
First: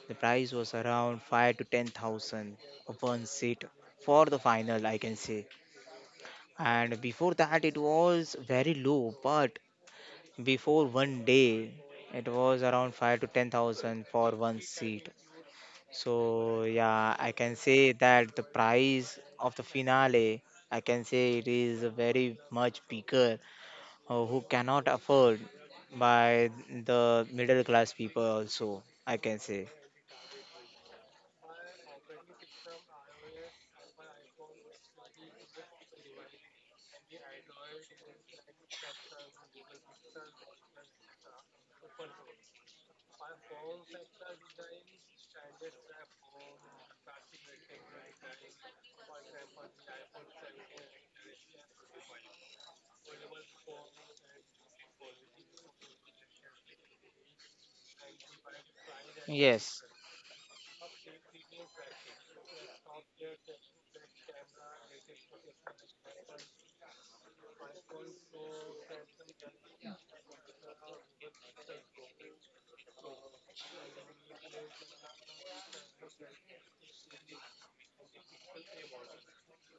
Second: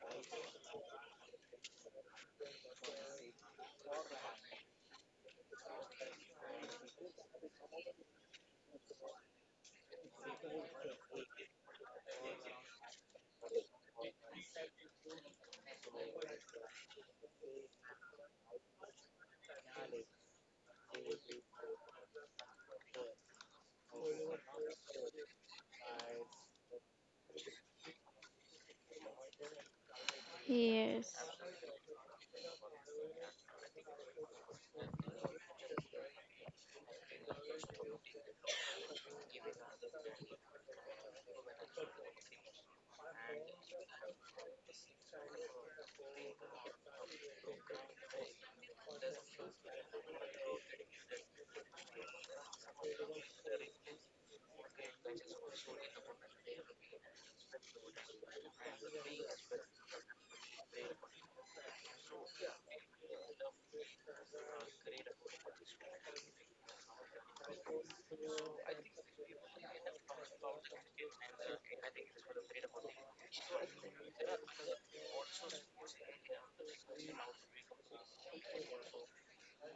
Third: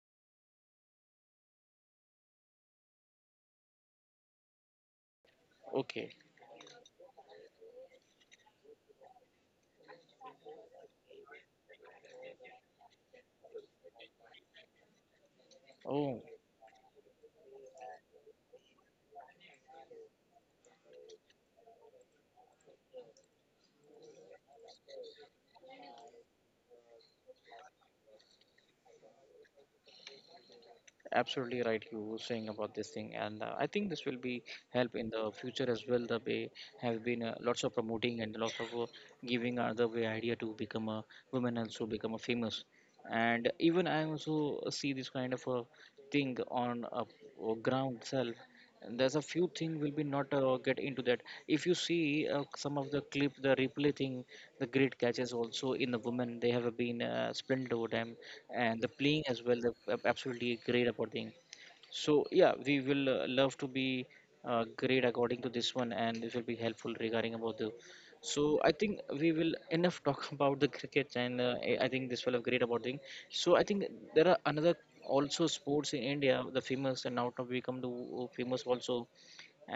C: The price was around five to ten thousand of one seat for the final, I can say.
A: okay,
C: And before that, it was very low, but before one day, it was around five to ten thousand for one seat.
A: oh,
C: So yeah, I can say that the price of the finale, I can say, it is very much bigger, uh, who cannot afford by the middle class people also, I can say.
B: Yes.
A: absolutely right, you were saying about this thing, and uh, I think this will be help in the future as well, the way have been uh, lots of promoting and lots of uh, giving other way idea to become a woman also become a famous, and even I also see this kind of a thing on a, a ground itself, and there's a few thing will be not uh, get into that. If you see uh, some of the clip the replay thing, the great catches also in the women, they have been uh, splendid over time, and the playing as well they
C: Yes,
A: the absolutely great about thing. So yeah, we will uh, love to be uh, great according to this one, and this will be helpful regarding about the. So I think we will enough talk about the cricket, and uh, I I think this will have great about thing. So I think there are another also sports in India, the famous and now to become the uh, famous also,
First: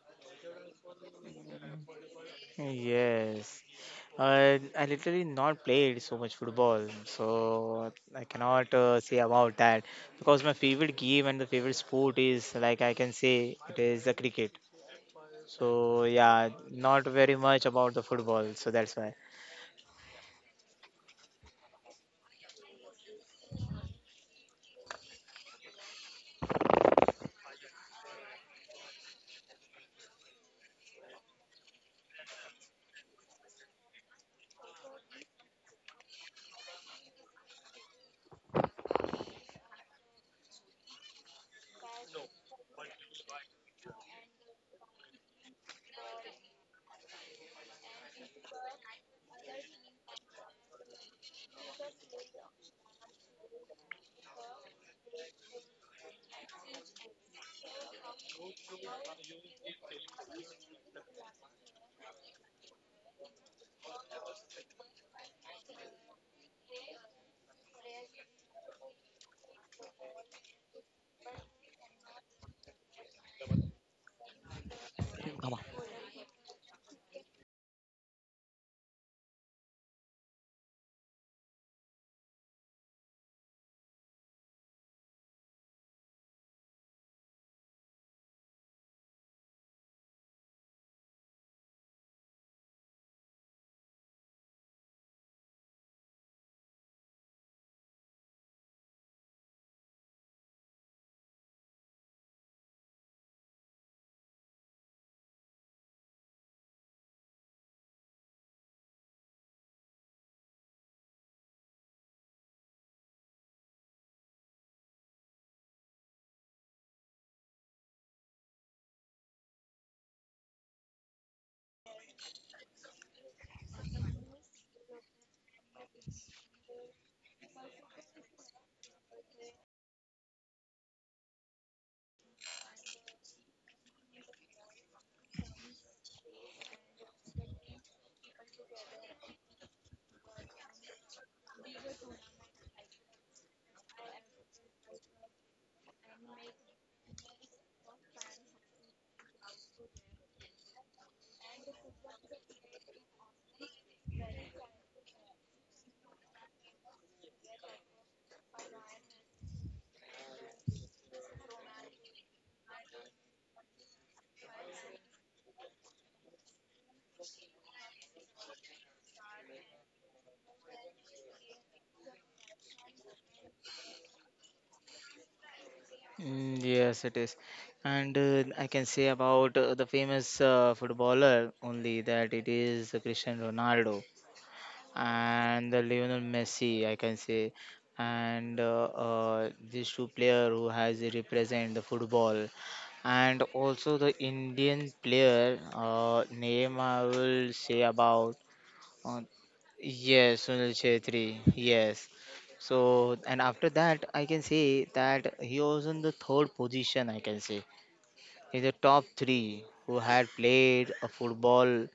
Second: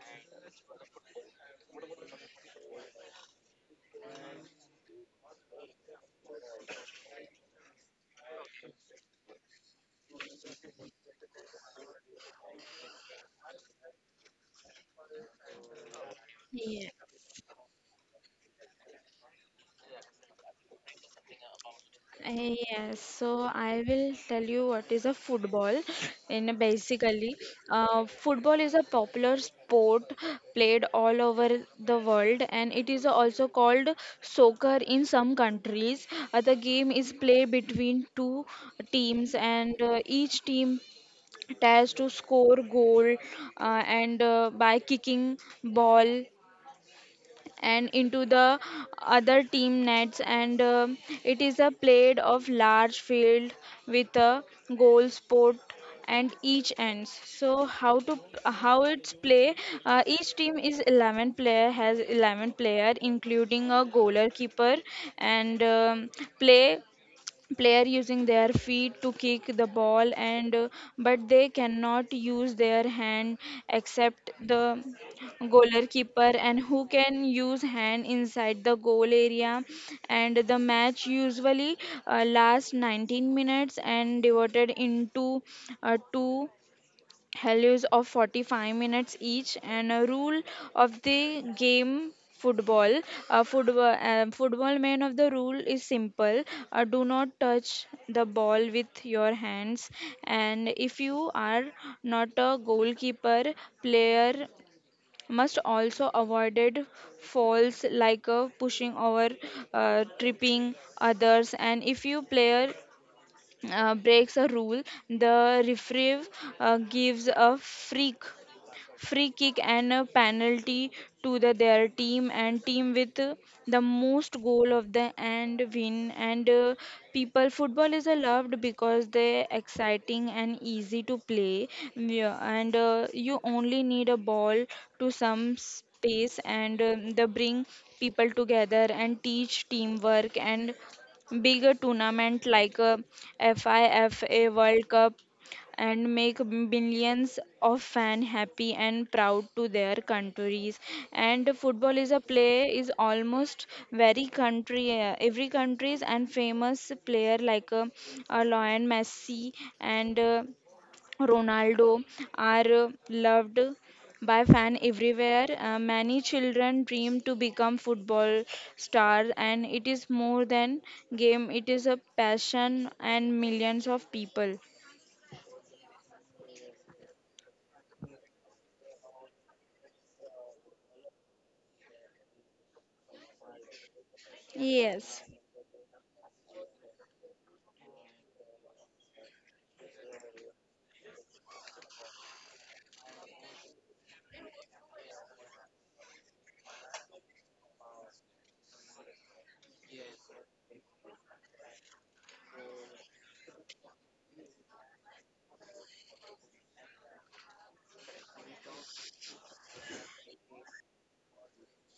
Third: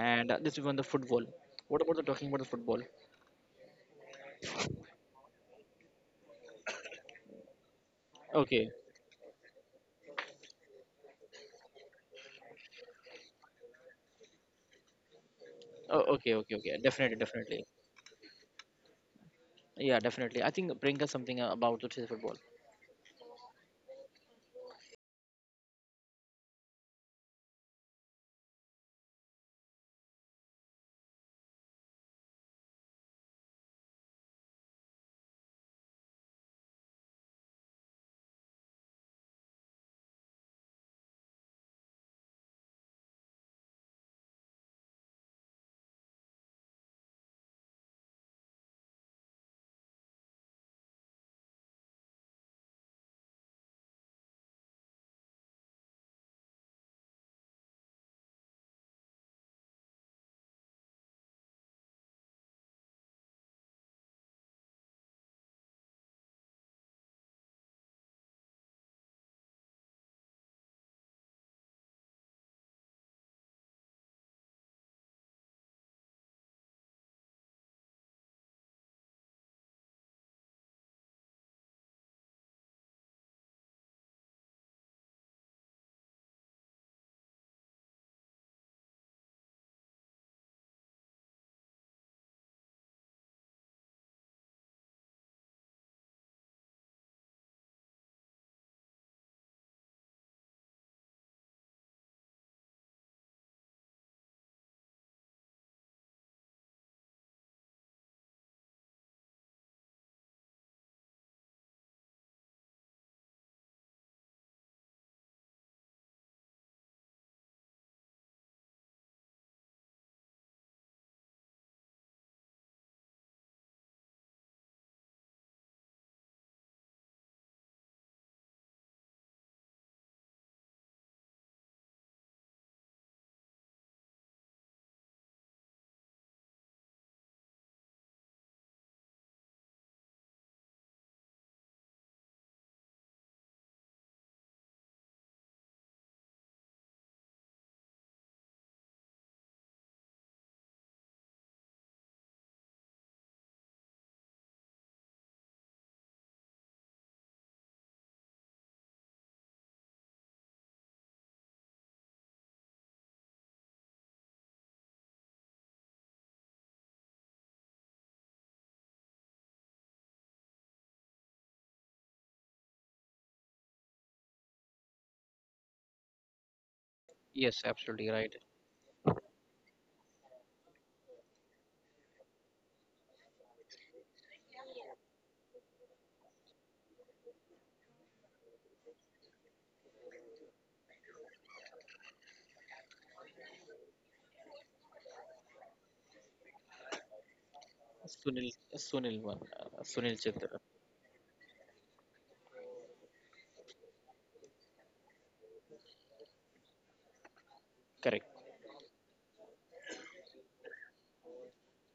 A: and uh, this is one the football. What about the talking about the football?
C: yes. Uh, i literally not played so much football, so I cannot
A: Okay,
C: uh, say about that, because my favorite game and the favorite sport is, like I can say, it is the cricket. So
A: oh, okay,
C: yeah,
A: okay, okay.
B: Yes.
C: not
A: Definitely,
C: very
A: definitely.
C: much about the football, so that's why.
A: Yeah, definitely. I think bring us something uh, about the
B: Uh,
A: football.
B: Yes, so I will tell you what is a football. In a basically, uh, football is a popular sport played all over the world, and it is also called soccer in some countries. Uh, the game is played between two teams, and uh, each team tries to score goal, uh, and uh, by kicking ball and into the other team nets, and um it is a played of large field with a goal spot and each ends. So how to how it's play, uh, each team is eleven player has eleven player including a goalkeeper, and um, play player using their feet to kick the ball, and uh, but they cannot use their hand except the goalkeeper, and who can use hand inside the goal area. And the match usually uh, lasts nineteen minutes and divided into uh, two halves of forty-five minutes each. And a rule of the game football, uh, football uh, football man of the rule is simple. uh, do not touch the ball with your hands, and if you are not a goalkeeper player, must also avoided falls like uh, pushing over, uh, tripping others. And if you player uh, breaks a rule, the referee uh, gives a freak free kick and a penalty to the, their team. And team with uh, the most goal of the end win. And uh, people football is a loved because they exciting and easy to play. Yeah, and uh, you only need a ball to some space, and um, they bring people together and teach teamwork. And bigger tournament like a FIFA World Cup and make millions of fans happy and proud to their countries. And football is a play is almost very country, uh, every countries, and famous player like uh, uh, Lionel Messi and uh, Ronaldo are uh, loved by fan everywhere. Uh, many children dream to become football stars, and it is more than game, it is a passion, and millions of people.
C: Mm. Yes, it is. And uh, I can say about uh, the famous uh, footballer only, that it is Cristiano Ronaldo
B: Yes.
C: and the Lionel Messi, I can say. And uh, uh, these two player who has represent the football. And also the Indian player uh, name I will say about,
A: Sunil, Sunil
C: on
A: one, uh, Sunil
C: yes,
A: Chitra.
C: Sunil Chhetri. Yes. So and after that, I can say that he was in the third position, I can say,
A: Correct.
C: in the top three who had played a football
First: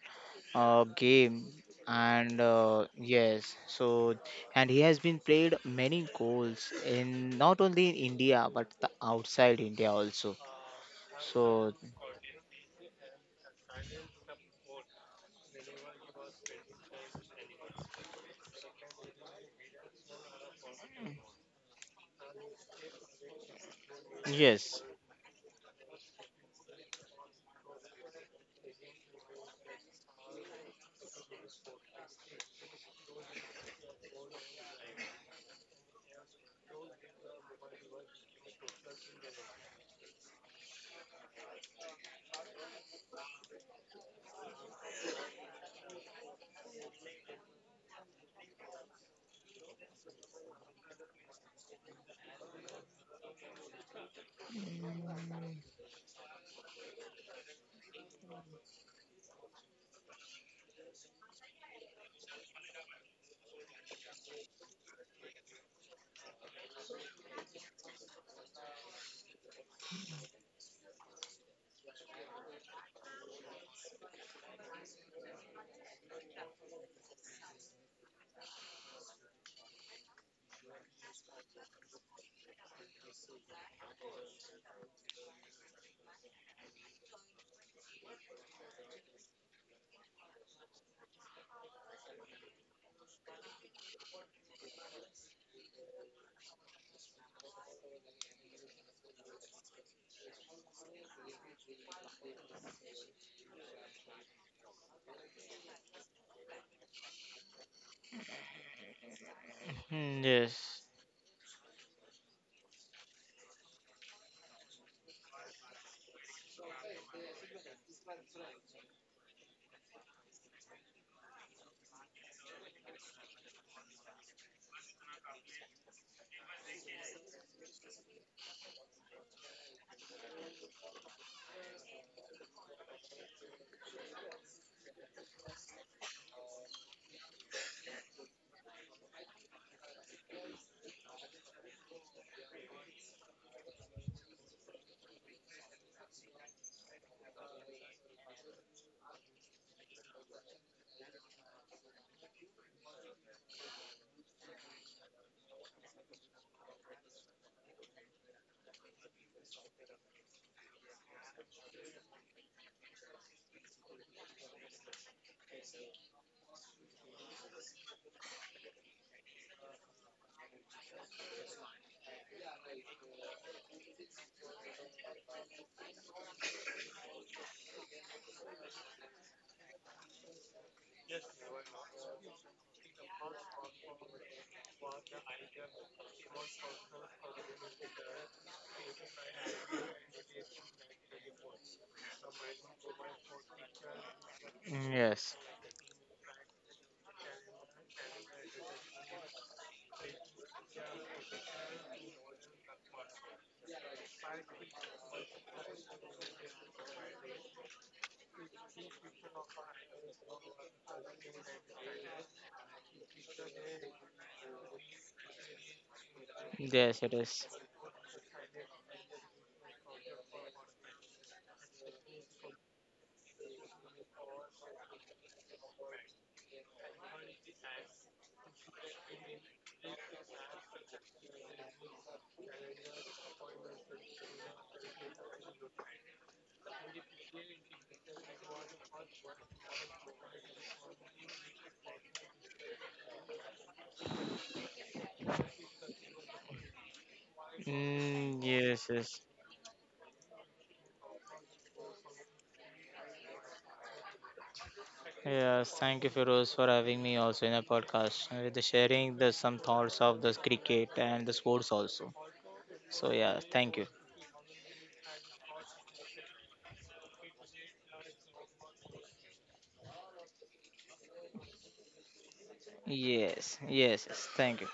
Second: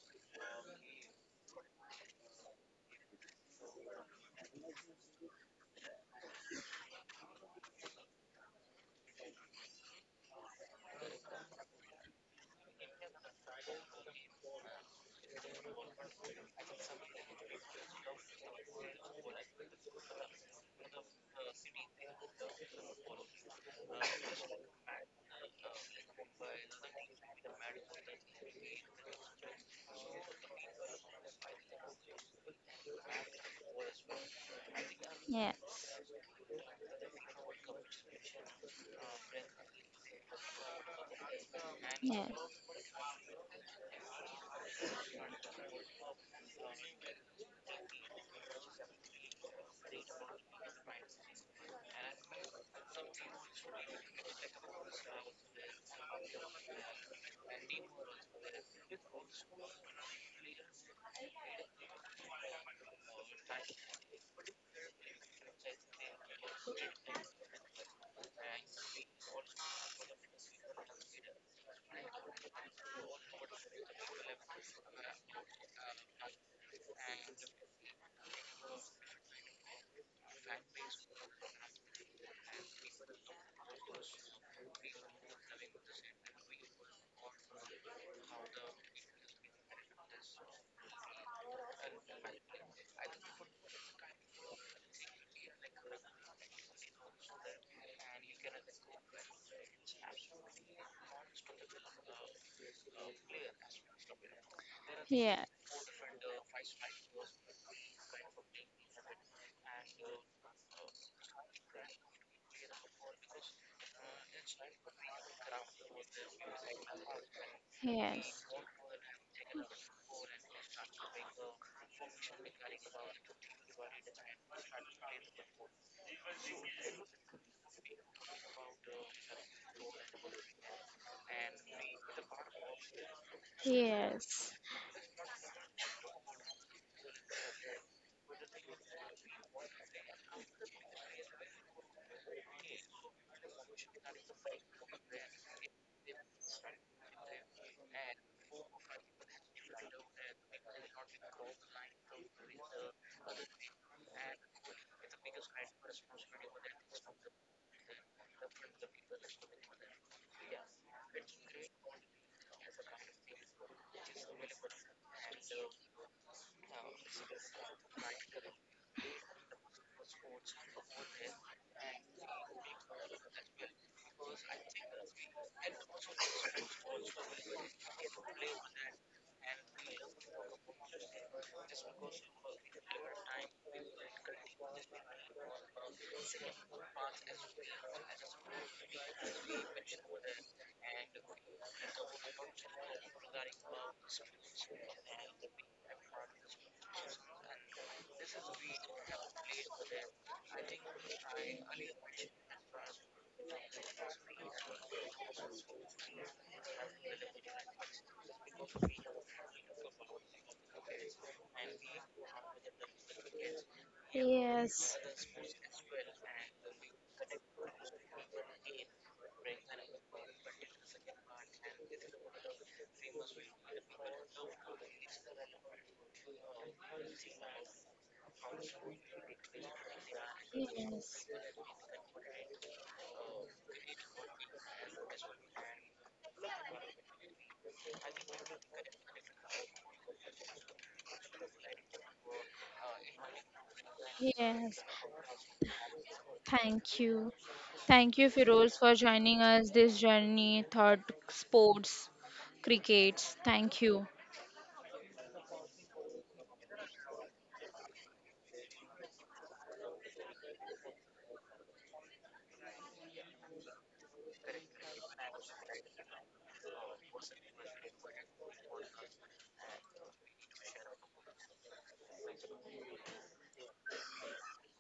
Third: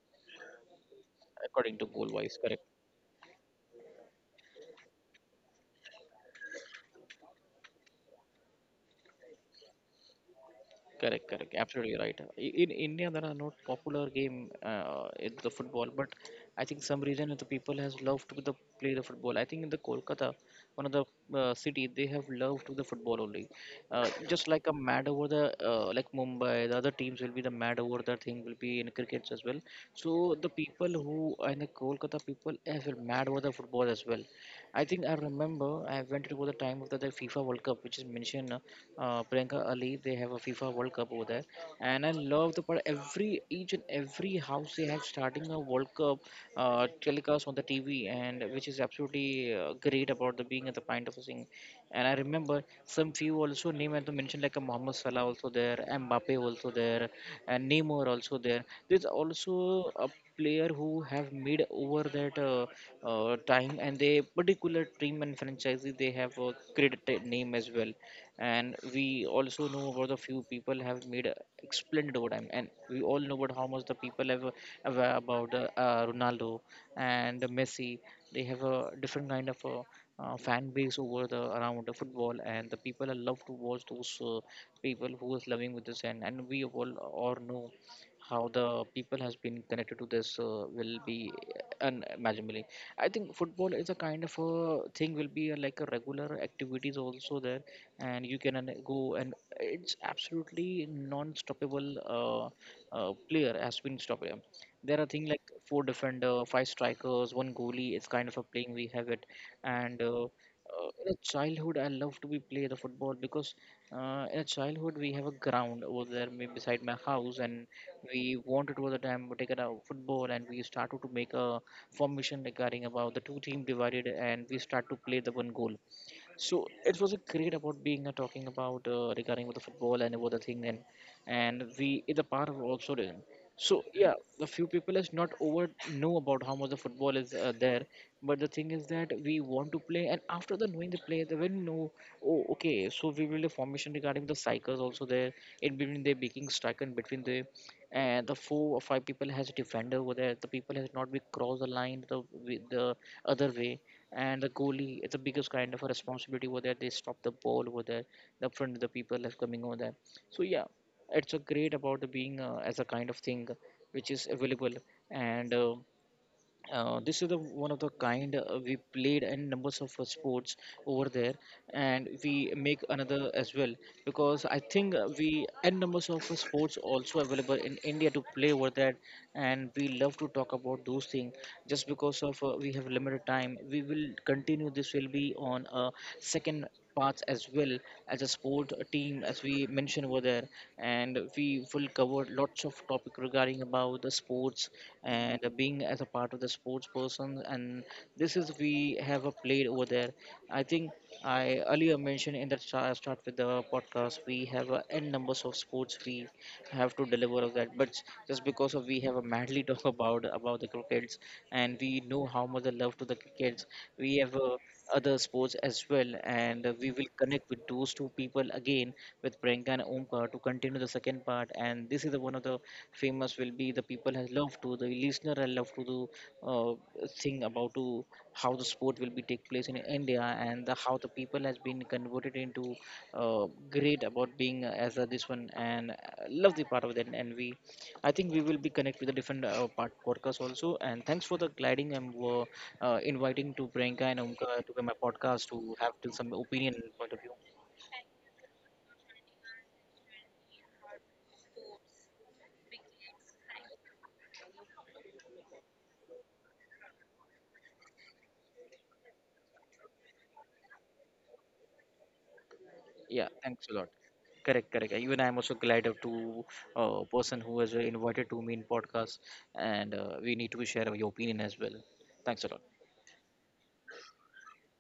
C: uh, game.
A: According to goal wise,
C: And
A: correct,
C: uh, yes, so and he has been played many goals in not only in India but the outside India also.
A: correct, correct,
C: So
A: absolutely right. I- in india, there are not popular game uh, in the football, but I think some reason the people has loved to the play the football. I think in the kolkata, one of the uh, city, they have loved to the football only, uh, just like a
C: yes.
A: mad over the uh, like mumbai. The other teams will be the mad over the thing will be in crickets as well. So the people who are in the kolkata people as well mad over the football as well. I think I
B: Yes,
A: remember I went to the time of the, the FIFA World Cup, which is mentioned. Uh, Priyanka Ali, they have a FIFA World Cup over there, and I
B: yes,
A: love the part. Every each and every house they have starting a World Cup uh, telecast on the T V, and which is absolutely uh, great about the being at the point of a thing. And I remember some few also name I to mention like a Mohamed Salah also there, Mbappe also there, and Neymar also there. There's also a player who have made over that uh, uh, time, and they particular team and franchise they have uh, created a name as well. And we also know about the few people have made uh, splendid over time. And we all know about how much the people have uh, aware about uh, uh, Ronaldo and Messi. They have a different kind of. Uh, uh, fan base over the around the football, and the people are love to watch those uh, people who is loving with this, and and we all or know how the people has been connected to this uh, will be unimaginably. I think football is a kind of a thing will be a, like a regular activities also there, and you can an- go. And it's absolutely non-stoppable, uh, uh, player has been stoppable. There are things like
B: yes,
A: four defender, five strikers, one goalie. It's kind of a playing we have it. And uh,
C: Mm, yes.
A: uh, in a childhood, I love to be play the football, because uh, in a childhood, we have a ground over there may- beside my house, and we
B: yes,
A: wanted all the time to take it out football, and we started to make a formation regarding about the two team divided, and we start to play the one goal. So it was a great about being uh, talking about uh, regarding with the football and about the thing, and and we is a part of also then. So yeah, the
B: yes,
A: few people is not over know about how much the football is uh, there, but the thing is that we want to play, and after the knowing the play, they will know. Oh, okay. So we will the formation regarding the cycles also there, in between the making striker and between the and the four or five people has a defender over there. The people has not be cross the line the with the other way, and the goalie, it's the biggest kind of a responsibility over there. They stop the ball over there the front of the people are coming over there. So yeah, it's a great about the being uh, as a kind of thing which is available, and uh, uh, this is the one of the kind uh, we played, and numbers of uh, sports over there, and we make another as well, because I think uh, we and numbers of uh, sports also available in india to play over that, and we love to talk about those things. Just because of uh, we have limited time, we will continue this will be on a second paths as well, as a sport team as we mentioned over there, and we will cover lots of topic regarding about the sports,
C: Mm, yes,
A: and being as a part of the sports person, and this is we have a played over there. I think I earlier mentioned in the start, start with the podcast, we have a n numbers of sports we have to deliver of that. But just because of we have a madly talk about about the crickets, and we know how much the love to the crickets, we have uh,
B: yes,
A: other sports as well, and uh, we
C: yes,
A: will
C: it is.
A: connect with those two people again with Priyanka and Omkar to continue the second part. And this is obviously the one of the famous will be the people has love to the listener has love to do uh, thing about to how the sport will be take place in India, and the, how the
B: yes,
A: people has been converted into uh, great about being as a, this one, and uh, love the part of that, and we I think we will be connect with the different uh, part podcast also, and thanks for the gliding, and uh, uh, inviting to Priyanka and Umka
B: yes.
A: to my podcast to have to some opinion and
B: Thank
A: point of view.
B: you. Thank you,
C: Mm,
B: Firoz,
C: yes,
B: for
C: yes.
B: joining us this journey, thought sports, crickets. Thank you.
C: Yes, thank you, Feroz, for having me also in a podcast, and with the sharing the some thoughts of the cricket and the sports also. So
A: Yeah,
C: yeah,
A: thanks a
C: thank
A: lot.
C: you.
A: Correct, correct. Even I'm also glad of to uh, person who has invited to me in podcast, and uh, we need to share your opinion as well. Thanks a lot.
C: Yes, yes, yes, thank you.